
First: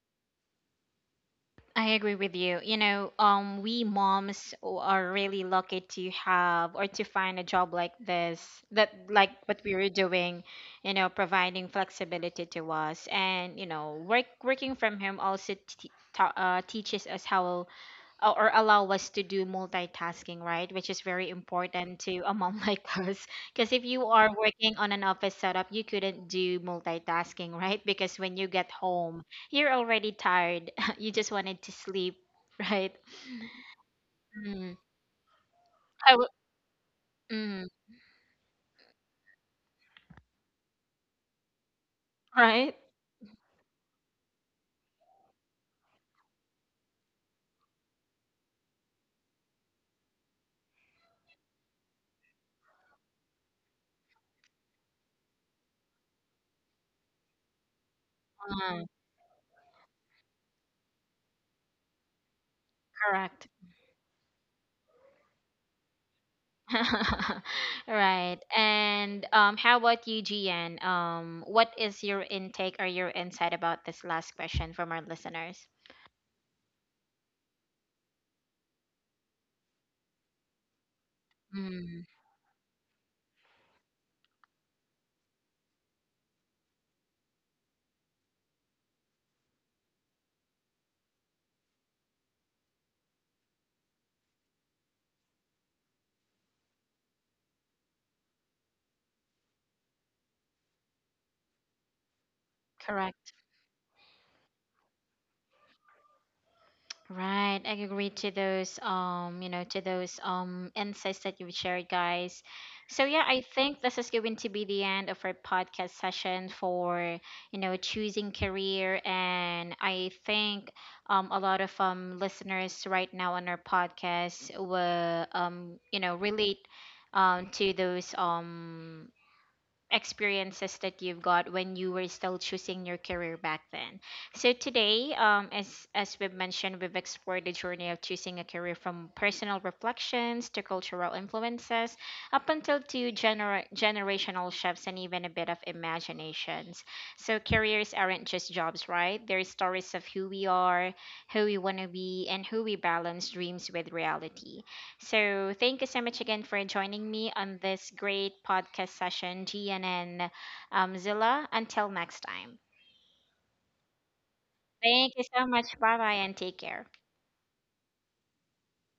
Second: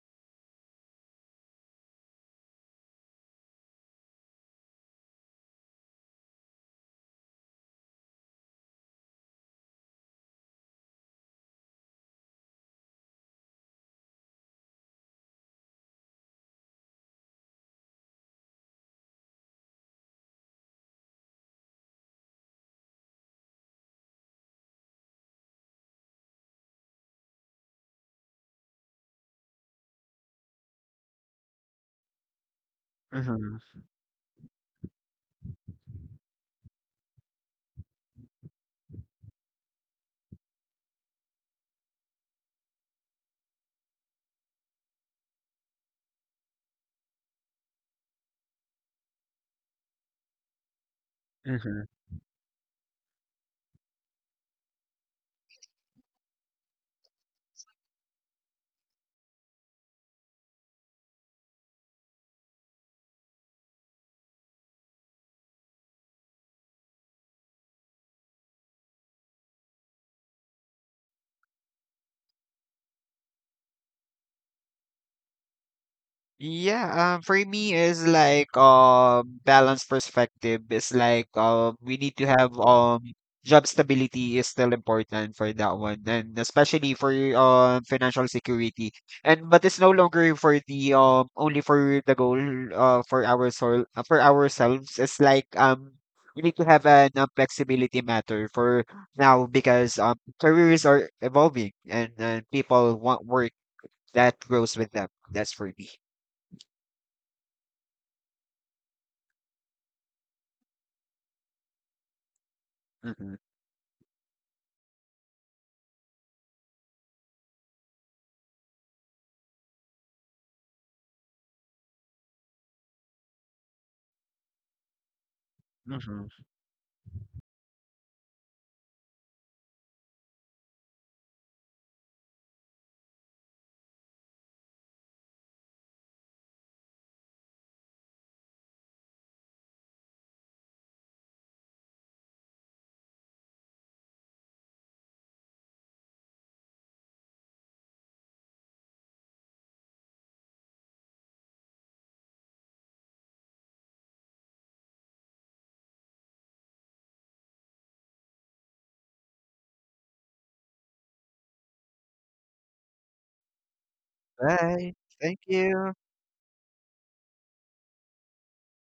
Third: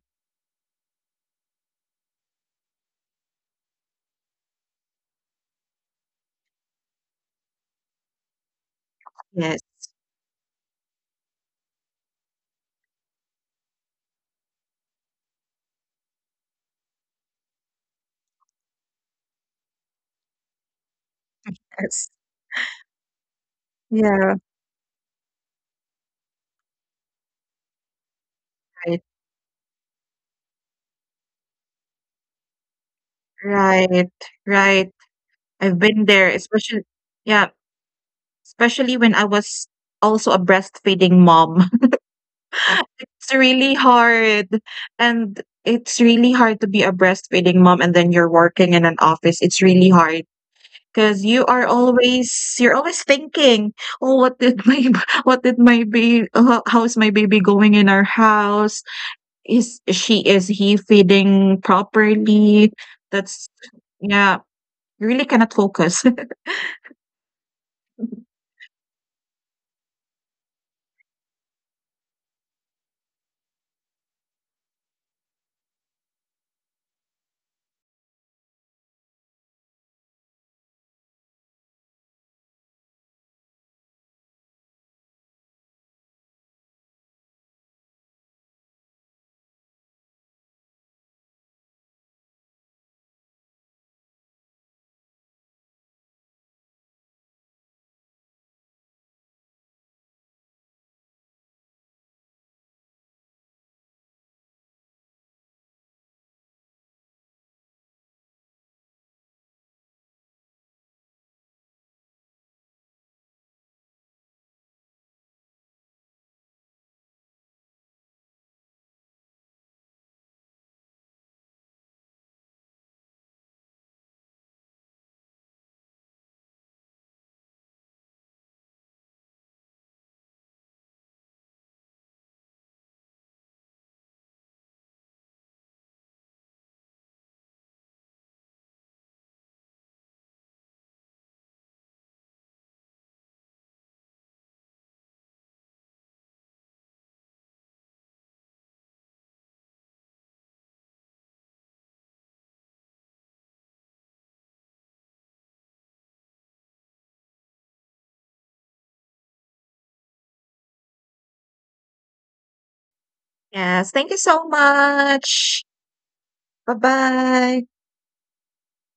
Speaker 1: I agree with you. You know, we moms o- are really lucky to have or to find a job like this, that like what
Speaker 3: Yes.
Speaker 1: we were doing, you know, providing flexibility to us. And you know, working from home also teaches us how, or allow us to do multitasking, right? Which is very important
Speaker 3: Yes.
Speaker 1: to a mom like us. Because if you are
Speaker 3: Yeah.
Speaker 1: working on an office setup, you couldn't do multitasking, right? Because when you get
Speaker 3: Right,
Speaker 1: home, you're already tired. You just wanted to sleep, right?
Speaker 2: Mm-hmm.
Speaker 3: right,
Speaker 1: Mm.
Speaker 3: right. I've been
Speaker 1: I w-
Speaker 3: there, especially yeah.
Speaker 1: mm,
Speaker 3: Especially when I was also a breastfeeding mom.
Speaker 1: right?
Speaker 3: It's really hard. And it's really hard to be a breastfeeding mom and then you're working in an office. It's really hard because you are
Speaker 2: Mm-hmm.
Speaker 3: always— you're always thinking, "Oh, what did my what did my baby— how's my baby going in our house?
Speaker 1: Mm,
Speaker 3: Is she— is he feeding properly?"
Speaker 1: correct.
Speaker 3: That's— yeah, you really cannot focus.
Speaker 1: Right. And how about you, GN? What is your intake or your insight about this last question from our listeners?
Speaker 2: Yeah, for me is like balanced perspective is like we
Speaker 1: Mm,
Speaker 2: need to have job stability is still important for that one, and especially for financial security, and but it's no longer for the only for the goal for our soul for ourselves. It's like we need to have an flexibility matter for now, because careers are evolving, and people want
Speaker 1: correct.
Speaker 2: work that grows with them. That's for me.
Speaker 1: Right, I agree to those, you know, to those insights that you've shared, guys. So yeah,
Speaker 2: Mhm.
Speaker 1: I think this is going to be the end of our podcast session for, you know, choosing career. And I think a lot of listeners right now on our podcast will, you know,
Speaker 2: Mhm.
Speaker 1: relate to those experiences that you've got when you were still choosing your career back then. So today, as we've mentioned, we've explored the journey of choosing a career, from personal reflections to cultural influences, up until to generational shifts, and even a bit of imaginations. So careers aren't just jobs, right? They're stories of who we are, who we want to be, and who we balance dreams with reality. So, thank you so much again for joining me on this great podcast session, GNN, Zilla. Until next time.
Speaker 3: Yes, thank you so
Speaker 2: Bye.
Speaker 1: Thank you
Speaker 2: Thank
Speaker 1: so
Speaker 3: much.
Speaker 1: much.
Speaker 2: you.
Speaker 1: Bye bye and take care.
Speaker 3: Bye-bye.